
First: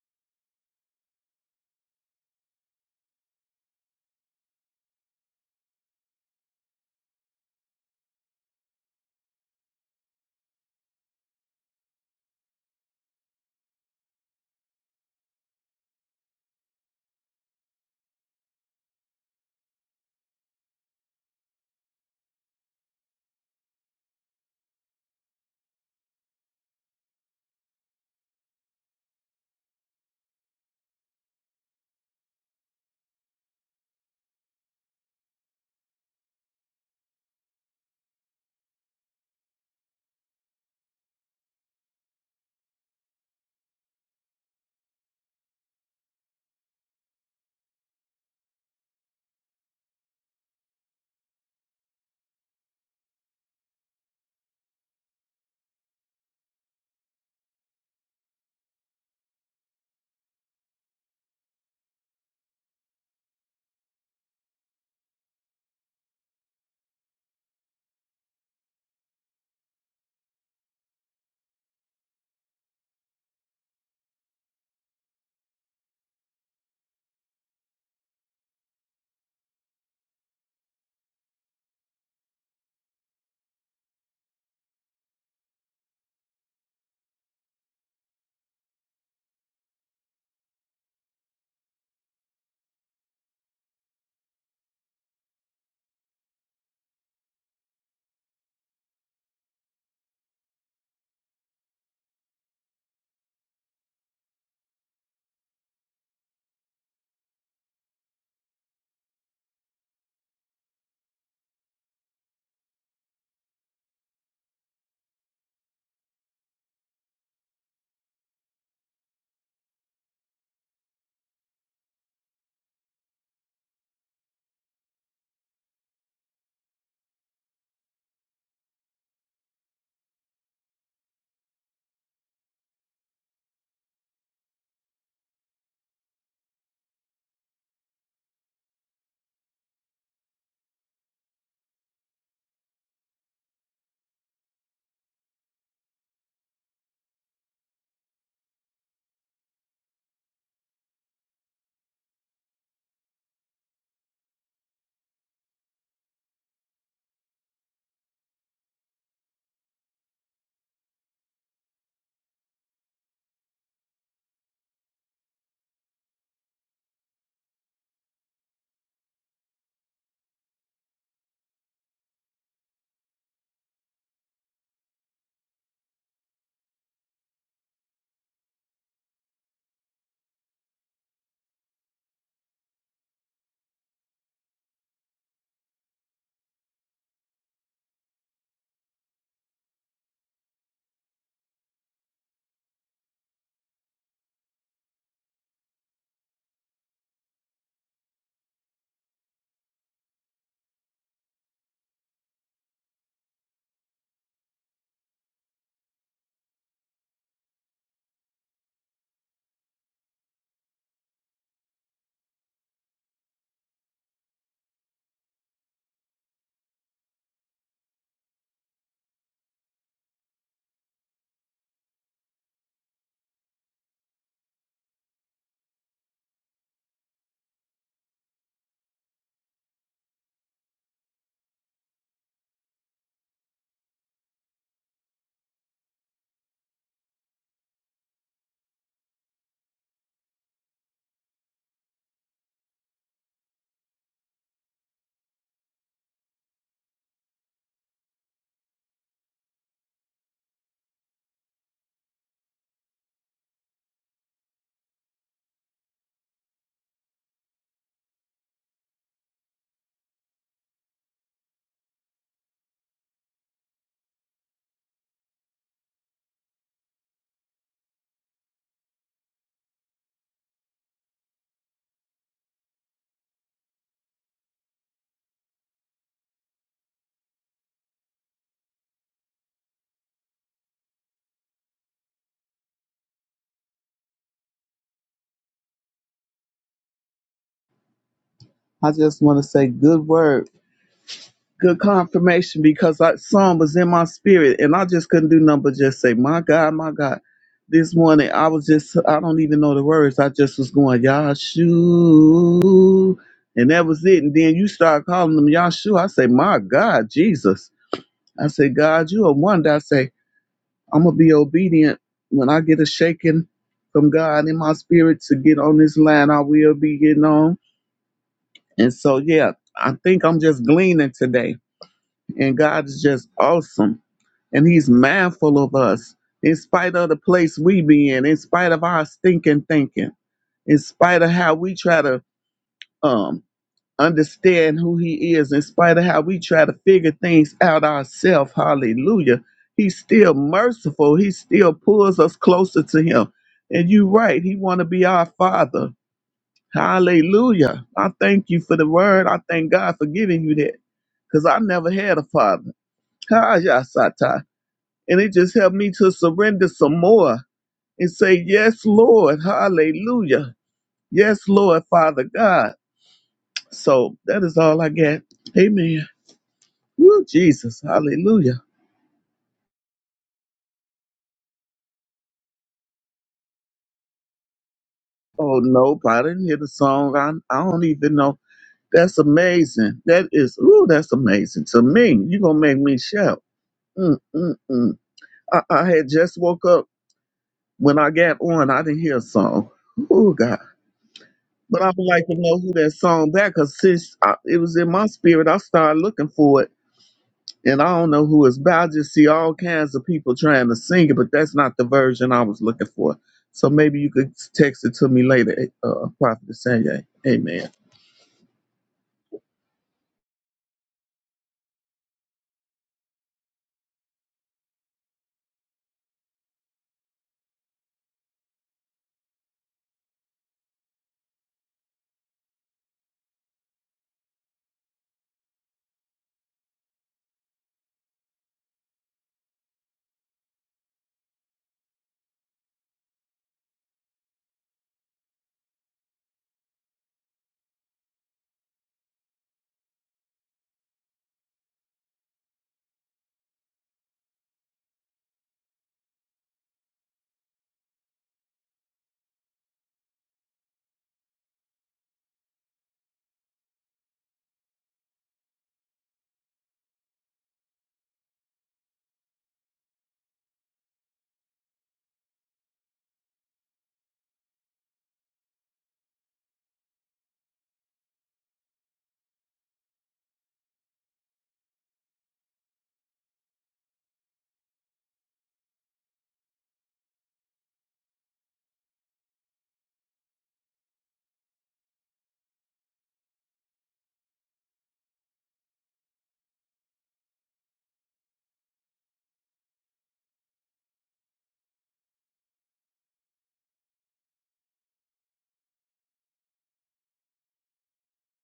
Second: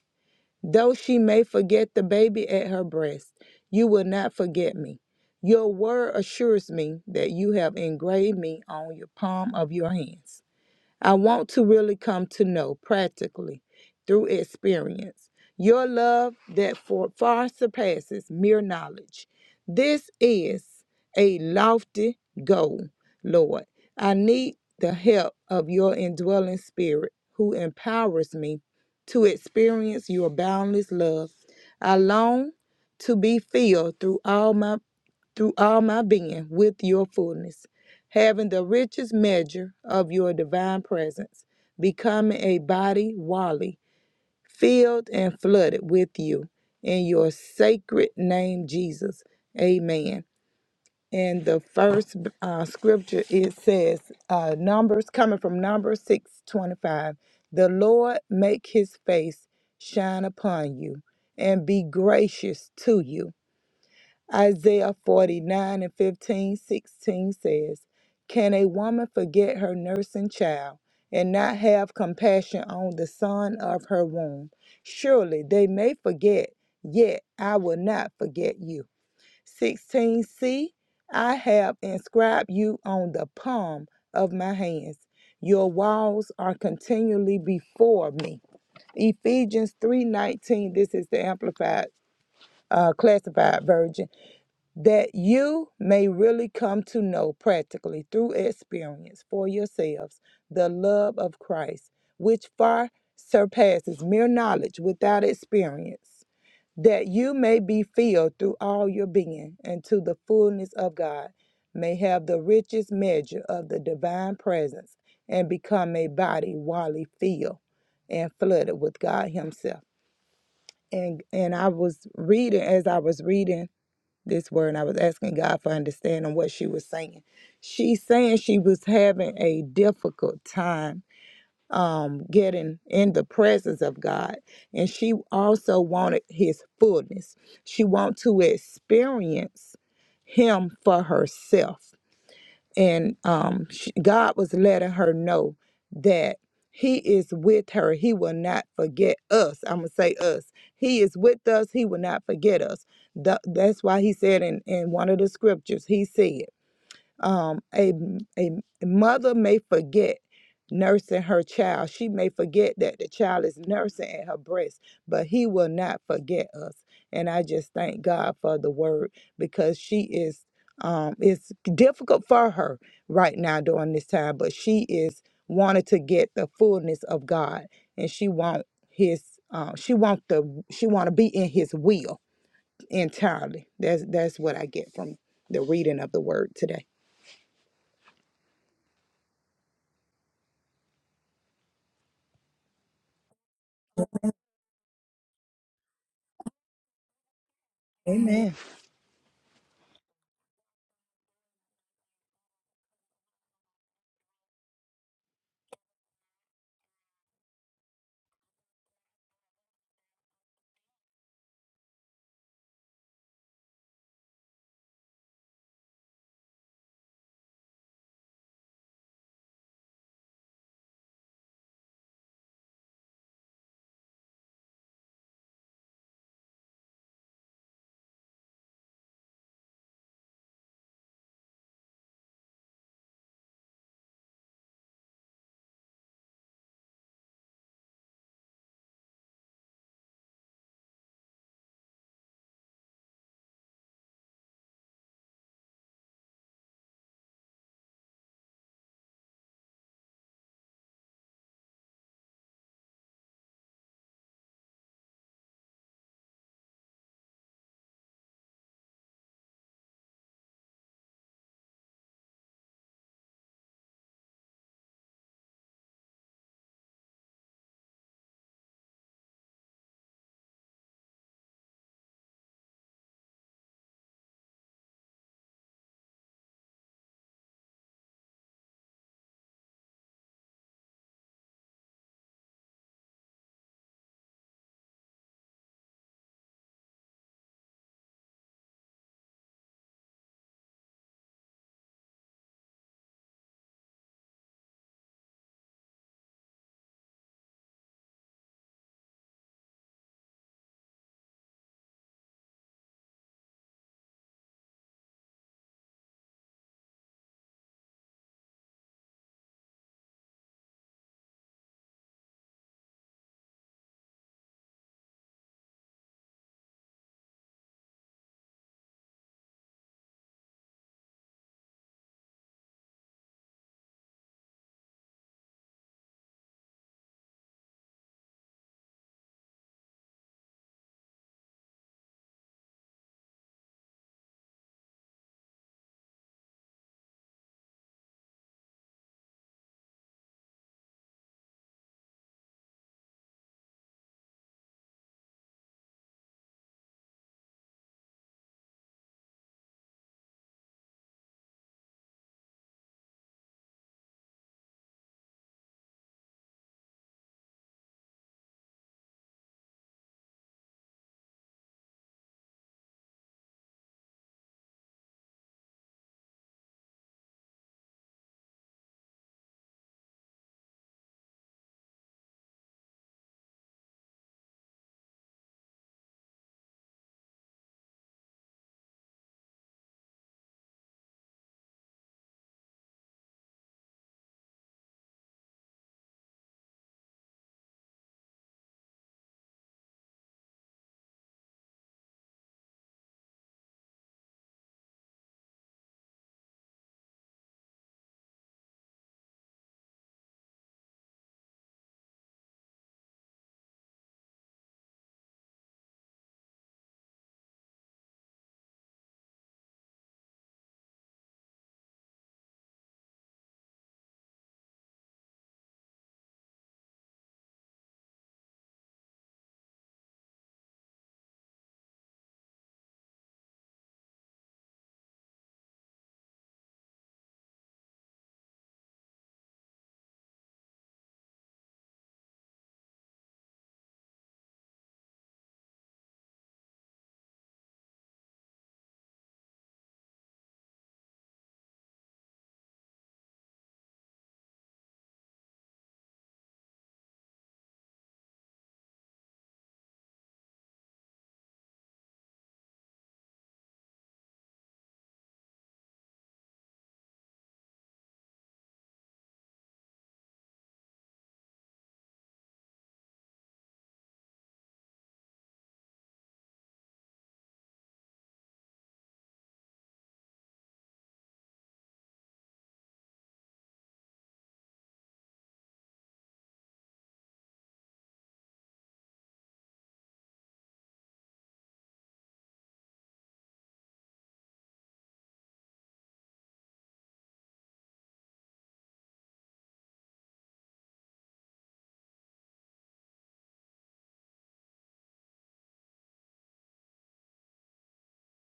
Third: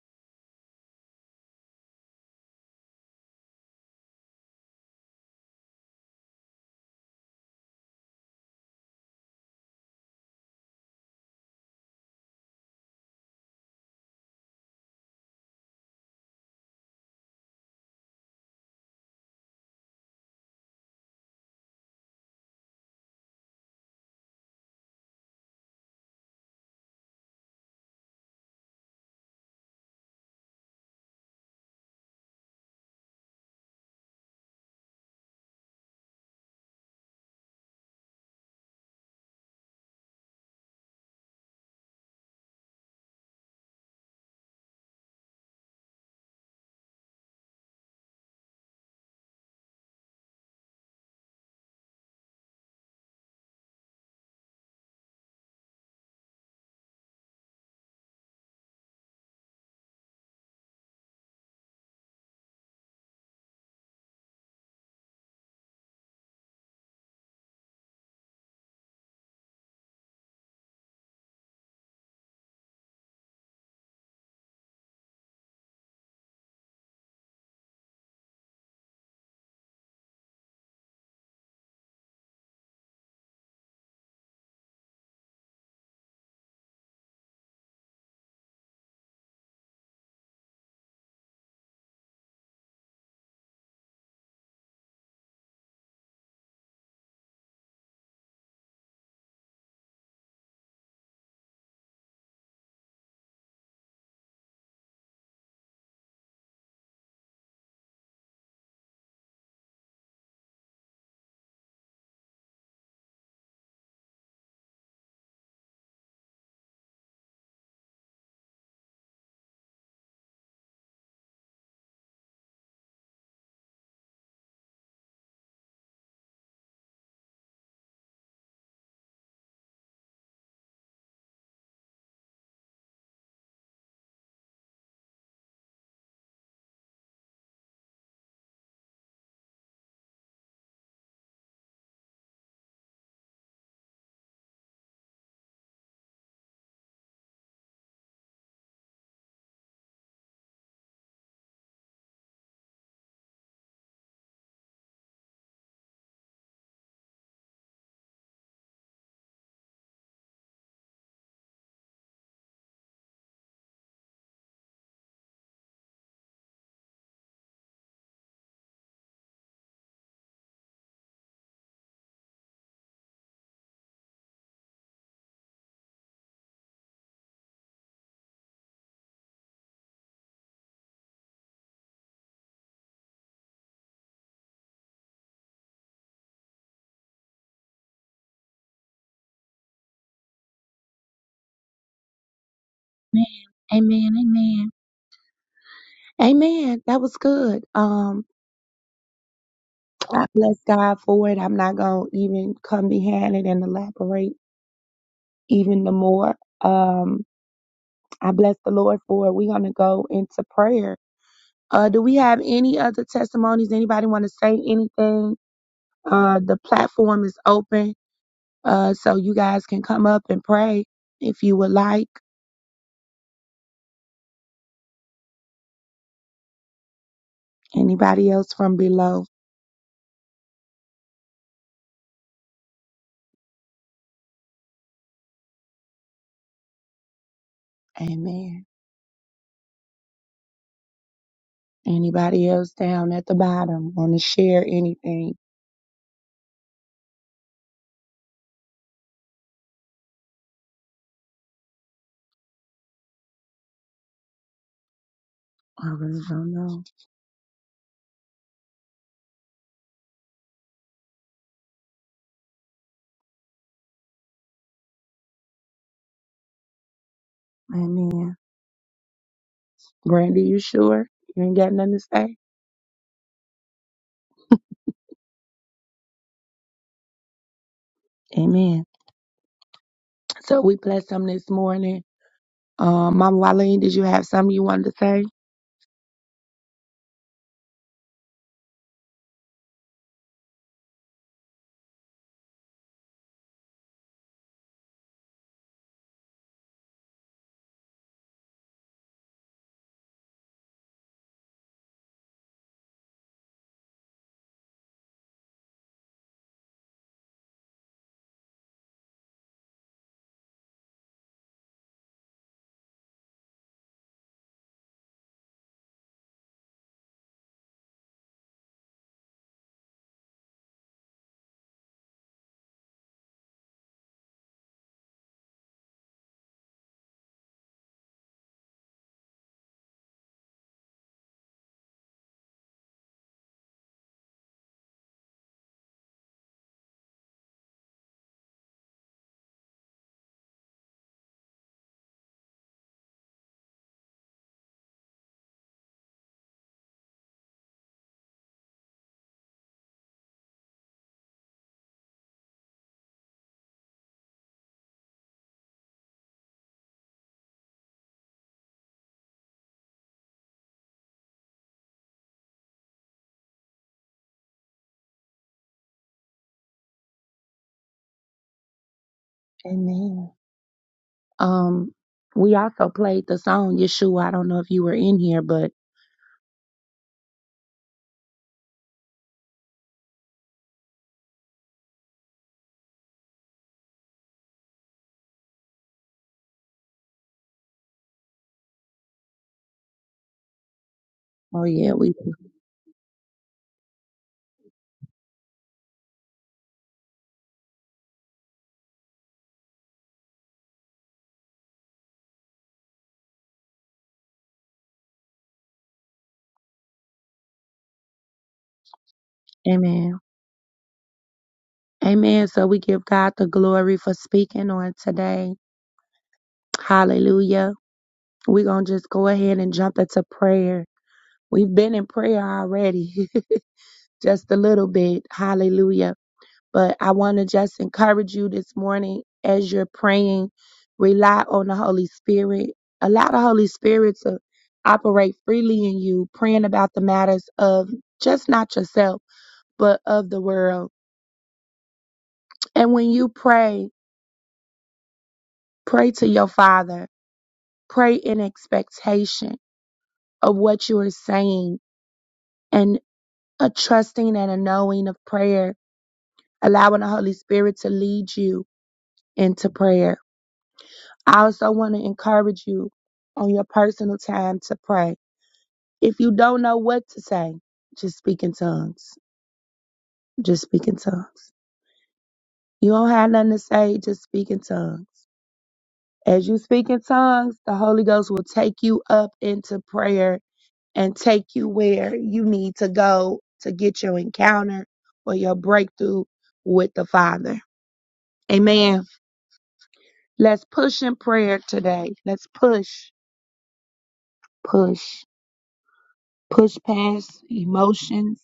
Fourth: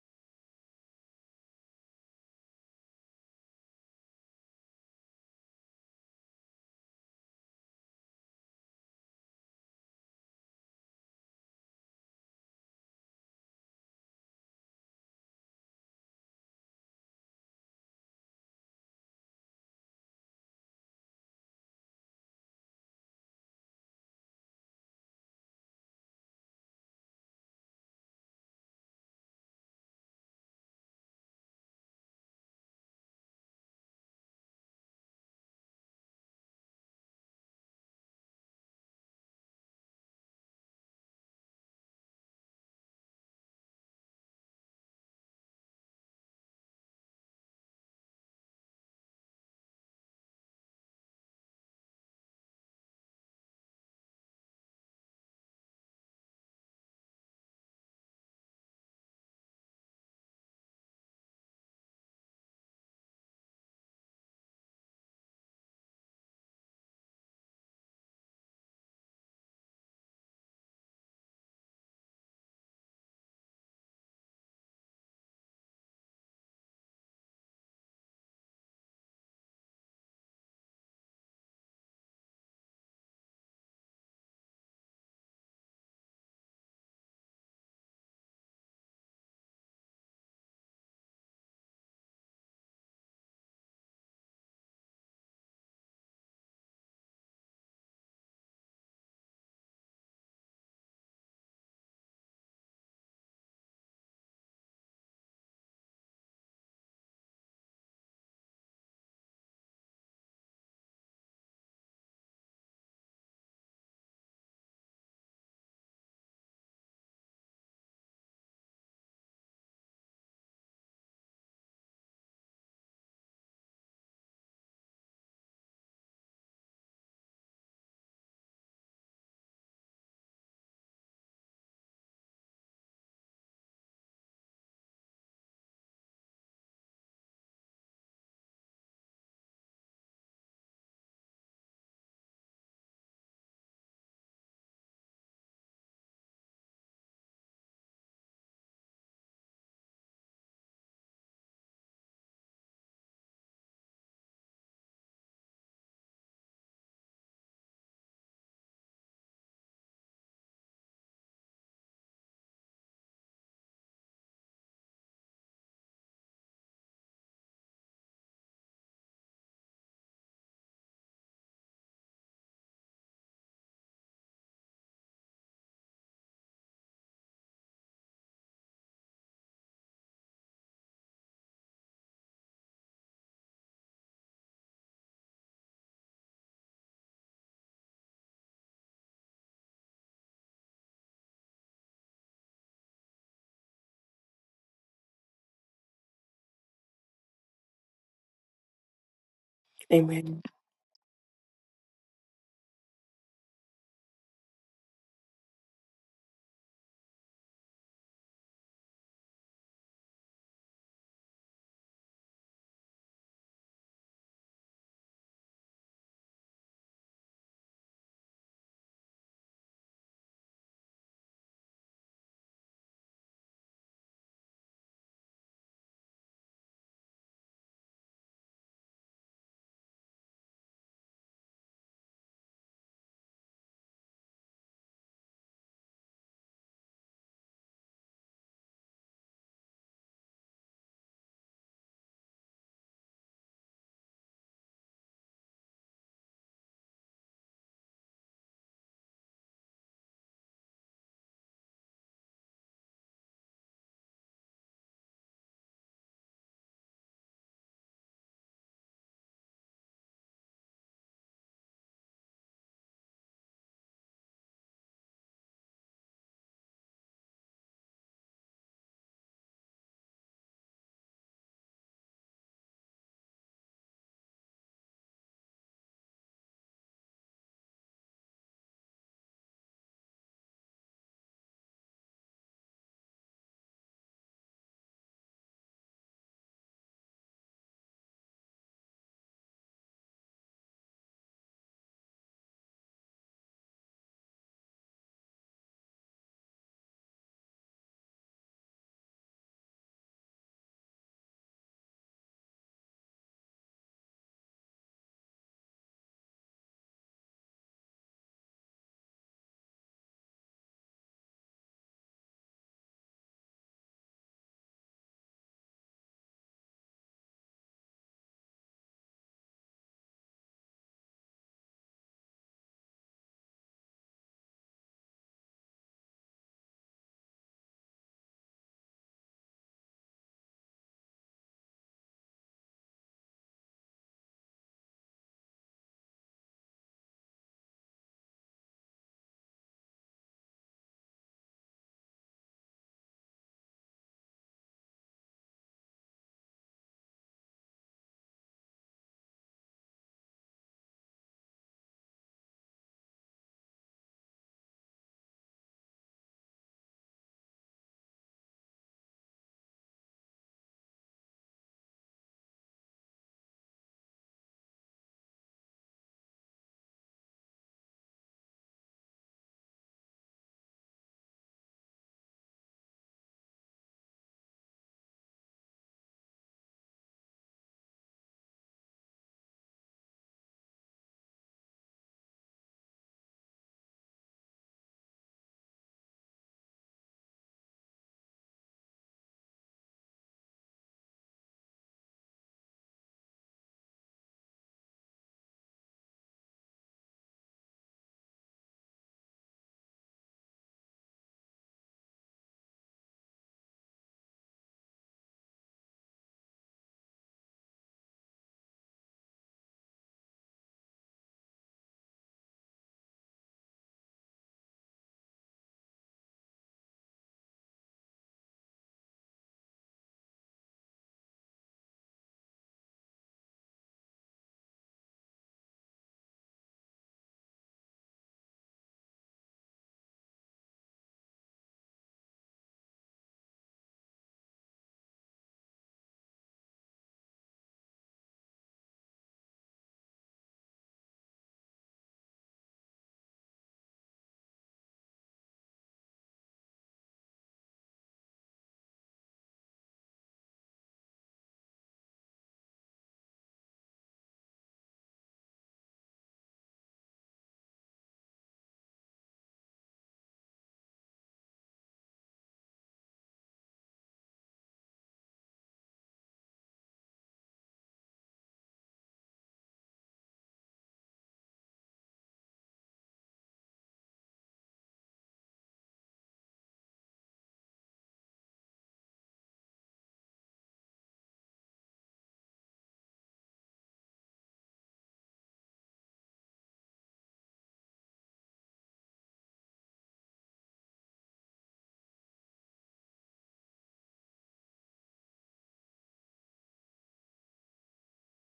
Speaker 2: Though she may forget the baby at her breast, you will not forget me. Your word assures me that you have engraved me on your palm of your hands. I want to really come to know practically through experience your love that for far surpasses mere knowledge. This is a lofty goal, Lord. I need the help of your indwelling spirit who empowers me to experience your boundless love. I long to be filled through all my through all my being with your fullness having the richest measure of your divine presence, becoming a body wally, filled and flooded with you. In your sacred name, Jesus. Amen. And the first uh, scripture it says, uh, Numbers coming from Numbers six twenty five. The Lord make his face shine upon you and be gracious to you Isaiah 49 and 15 16 says, Can a woman forget her nursing child and not have compassion on the son of her womb? Surely they may forget, yet I will not forget you. 16c, see, I have inscribed you on the palm of my hands. Your walls are continually before me. Ephesians 3:19, this is the amplified uh, classified version that you may really come to know practically through experience for yourselves the love of Christ, which far surpasses mere knowledge without experience, that you may be filled through all your being and to the fullness of God, may have the richest measure of the divine presence and become a body wholly filled and flooded with God Himself. And and I was reading as I was reading this word and I was asking God for understanding what she was saying. She's saying she was having a difficult time um getting in the presence of God and she also wanted his fullness. She wanted to experience him for herself and um, sh God was letting her know that He is with her. He will not forget us. I'm gonna say us. He is with us. He will not forget us. Tha- that's why He said in, in one of the scriptures, He said. Um, a, a mother may forget nursing her child. She may forget that the child is nursing at her breast, but he will not forget us. And I just thank God for the word because she is um it's difficult for her right now during this time, but she is wanting to get the fullness of God and she want his um she want the she want to be in his will entirely. That's that's what I get from the reading of the word today.
Speaker 1: Amen. Amen. Amen. Amen. That was good. Um, I
Speaker 3: Amen.
Speaker 1: bless God for it. I'm not gonna even come behind it and elaborate even the more. Um, I bless the Lord for it. We're gonna go into prayer. Uh, do we have any other testimonies? Anybody want to say anything? Uh, the platform is open, uh, so you guys can come up and pray if you would like. Anybody else from below? Amen. Anybody else down at the bottom want to share anything? I really don't know. Amen. Brandy, you sure? You ain't got nothing to say? Amen. So we bless them this morning. Um, Mama Wileen, did you have something you wanted to say?
Speaker 4: I just want to say good word, good confirmation because that song was in my spirit and I just couldn't do nothing but just say, my God, my God. This morning I was just, I don't even know the words. I just was going, Yahshua. And that was it. And then you start calling them Yahshua. I say, my God, Jesus. I say, God, you are one. I say, I'm going to be obedient when I get a shaking from God in my spirit to get on this line. I will be getting on and so, yeah, I think I'm just gleaning today. And God is just awesome. And He's mindful of us, in spite of the place we be in, in spite of our stinking thinking, in spite of how we try to um, understand who He is, in spite of how we try to figure things out ourselves. Hallelujah. He's still merciful. He still pulls us closer to Him. And you're right. He want to be our Father. Hallelujah. I thank you for the word. I thank God for giving you that because I never had a father. Kajasata. And it just helped me to surrender some more and say, Yes, Lord. Hallelujah. Yes, Lord, Father God. So that is all I got. Amen. Woo, Jesus. Hallelujah.
Speaker 1: Amen. Um, we also played the song Yeshua. I don't know if you were in here,
Speaker 4: Oh,
Speaker 1: but
Speaker 4: nope. I didn't hear the song. I, I don't even know. That's amazing. That is, ooh, that's amazing to me. You're going to make me shout. Mm, mm, mm. I, I had just woke up when I got on. I didn't hear a song. Oh God!
Speaker 1: oh
Speaker 4: But I
Speaker 1: yeah,
Speaker 4: would
Speaker 1: we
Speaker 4: like to know who that song back, cause since I, it was in my spirit, I started looking for it, and I don't know who it's by. I just see all kinds of people trying to sing it, but that's not the version I was looking for. So maybe you could text it to me later, eh, uh, Prophet Sanye. Amen.
Speaker 1: Amen. Amen. So we give God the glory for speaking on today. Hallelujah. We're going to just go ahead and jump into prayer. We've been in prayer already, (laughs) just a little bit. Hallelujah. But I want to just encourage you this morning as you're praying, rely on the Holy Spirit. Allow the Holy Spirit to operate freely in you, praying about the matters of just not yourself, but of the world. And when you pray, pray to your Father. Pray in expectation of what you are saying and a trusting and a knowing of prayer, allowing the Holy Spirit to lead you into prayer. I also want to encourage you on your personal time to pray. If you don't know what to say, just speak in tongues. Just speak in tongues. You don't have nothing to say, just speak in tongues. As you speak in tongues, the Holy Ghost will take you up into prayer and take you where you need to go to get your encounter or your breakthrough with the Father. Amen. Let's push in prayer today. Let's push, push, push past emotions,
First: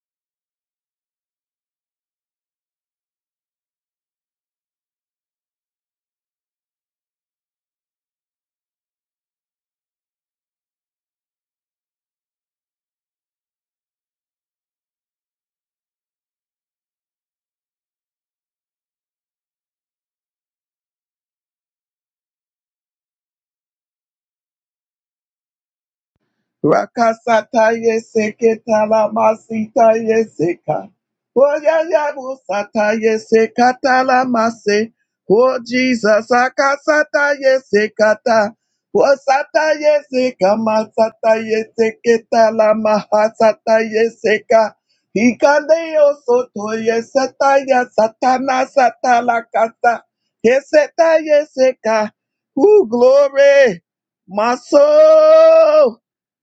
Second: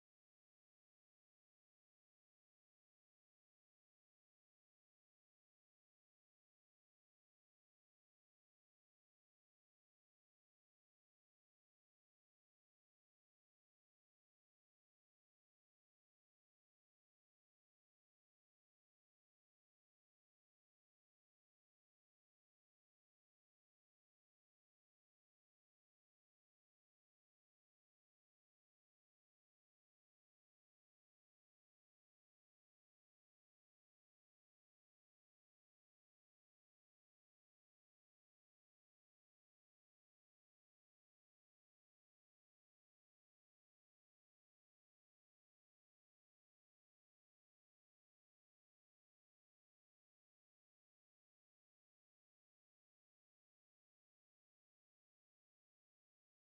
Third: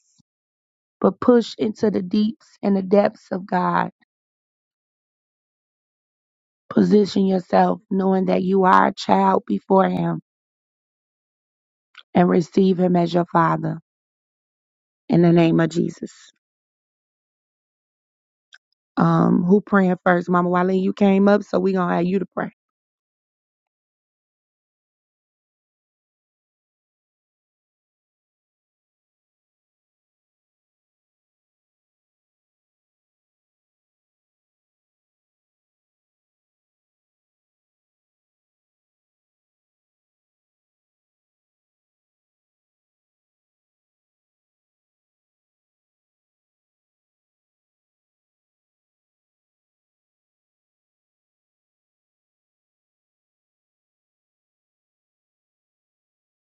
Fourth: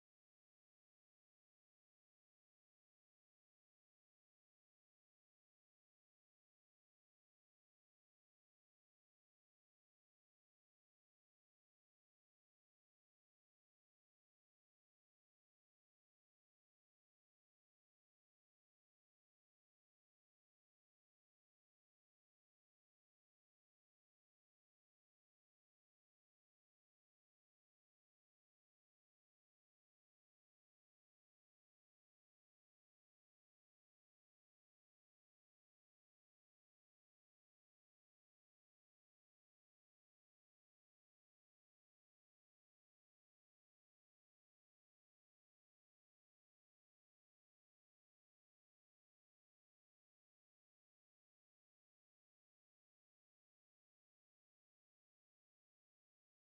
Speaker 1: but push into the deeps and the depths of God. Position yourself knowing that you are a child before Him and receive Him as your Father. In the name of Jesus. Um, who praying first? Mama Wiley, you came up, so we gonna have you to pray.
Speaker 4: Rakasataye seketalamasitaye seka. Oyayabusataye sekatalamase. Oh Jesus, akasataye sekata. Osataye sekamasataye seketalamahasataye seka. Ikandeo sotoye sataya satana satalakasa. yeseta yeseka, Ooh, glory. My soul.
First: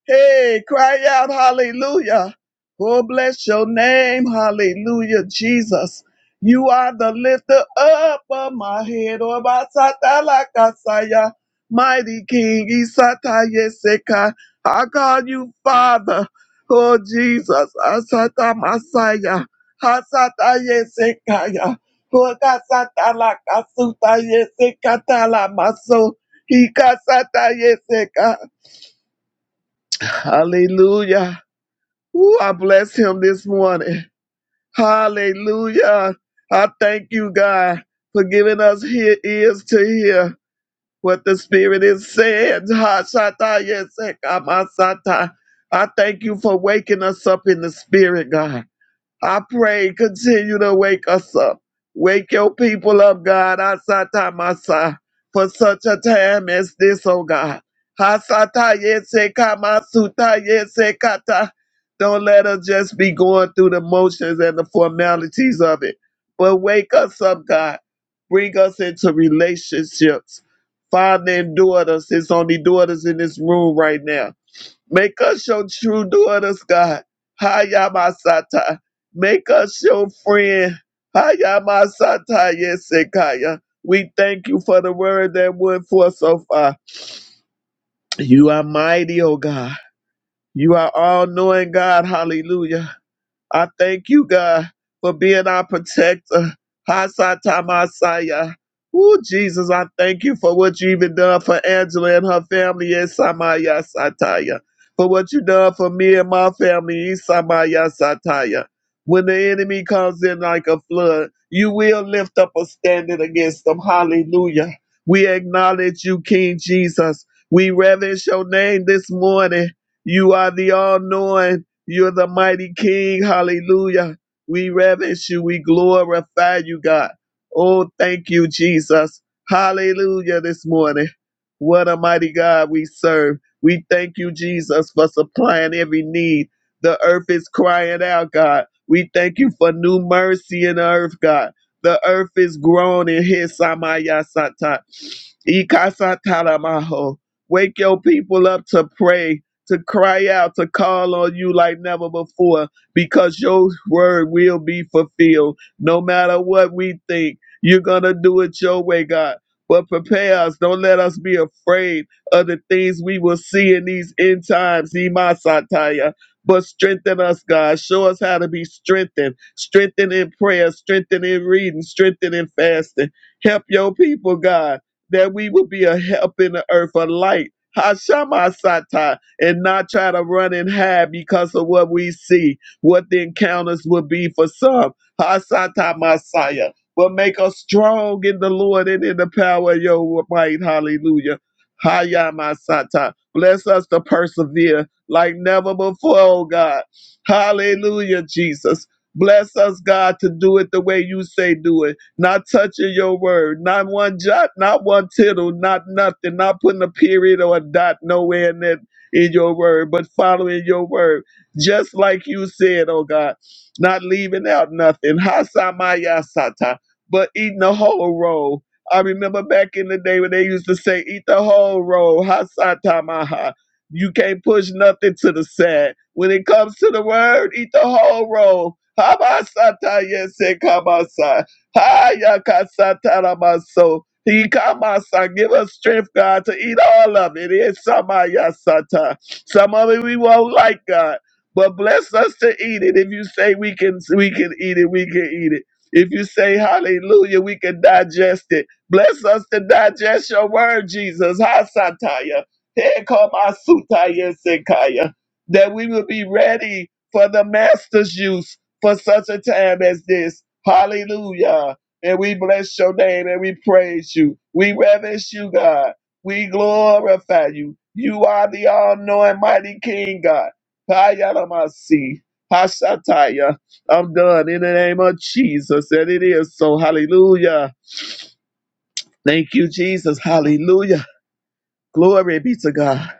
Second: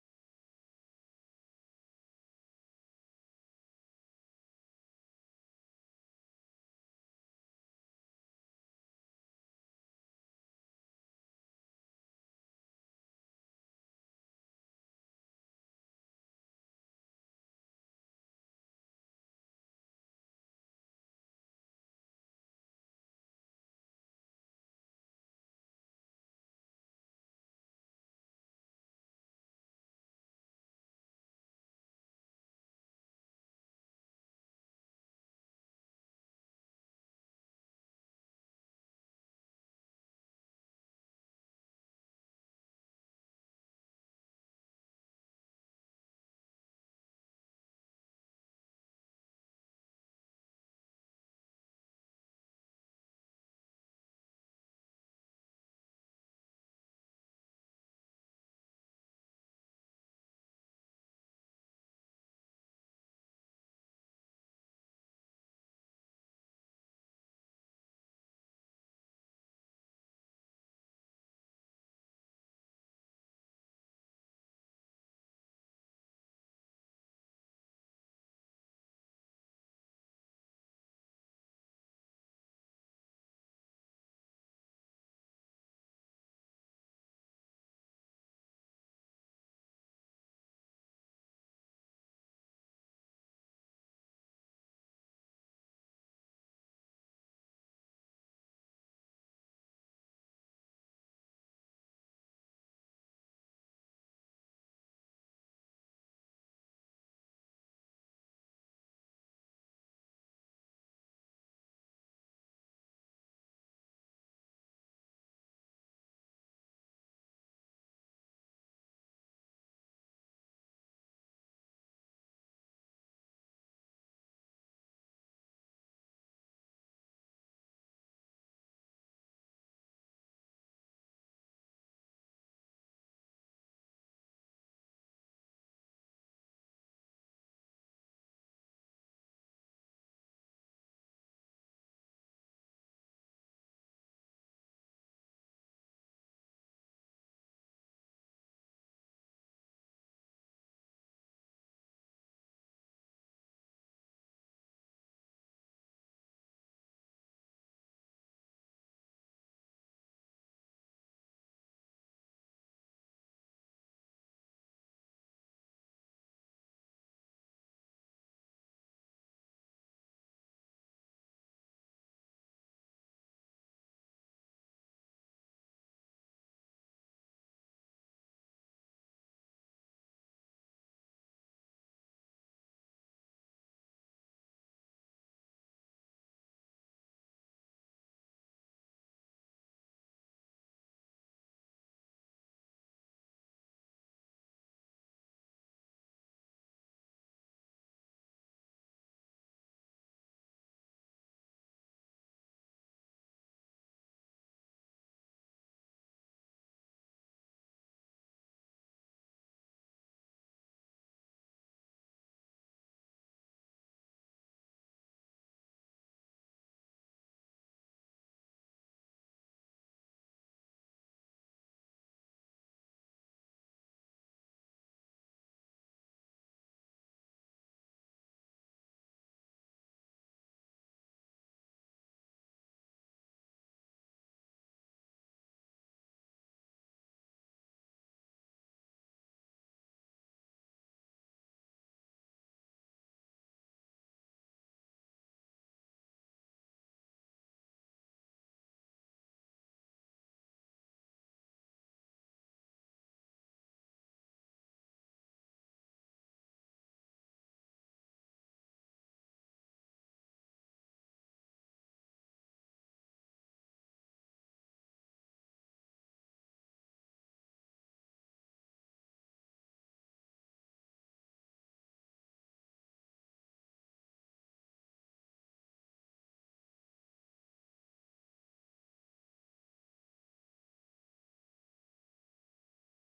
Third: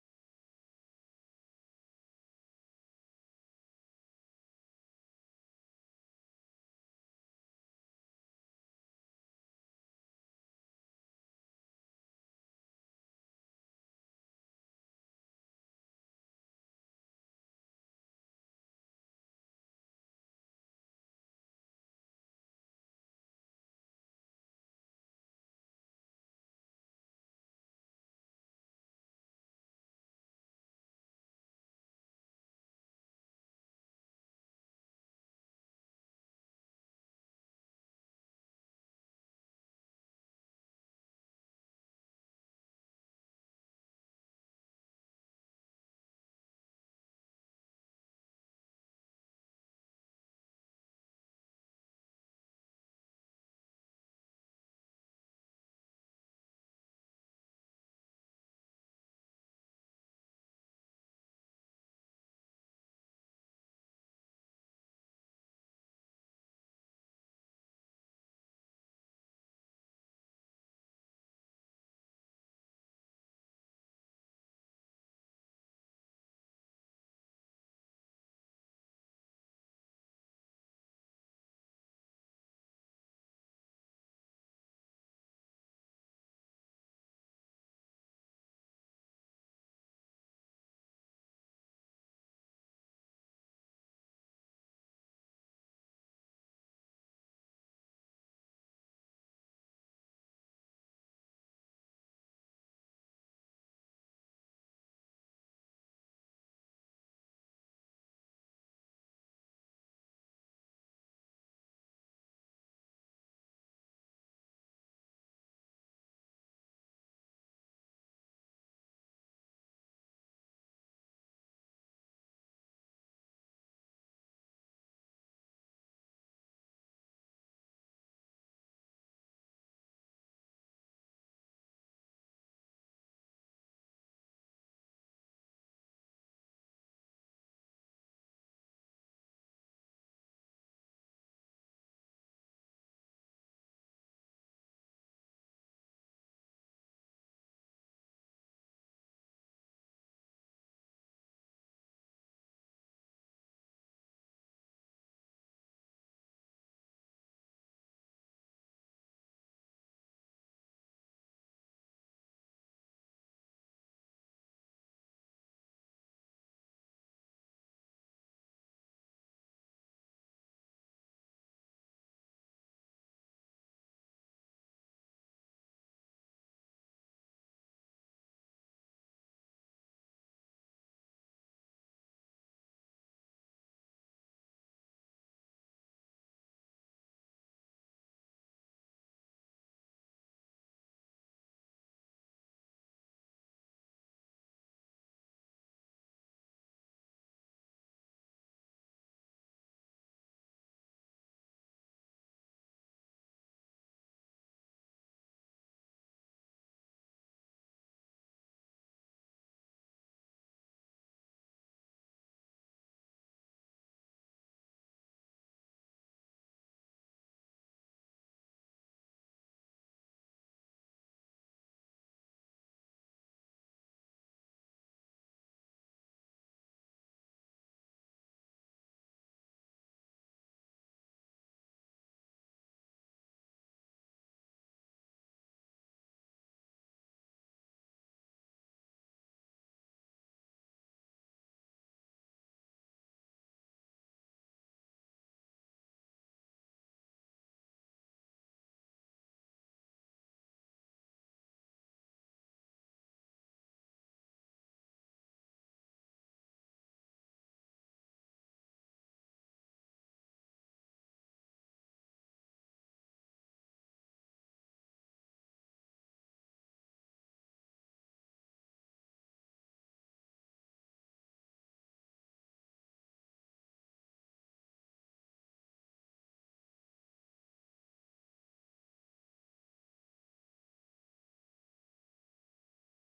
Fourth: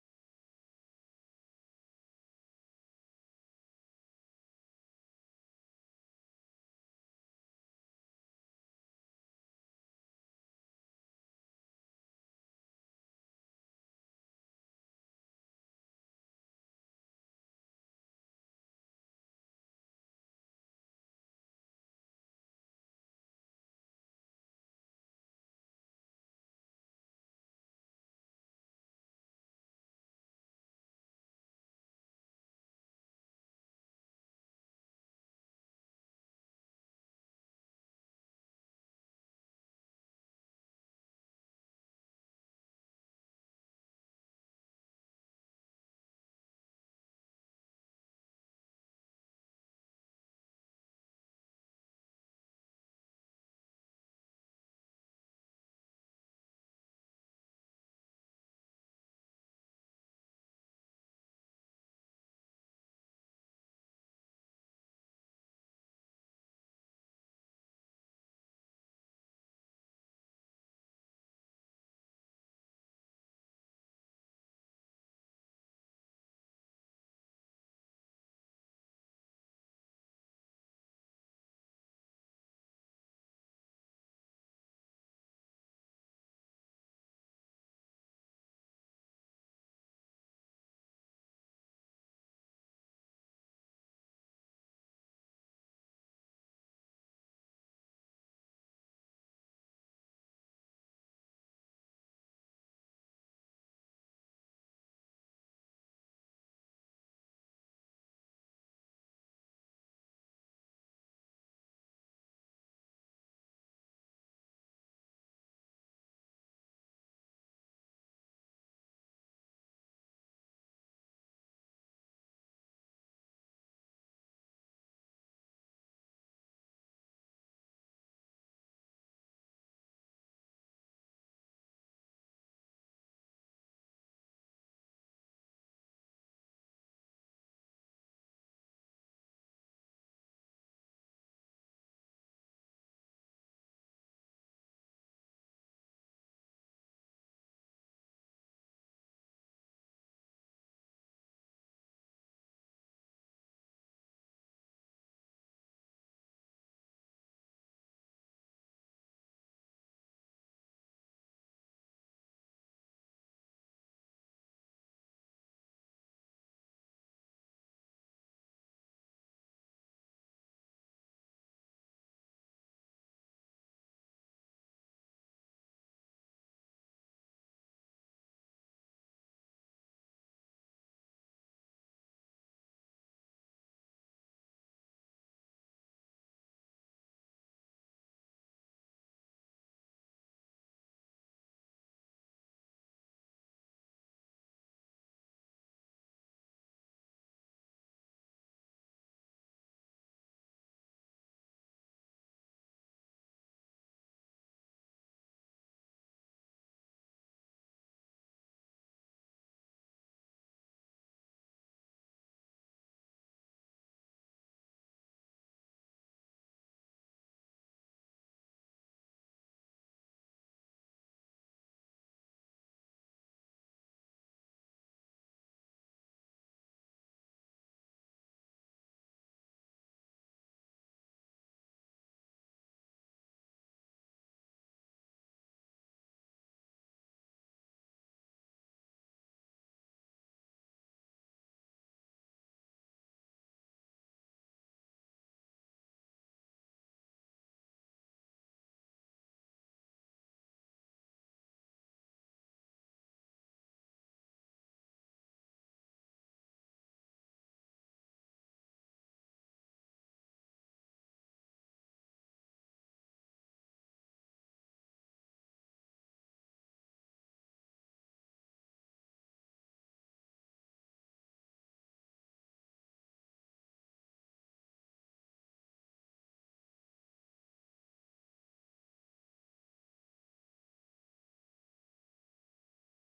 Speaker 4: Hey, cry out, hallelujah. Oh, bless your name, hallelujah, Jesus. You are the lifter up of my head, oh, basatalakasaya. mighty King, Isatayeseka. I call you Father, oh, Jesus, Asata Masaya, Hasatayesekaya. Oh, kasatalakasutayesekatala maso. Ikasatayeseka. Hallelujah. Ooh, I bless him this morning. Hallelujah. I thank you, God, for giving us here ears to hear what the Spirit is saying. Ha, shata, yes, eh, kama, sata. I thank you for waking us up in the Spirit, God. I pray, continue to wake us up. Wake your people up, God, Asata Masa, for such a time as this, oh God. Hasata Yese Kamasuta Yese Kata. Don't let us just be going through the motions and the formalities of it. But wake us up, God. Bring us into relationships. Father and daughters, it's only daughters in this room right now Make us your true daughters, God. Hayamasata. Make us your friend. Hayamasata Yesekaya. We thank you for the word that went forth so far. You are mighty, O God. You are all knowing God. Hallelujah. I thank you, God, for being our protector. Hasatamasaya. Ooh, Jesus, I thank you for what you even done for Angela and her family in Samaya Sataya. For what you done for me and my family in Samaya Sataya. When the enemy comes in like a flood, you will lift up a standard against them. Hallelujah. We acknowledge you, King Jesus. We reverence your name this morning. You are the all knowing. You're the mighty King. Hallelujah. We reverence you. We glorify you, God. Oh, thank you, Jesus. Hallelujah this morning. What a mighty God we serve. We thank you, Jesus, for supplying every need. The earth is crying out, God. We thank you for new mercy in the earth, God. The earth is groaning. Hisamaya sata. Ikasata lamaho. Wake your people up to pray to cry out, to call on you like never before, because your word will be fulfilled. No matter what we think, you're going to do it your way, God. But prepare us. Don't let us be afraid of the things we will see in these end times, Imasataya. But strengthen us, God. Show us how to be strengthened. Strengthen in prayer, strengthen in reading, strengthen in fasting. Help your people, God, that we will be a help in the earth, a light. Hashama and not try to run and hide because of what we see, what the encounters will be for some. Hasata Messiah. But make us strong in the Lord and in the power of your might. Hallelujah. Haya Masata. Bless us to persevere like never before, oh God. Hallelujah, Jesus. Bless us, God, to do it the way you say do it. Not touching your word, not one jot, not one tittle, not nothing, not putting a period or a dot nowhere in it in your word, but following your word, just like you said, oh God, not leaving out nothing. Hasamayasata, but eating the whole roll. I remember back in the day when they used to say, eat the whole roll. Hasatamaha. You can't push nothing to the side. When it comes to the word, eat the whole roll. Habasata yese kabasa. Hayakasata he come, my son, give us strength, God, to eat all of it. It's some of your sata. Some of it we won't like, God, but bless us to eat it. If you say we can, we can eat it, we can eat it. If you say hallelujah, we can digest it. Bless us to digest your word, Jesus. Ha sataya. Here come our sutaya sekaya. That we will be ready for the master's use for such a time as this. Hallelujah and we bless your name and we praise you. We reverence you, God. We glorify you. You are the all knowing mighty King, God. Hayalamasi. Hashataya. I'm done in the name of Jesus. And it is so. Hallelujah. Thank you, Jesus. Hallelujah. Glory be to God.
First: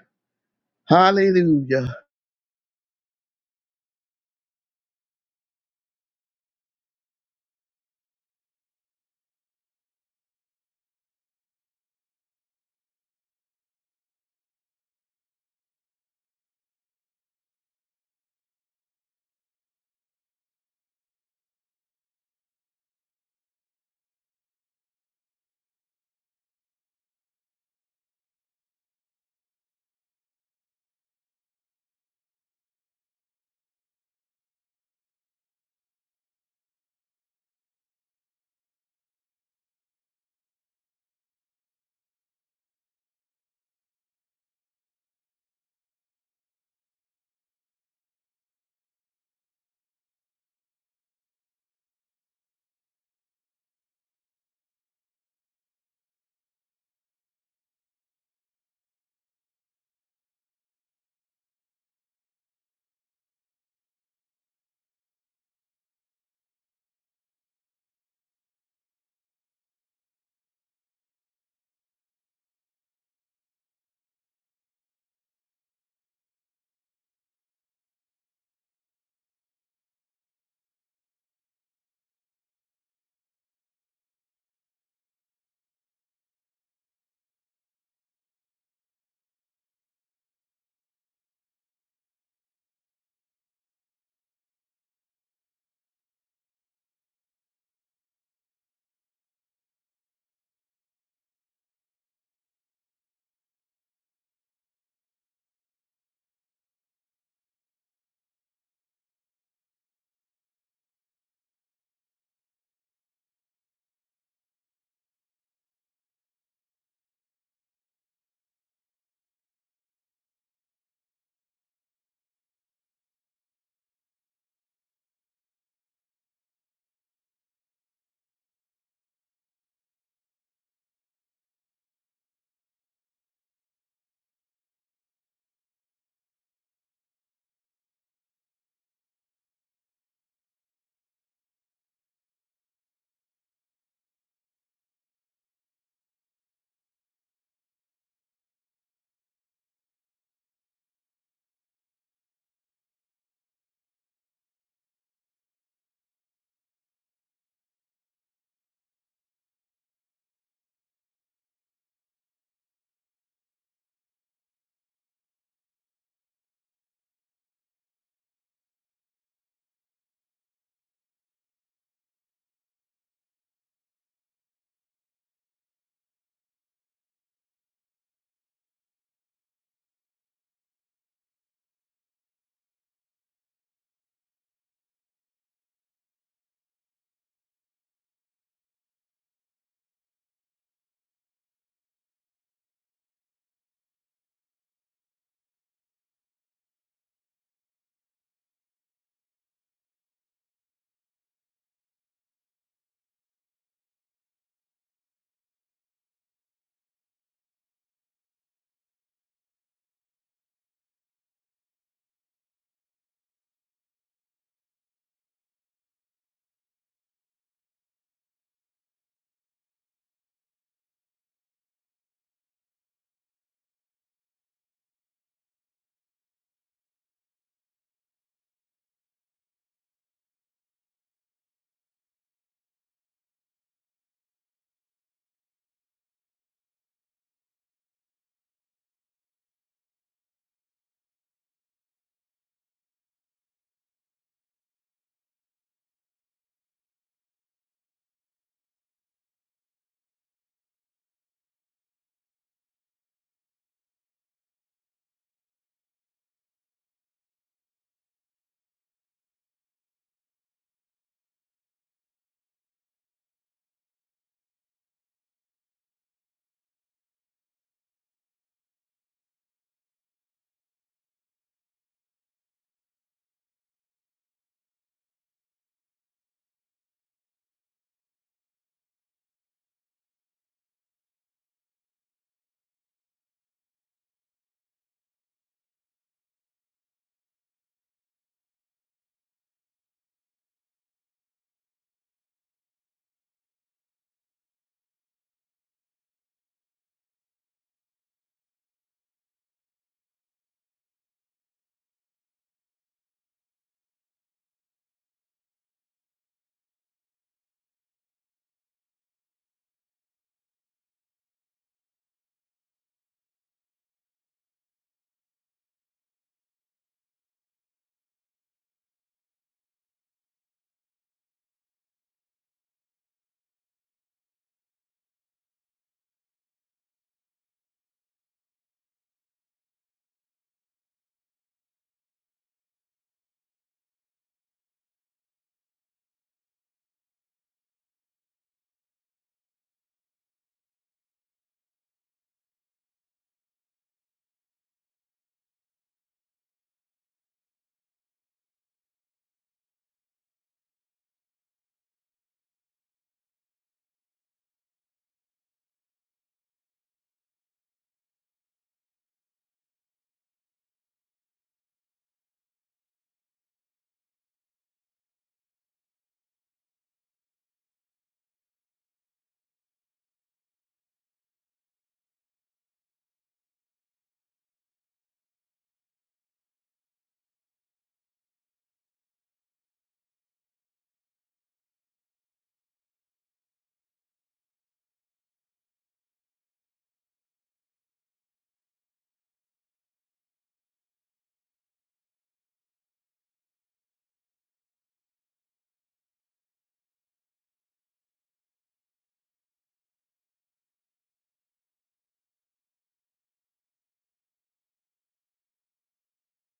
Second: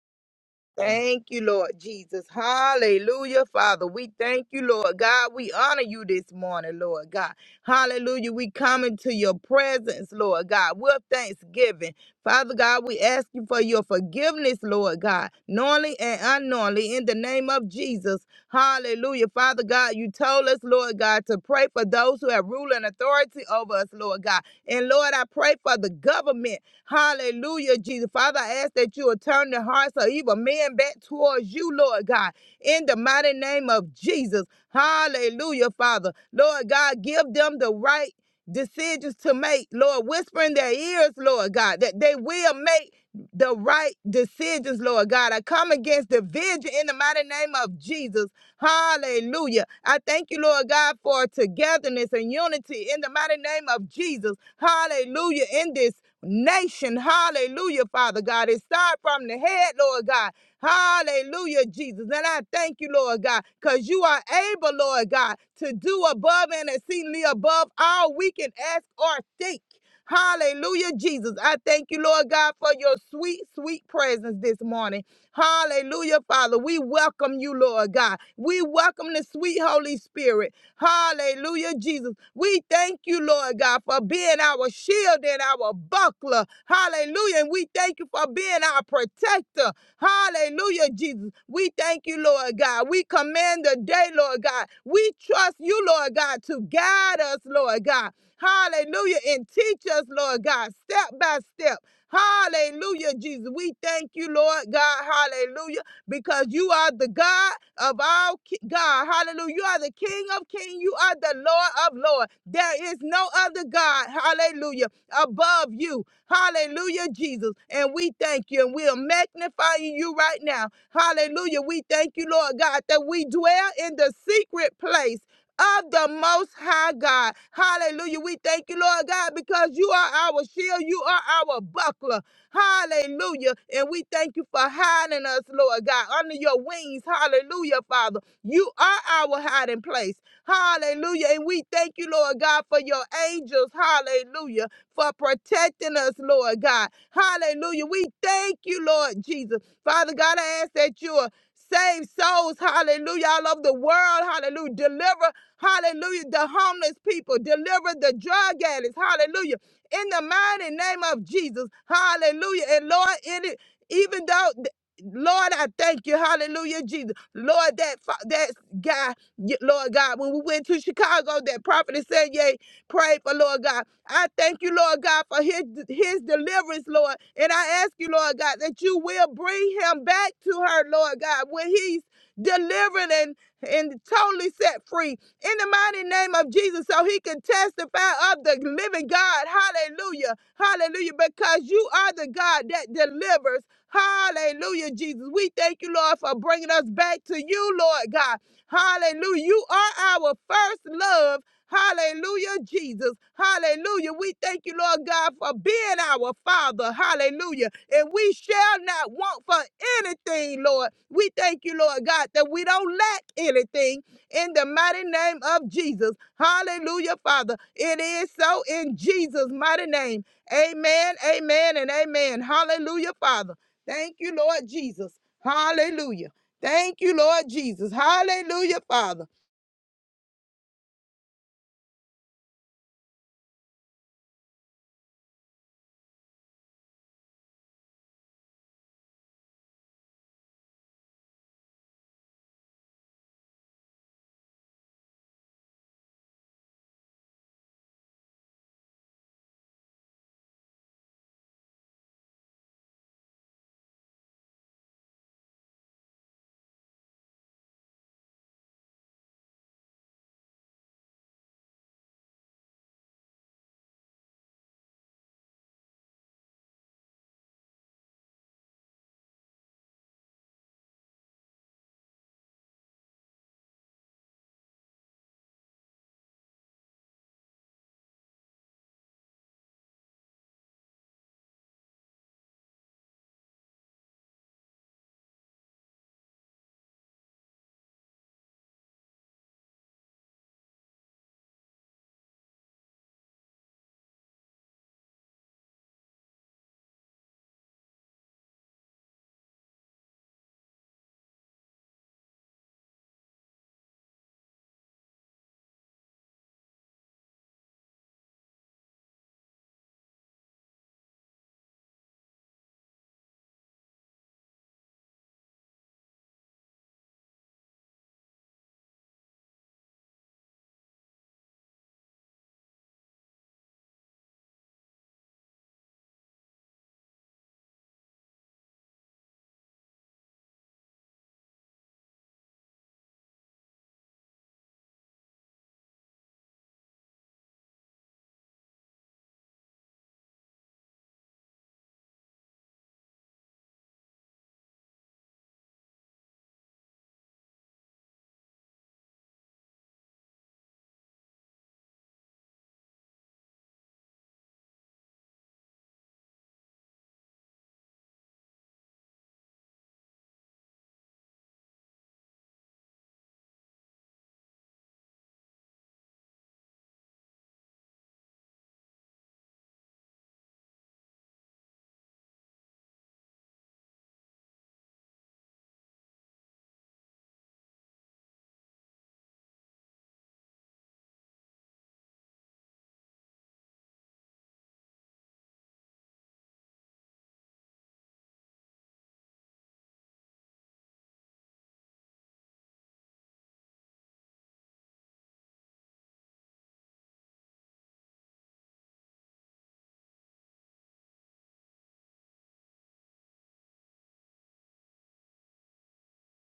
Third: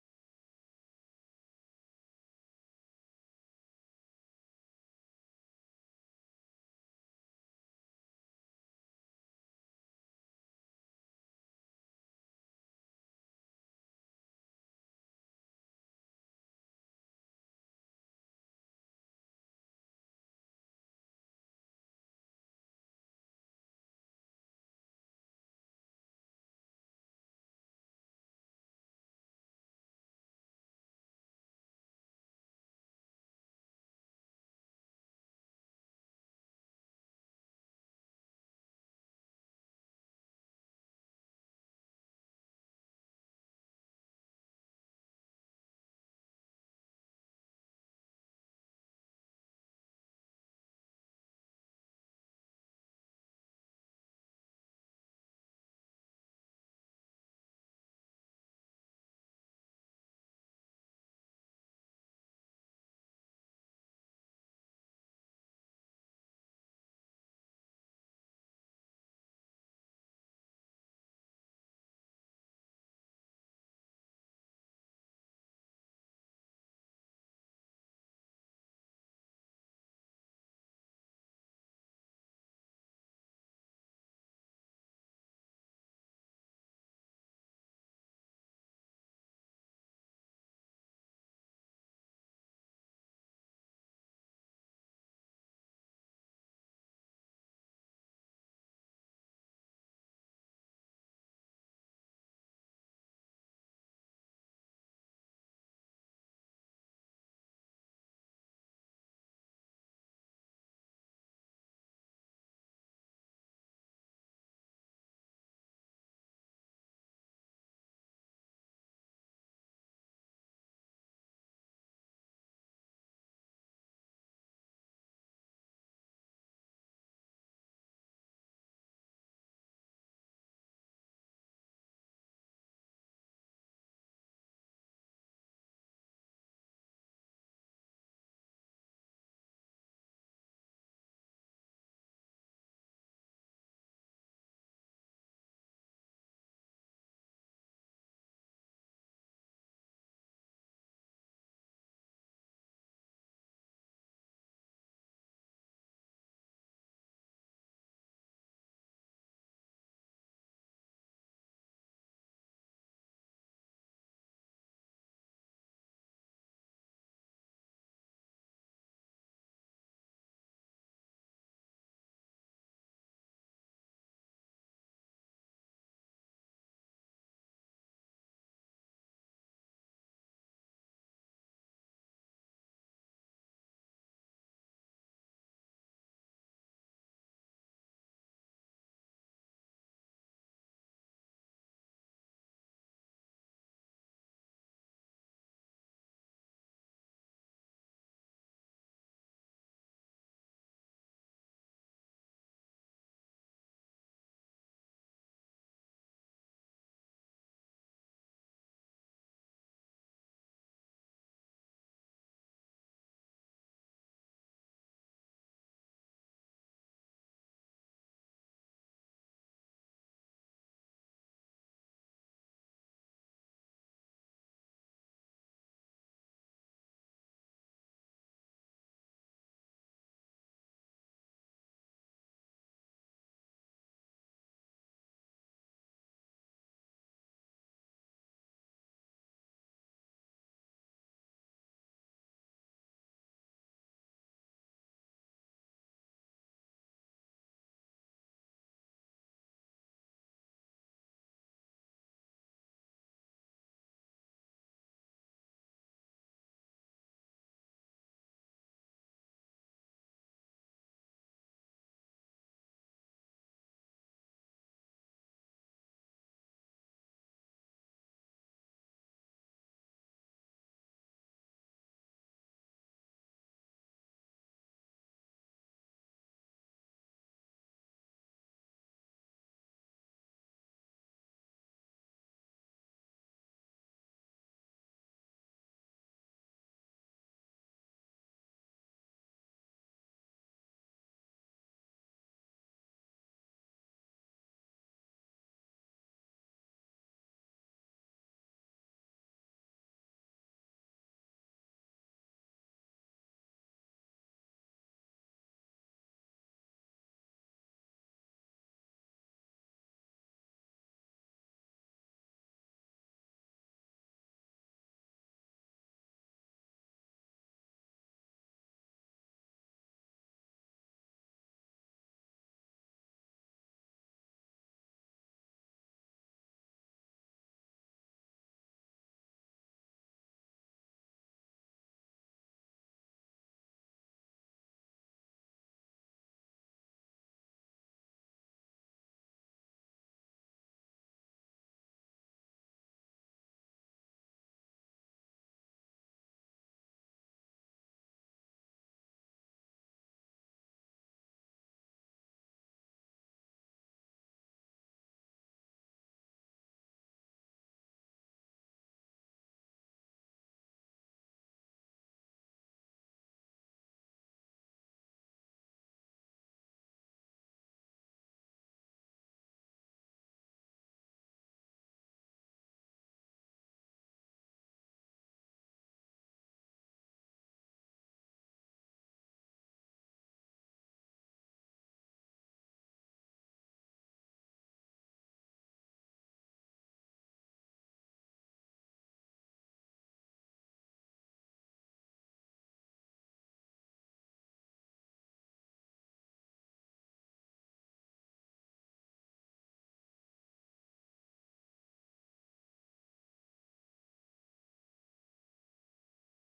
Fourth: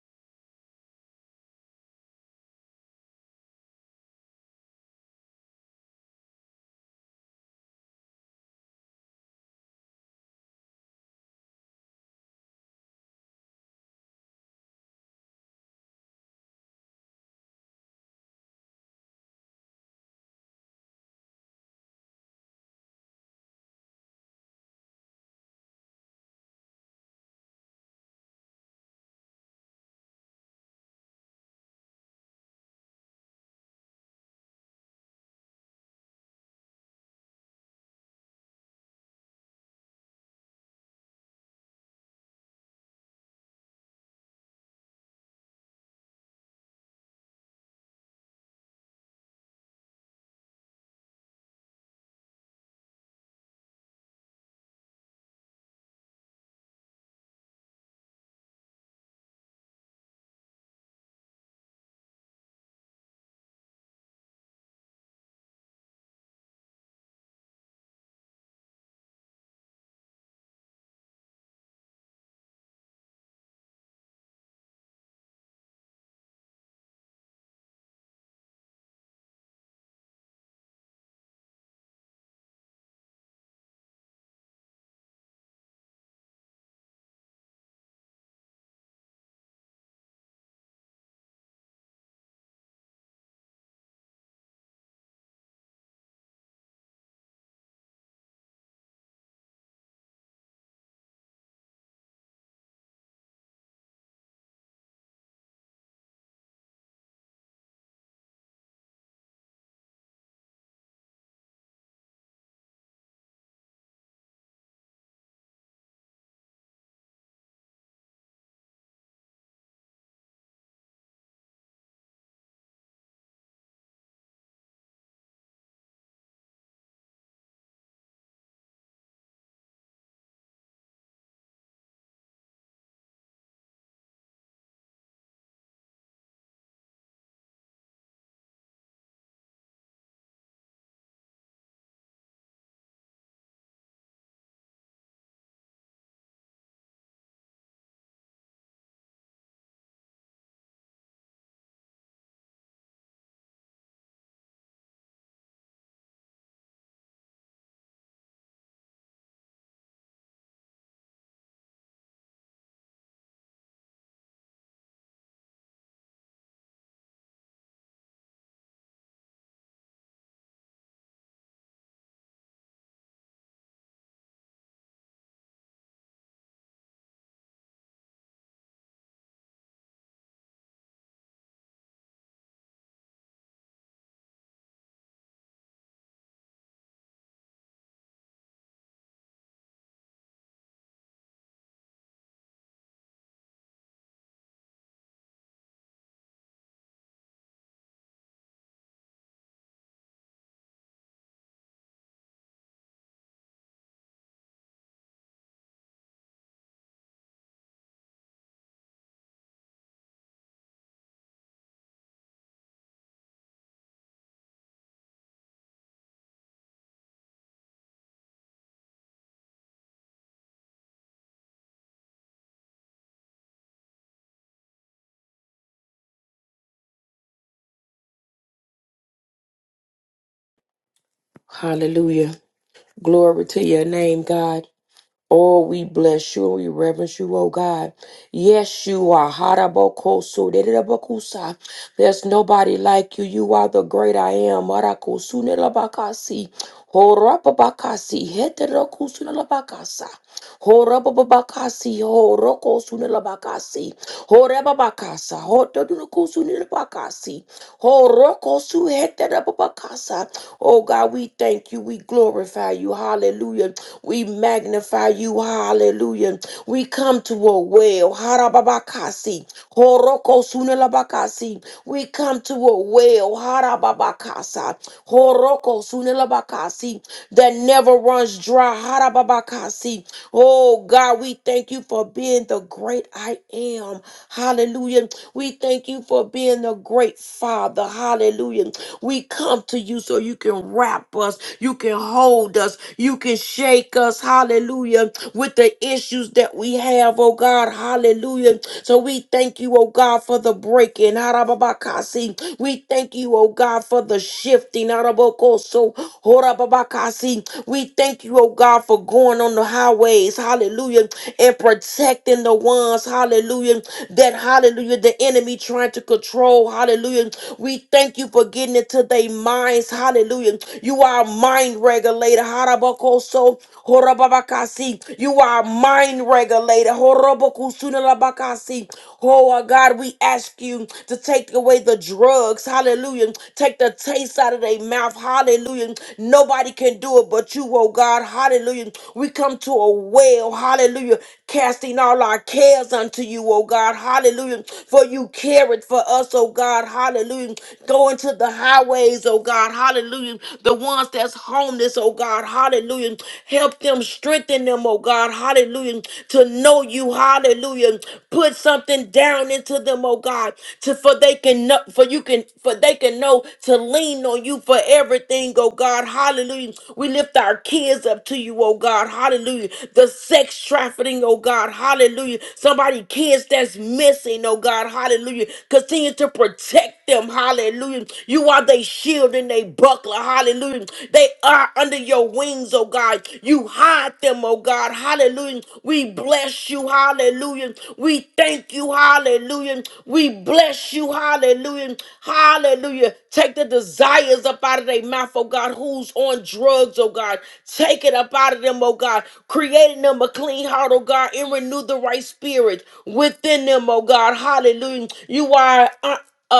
Speaker 2: Thank you, Lord
Speaker 4: Hallelujah.
Speaker 2: Jesus. Hallelujah, Father. We thank you, Lord God. We honor you this morning, Lord God. Hallelujah. We come into your presence, Lord God, with thanksgiving. Father God, we ask you for your forgiveness, Lord God, knowingly and unknowingly, in the name of Jesus. Hallelujah. Father God, you told us, Lord God, to pray for those who have rule and authority over us, Lord God. And Lord, I pray for the government Hallelujah, Jesus. Father, I ask that you will turn the hearts of evil men back towards you, Lord God, in the mighty name of Jesus. Hallelujah, Father. Lord God, give them the right decisions to make, Lord. Whisper in their ears, Lord God, that they will make the right decisions, Lord God. I come against division in the mighty name of Jesus. Hallelujah. I thank you, Lord God, for togetherness and unity in the mighty name of Jesus. Hallelujah. In this nation. Hallelujah, Father God. It started from the head, Lord God. Hallelujah, Jesus. And I thank you, Lord God, because you are able, Lord God, to do above and exceedingly above all we can ask or think. Hallelujah, Jesus. I thank you, Lord God, for your sweet, sweet presence this morning. Hallelujah, Father. We welcome you, Lord God. We welcome the sweet Holy Spirit. Hallelujah, Jesus. We thank you, Lord God, for being our shield and our buckler. Hallelujah. And we thank you for being our protector. Hallelujah, Jesus. We thank you, Lord God. We command the day, Lord God. We trust you, Lord God, to guide us, Lord God. Hallelujah. And teach us, Lord God, step by step. Hallelujah, Jesus. We thank you, Lord God. Hallelujah because you are the God of all ki- God. Hallelujah. You are the King of kings. You are the Lord of lords. There is no other God. Hallelujah. Above you. Hallelujah, Jesus. And we thank you and we are magnifying you right now. Hallelujah. We thank you, Lord God, that we dwell in the secret place of the Most High God. Hallelujah. We thank you, Lord God, because you are our shield, you are our buckler. Hallelujah. And we thank you for hiding us, Lord God, under your wings. Hallelujah, Father. You are our hiding place. Hallelujah. And we thank you, Lord God, for your angels. Hallelujah. For protecting us, Lord God. Hallelujah. We thank you, Lord Jesus. Father God, I ask that you will save souls. Hallelujah. All over the world. Hallelujah. Deliver. Hallelujah. The homeless people. Deliver the drug addicts. Hallelujah. In the mighty name of Jesus. Hallelujah. And Lord, in it, even though Lord, I thank you. Hallelujah, Jesus. Lord, that fa- that guy, Y- Lord God, when we went to Chicago, that prophet said, "Yay!" pray for Lord God. I thank you, Lord God, for his, his deliverance, Lord. And I ask you, Lord God, that you will bring him back to her, Lord God, when he's delivering and totally set free in the mighty name of Jesus so he can testify of the living God. Hallelujah. Hallelujah. Because you are the God that delivers. Hallelujah, Jesus. We thank you, Lord, for bringing us back to you, Lord God. Hallelujah. You are our first love. Hallelujah, Jesus. Hallelujah. We thank you, Lord God, for being our Father. Hallelujah. And we shall not want for anything, Lord. We thank you, Lord God, that we don't lack anything in the mighty name of Jesus. Hallelujah, Father. It is so in Jesus' mighty name. Amen, amen, and amen. Hallelujah, Father. Thank you, Lord Jesus. Hallelujah. Thank you, Lord Jesus. Hallelujah, Father.
Speaker 3: Hallelujah. Glory to your name, God. Oh, we bless you and we reverence you, oh God. Yes, you are. Harabokoso, dedidabokusa. There's nobody like you. You are the great I am. Marakosunelabakasi. Horapabakasi. Heterokusunelabakasa. Horababakasi, horoko sunilabakasi, horebabakasa, hotodunuku sunilabakasi, horoko suheterababakasa. Oh God, we thank you. We glorify you. Hallelujah. We magnify you. Hallelujah. We come to a well. Harababakasi, horoko sunilabakasi. We come to a well. Harababakasa, horoko sunilabakasi that never runs dry. Harababakasi. Oh God, we thank you for being the great I am. Hallelujah. We thank you for being the great Father. Hallelujah. We come to you so you can wrap us, you can hold us, you can shake us. Hallelujah. With the issues that we have, oh God. Hallelujah. So we thank you, oh God, for the breaking. Harababakasi. We thank you, oh God, for the shifting so horababakasi. We thank you, oh God, for going on the highways, hallelujah, and protecting the ones, hallelujah, that hallelujah, the enemy trying to control, hallelujah. We thank you for getting into their minds, hallelujah. You are a mind regulator, harabakoso, horababakasi. You are a mind regulator, horobokusunalabakasi. Oh, our God, we ask you to take away the drugs. Hallelujah. Take the taste out of their mouth. Hallelujah. Nobody can do it but you, oh God. Hallelujah. We come to a well. Hallelujah. Casting all our cares unto you, oh God. Hallelujah. For you care it for us, oh God. Hallelujah. Go into the highways, oh God. Hallelujah. The ones that's homeless, oh God. Hallelujah. Help them, strengthen them them, oh God, hallelujah, to know you, hallelujah. Put something down into them, oh God, to for they can know, for you can, for they can know to lean on you for everything, oh God, hallelujah. We lift our kids up to you, oh God, hallelujah. The sex trafficking, oh God, hallelujah. Somebody, kids that's missing, oh God, hallelujah. Continue to protect them, hallelujah. You are their shield and they buckler, hallelujah. Hallelujah. They are under your wings, oh God. You hide them, oh God. Hallelujah. We bless you. Hallelujah. We thank you. Hallelujah. We bless you. Hallelujah. Hallelujah. Take the desires up out of their mouth, oh God. Who's on drugs, oh God. Take it up out of them, oh God. Creating them a clean heart, oh God, and renew the right spirit within them, oh God. Hallelujah. You are. uh, uh,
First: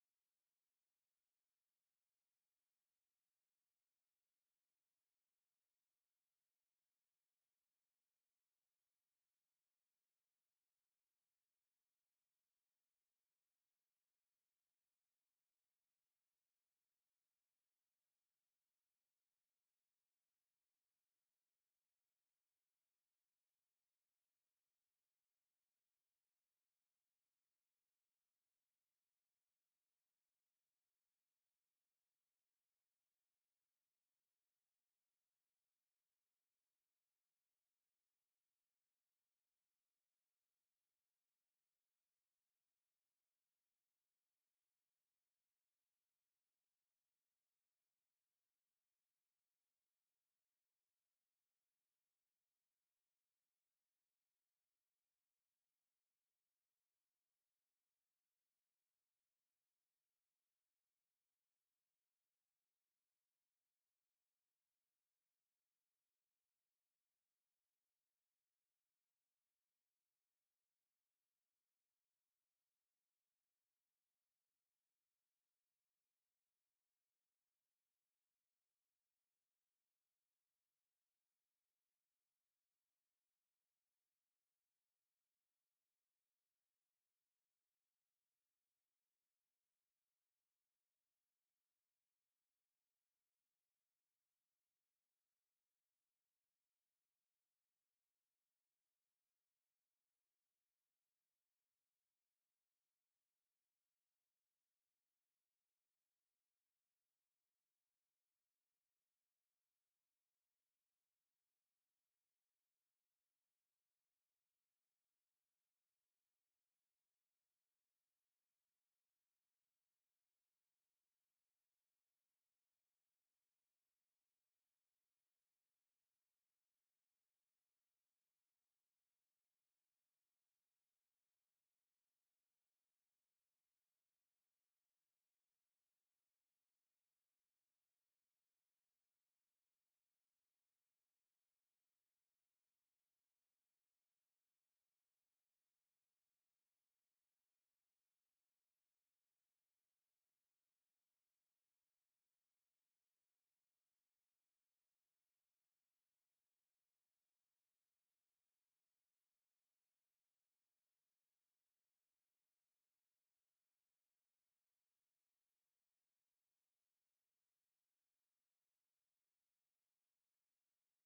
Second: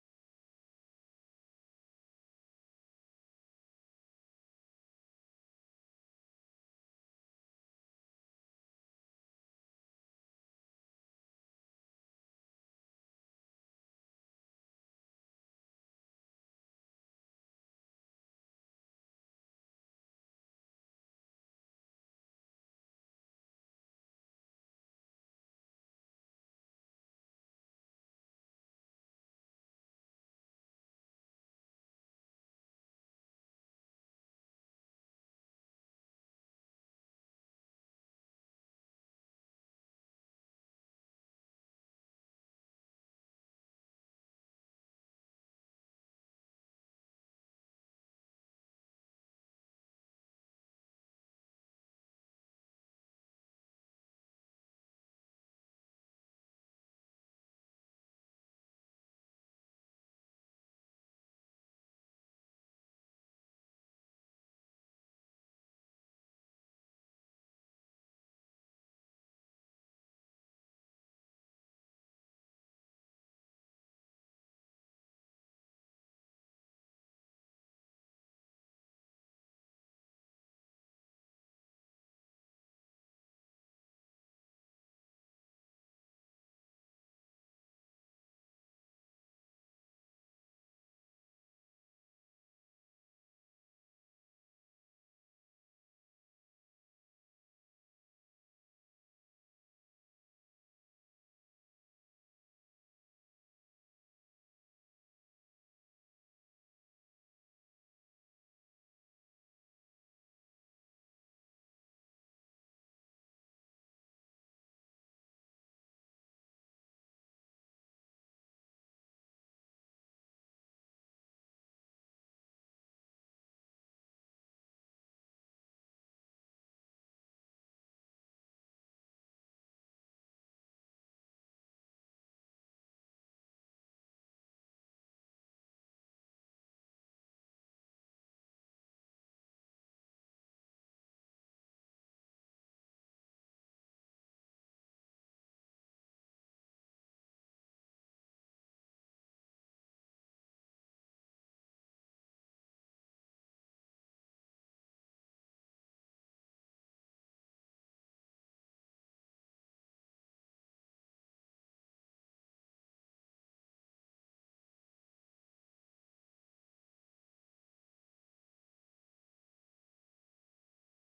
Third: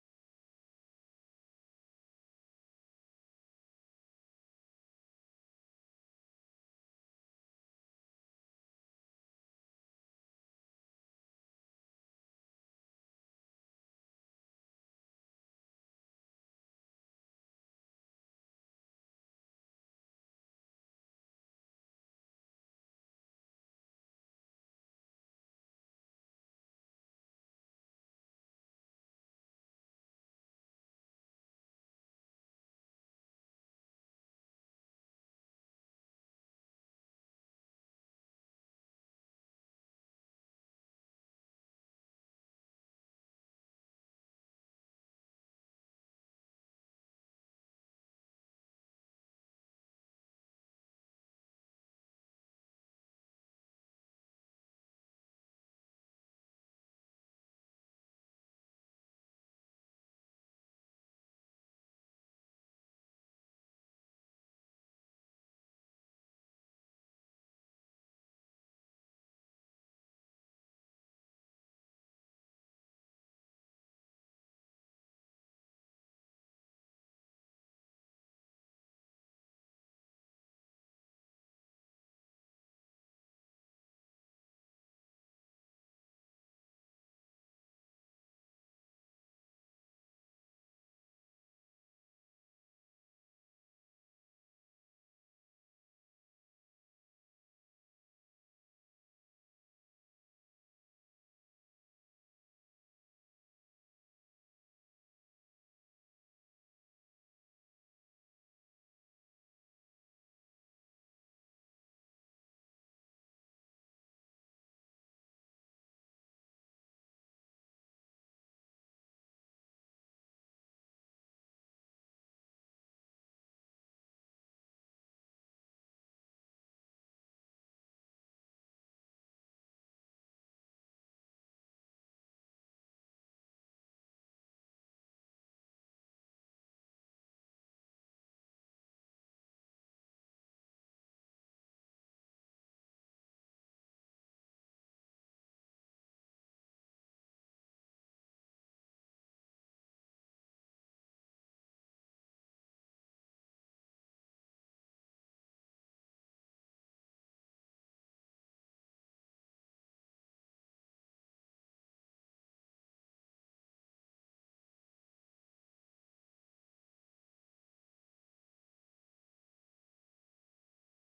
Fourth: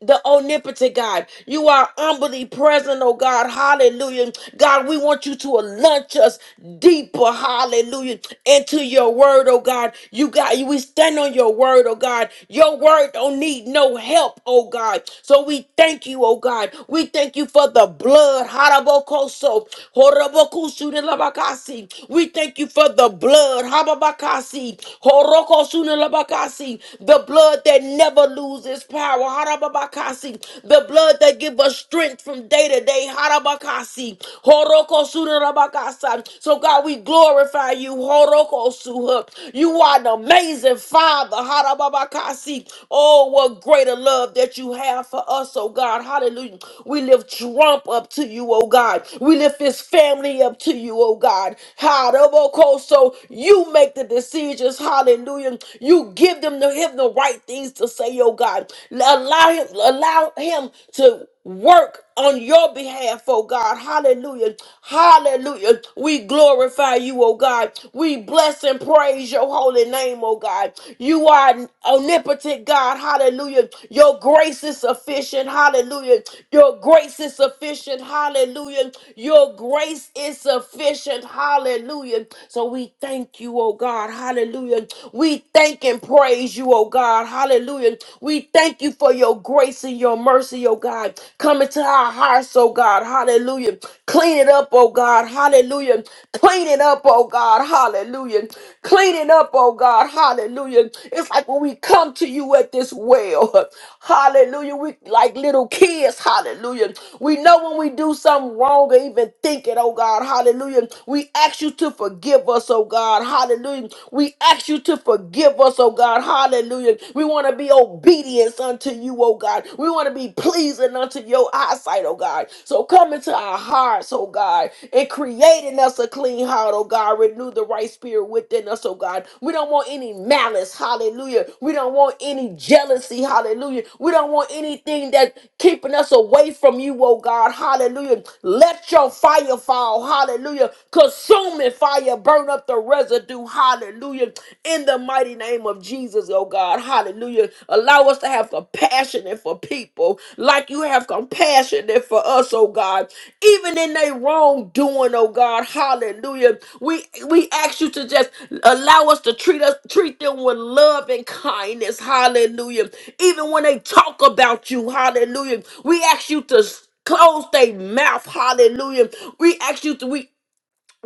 Speaker 3: the omnipotent God. You are omnipresent, oh God. Hallelujah. God, we want you to launch us deeper, hallelujah, into your word, oh God. You got we stand on your word, oh God. Your word don't need no help, oh God. So we thank you, oh God. We thank you for the blood. Harabokoso, horobokusu de labakasi. We thank you for the blood. Hababakasi, horokosu de labakasi. The blood that never lose its power. Harababakasi. The blood that give us strength from day to day. Harabakasi. Horokosurabakasa. So God, we glorify you. Horokosuha. You are an amazing Father. Harababakasi. Oh, what greater love that you have for us, oh God. Hallelujah. We lift Trump up to you, oh God. We lift his family up to you, oh God. Haraboko. So you make the decisions. Hallelujah. You give them the Give him the right things to say, oh God. Allow him, allow him to work on your behalf, oh God. Hallelujah. Hallelujah. We glorify you, oh God. We bless and praise your holy name, oh God. You are omnipotent God. Hallelujah. Your grace is sufficient. Hallelujah. Your grace is sufficient. Hallelujah. Your grace is sufficient. Hallelujah. So we thank you, oh God. Hallelujah. We thank and praise you, oh God. Hallelujah. We thank you for your grace and your mercy, oh God. Coming to our hearts, oh God. Hallelujah. Clean it up, oh God. Hallelujah. Clean it up, oh God. Hallelujah. Clean it up, oh God. Hallelujah. It's like when we come to you at this well. (laughs) Hallelujah. We like little kids. Hallelujah. We know when we do something wrong or even think it, oh God. Hallelujah. We ask you to forgive us, oh God. Hallelujah. We ask you to forgive us, oh God. Hallelujah. We want to be obedient unto you, oh God. We want to be pleasing unto your eyesight, oh God. So come into our hearts, oh God, and create in us a clean heart, oh God. Renew the right spirit within us, oh God. We don't want any malice, hallelujah. We don't want any jealousy, hallelujah. We don't want anything that keeping us away from you, oh God, hallelujah. Let your fire fall, hallelujah. Consuming fire fire, burn up the residue. Hallelujah. In the mighty name of Jesus, oh God. Hallelujah. Allow us to have compassion for people like you have compassion for us, oh God. Even in their wrongdoing, oh God. Hallelujah. We we ask you to just allow us to treat us treat them with love and kindness. Hallelujah. Even when they talk about you, hallelujah. We ask you to close their mouth. Hallelujah. We ask you to we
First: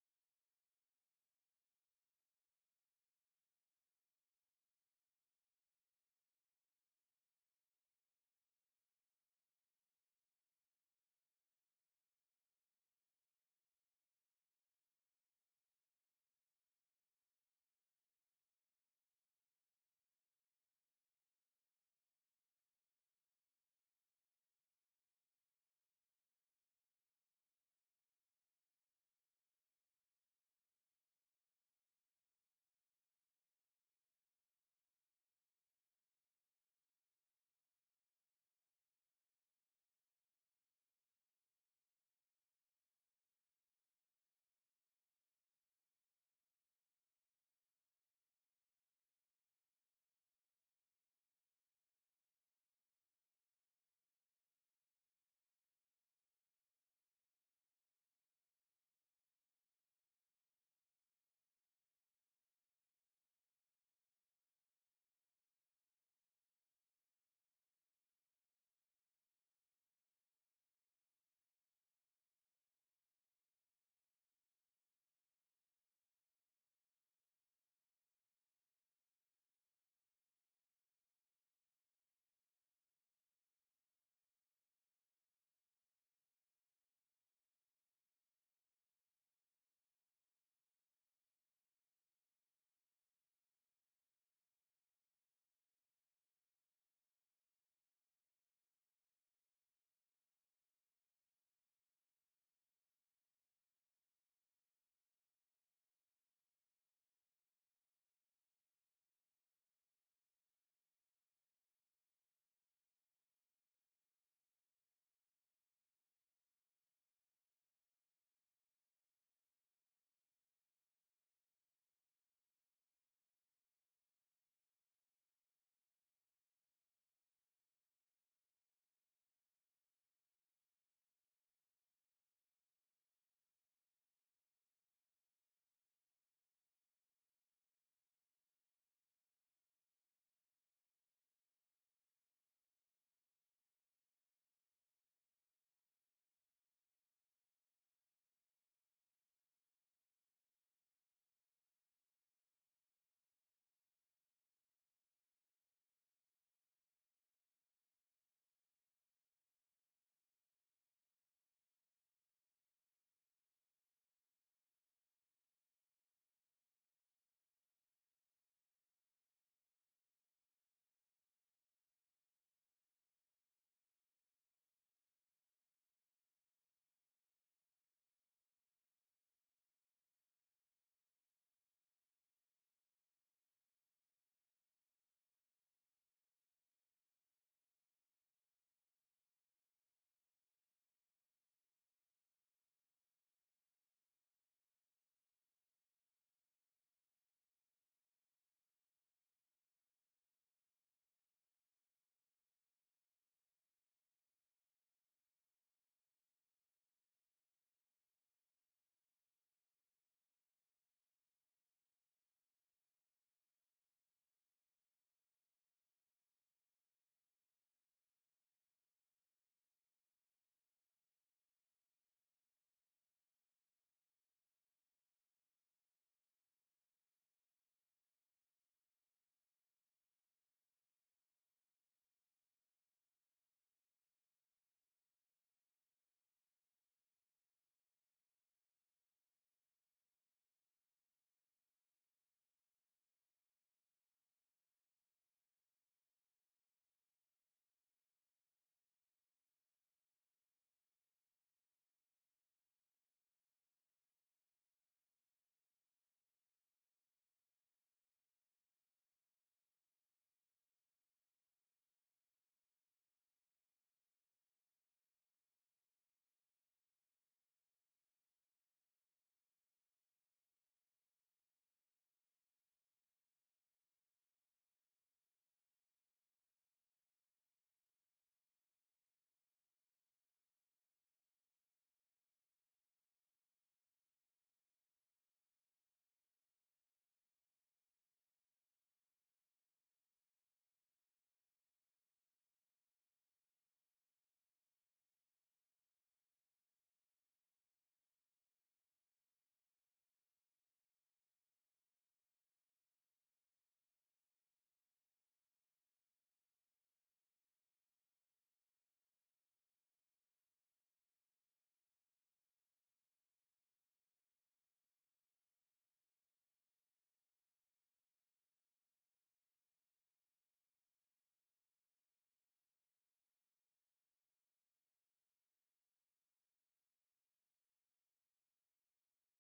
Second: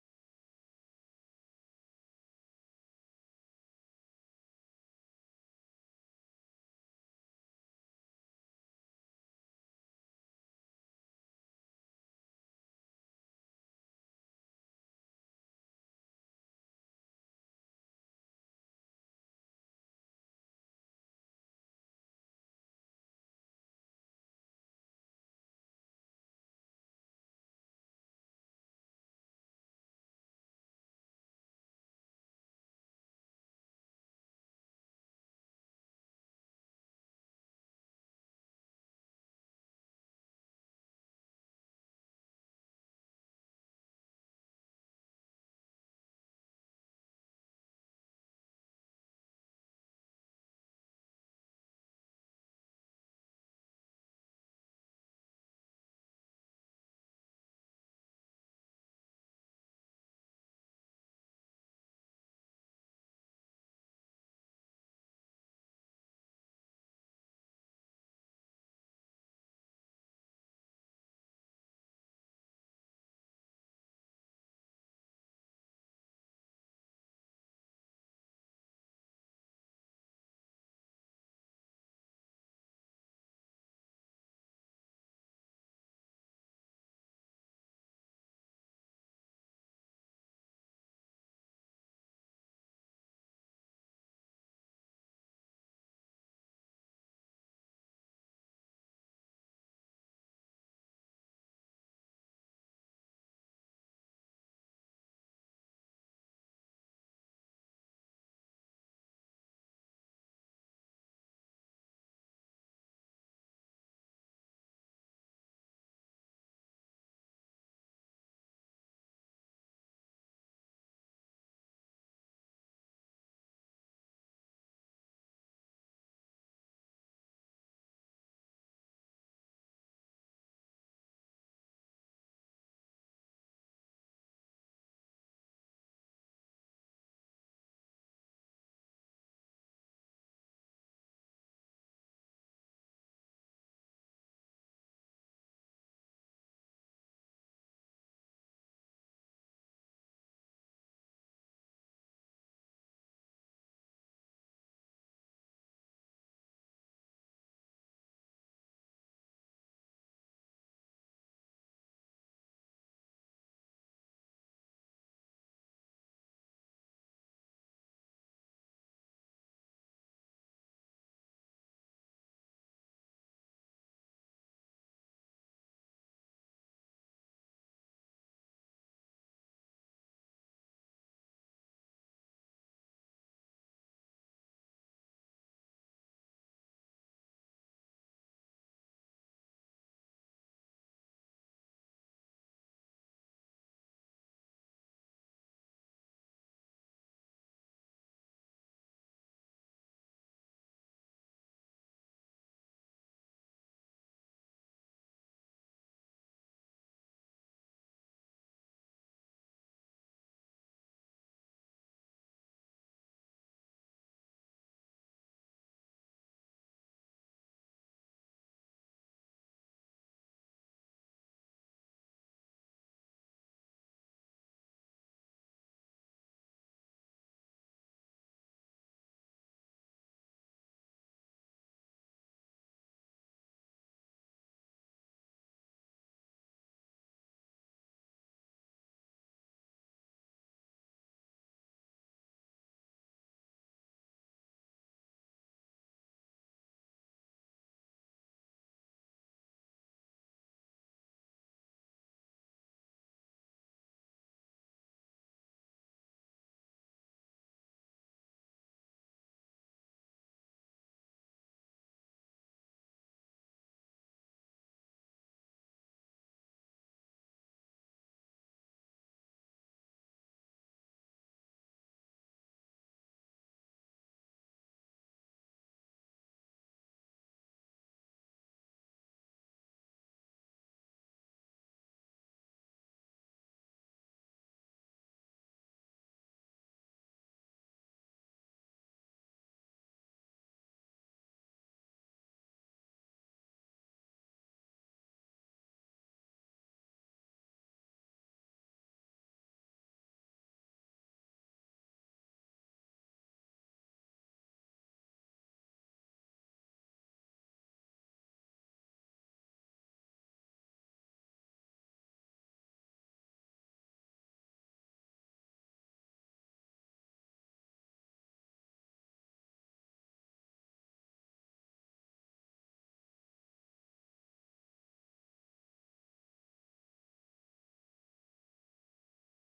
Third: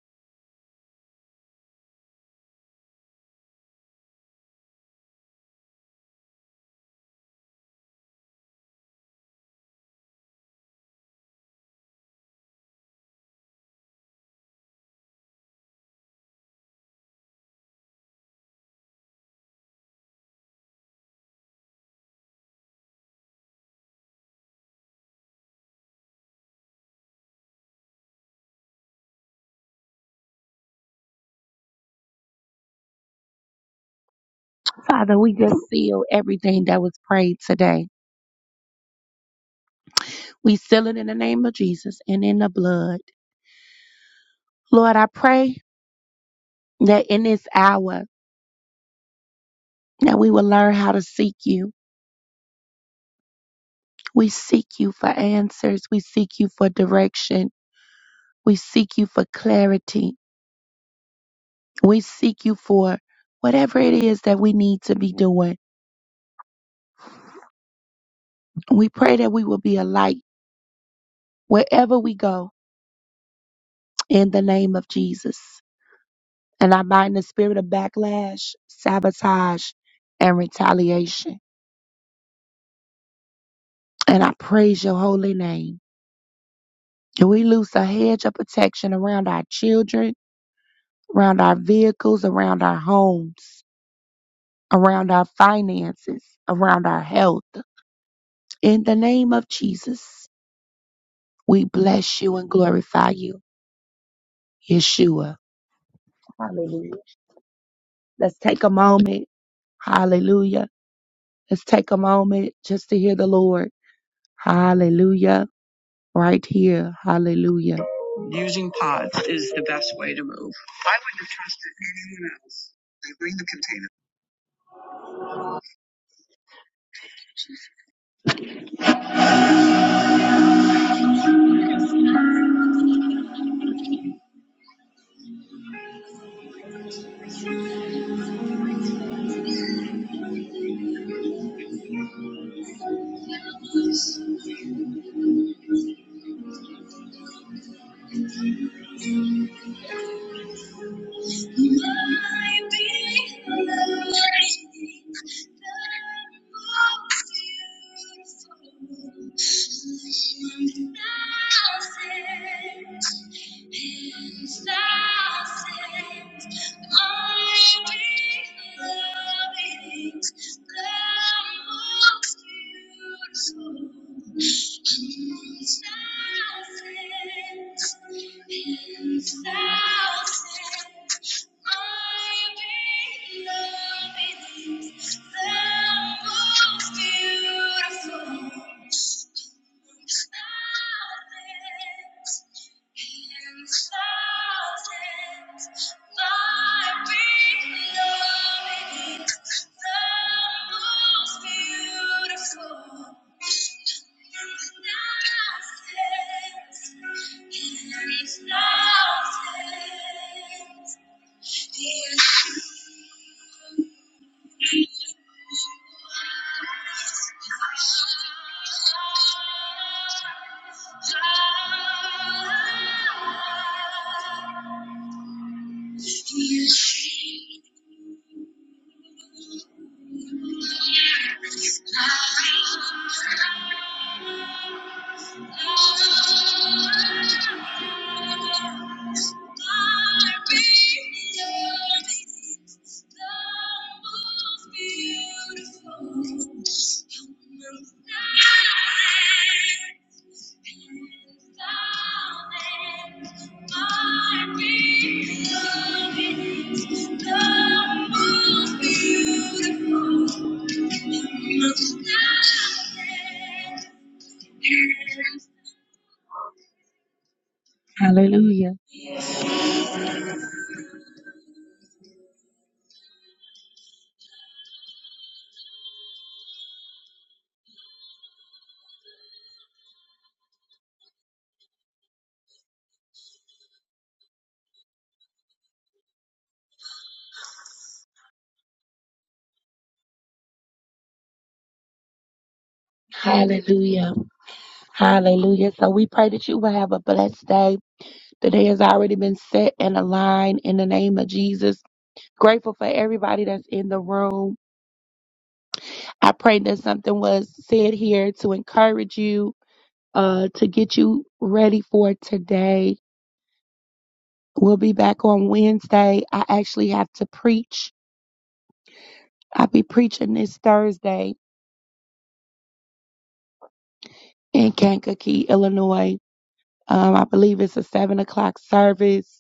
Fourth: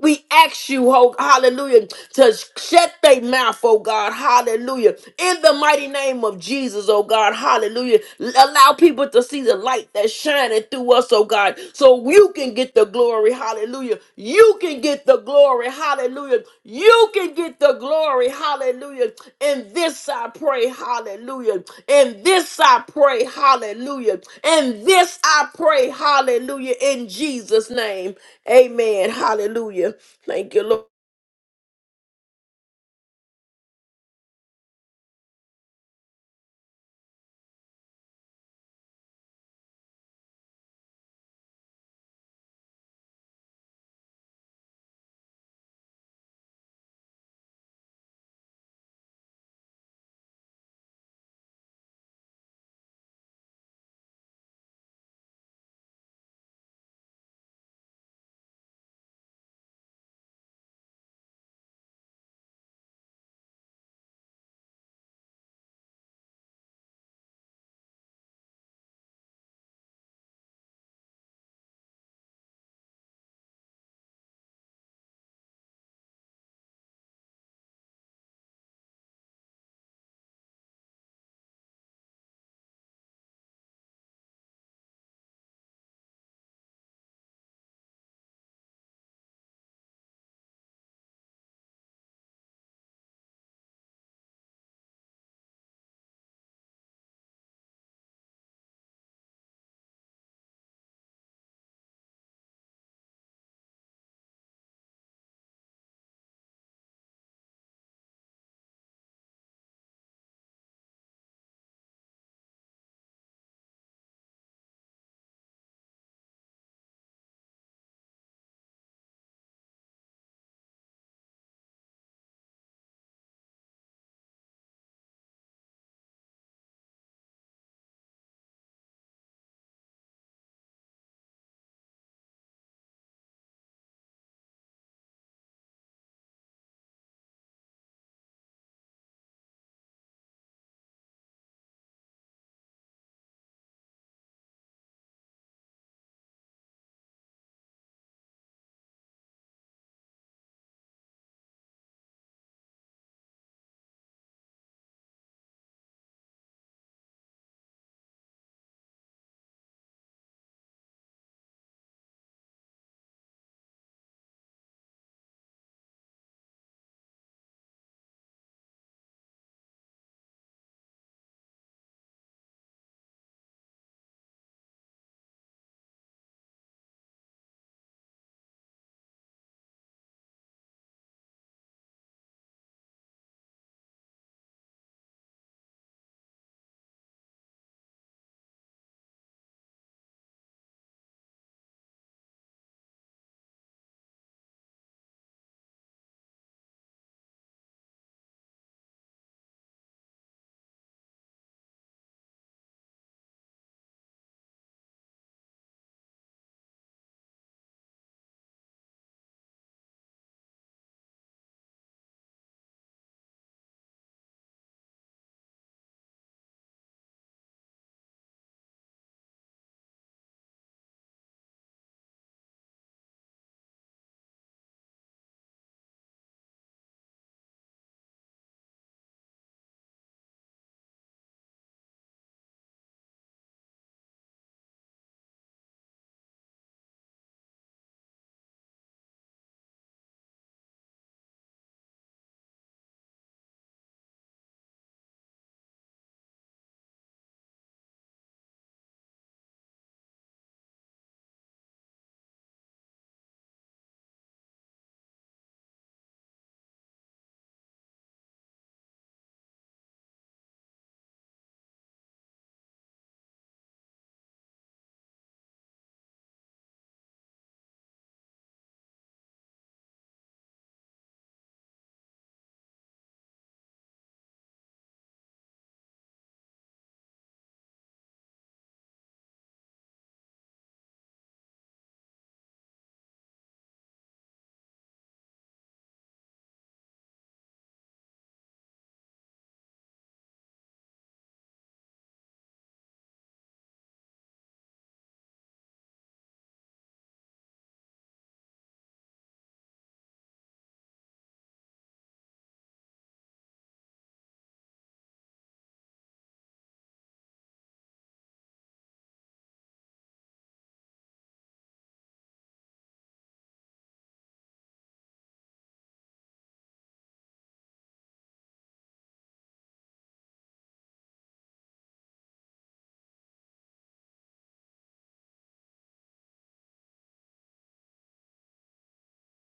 Speaker 3: we ask you, oh, hallelujah, to shut their mouth, oh God, hallelujah. In the mighty name of Jesus, oh God, hallelujah. Allow people to see the light that's shining through us, oh God, so you can get the glory, hallelujah. You can get the glory, hallelujah. You can get the glory, hallelujah. In this I pray, hallelujah. In this I pray, hallelujah. In this I pray, hallelujah. In Jesus' name. Amen. Hallelujah. Thank you, Lord.
Speaker 1: Father, we just seal everything that was prayed today. We seal it in the name of Jesus and in the blood. Lord, I pray that in this hour that we will learn how to seek you. We seek you for answers. We seek you for direction. We seek you for clarity. We seek you for whatever it is that we need to be doing. We pray that we will be a light wherever we go in the name of Jesus. And I bind the spirit of backlash, sabotage, and retaliation. And I praise your holy name. And we loose a hedge of protection around our children, around our vehicles, around our homes, around our finances, around our health. In the name of Jesus. We bless you and glorify you, Yeshua. Hallelujah. Let's take a moment. Hallelujah. Let's take a moment just to hear the Lord. Hallelujah. Right here. Hallelujah. Using pods is the best way to move. I wouldn't have trusted anyone else. My beloved, the most beautiful, I want thousands and thousands. My beloved, the most beautiful, I want thousands and thousands. Thousands, thousands. Thank you. Hallelujah. Hallelujah. So we pray that you will have a blessed day. The day has already been set and aligned in the name of Jesus. Grateful for everybody that's in the room. I pray that something was said here to encourage you, uh, to get you ready for today. We'll be back on Wednesday. I actually have to preach. I'll be preaching this Thursday in Kankakee, Illinois. Um, I believe it's a seven o'clock service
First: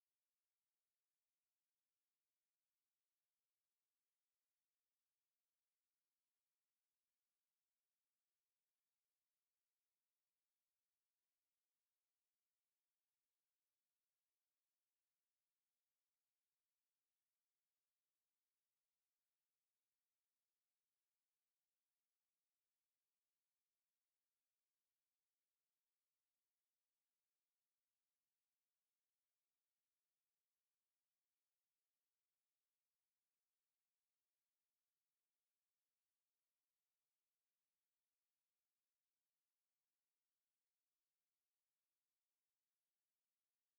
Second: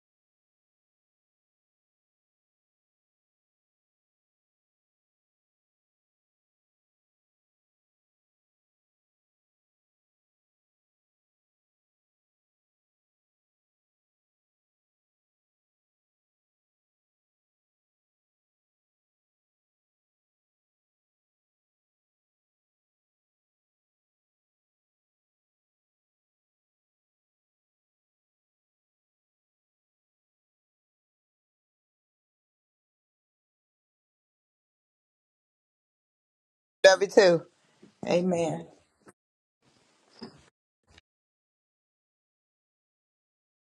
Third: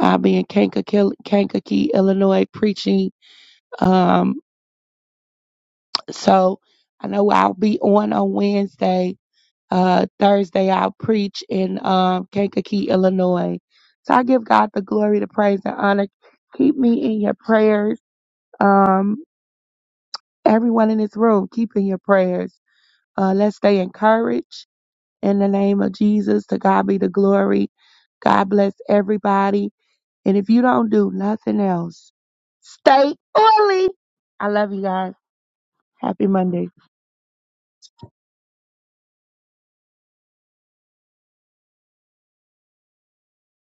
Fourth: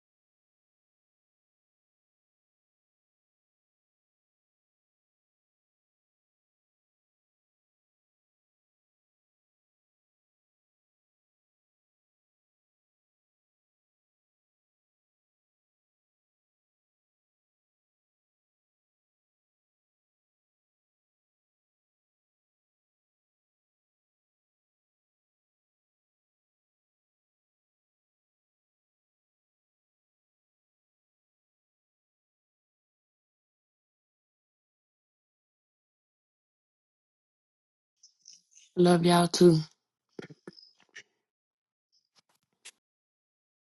Speaker 1: I'll be in Kankakee, Kankakee Illinois, preaching. Um, so I know I'll be on on Wednesday. Uh, Thursday, I'll preach in um, Kankakee, Illinois. So I give God the glory, the praise, and honor. Keep me in your prayers. Um, everyone in this room, keep in your prayers. Uh, let's stay encouraged in the name of Jesus. To God be the glory. God bless everybody And if you don't do nothing else, stay oily. I love you guys. Happy Monday.
Speaker 3: Love y'all too.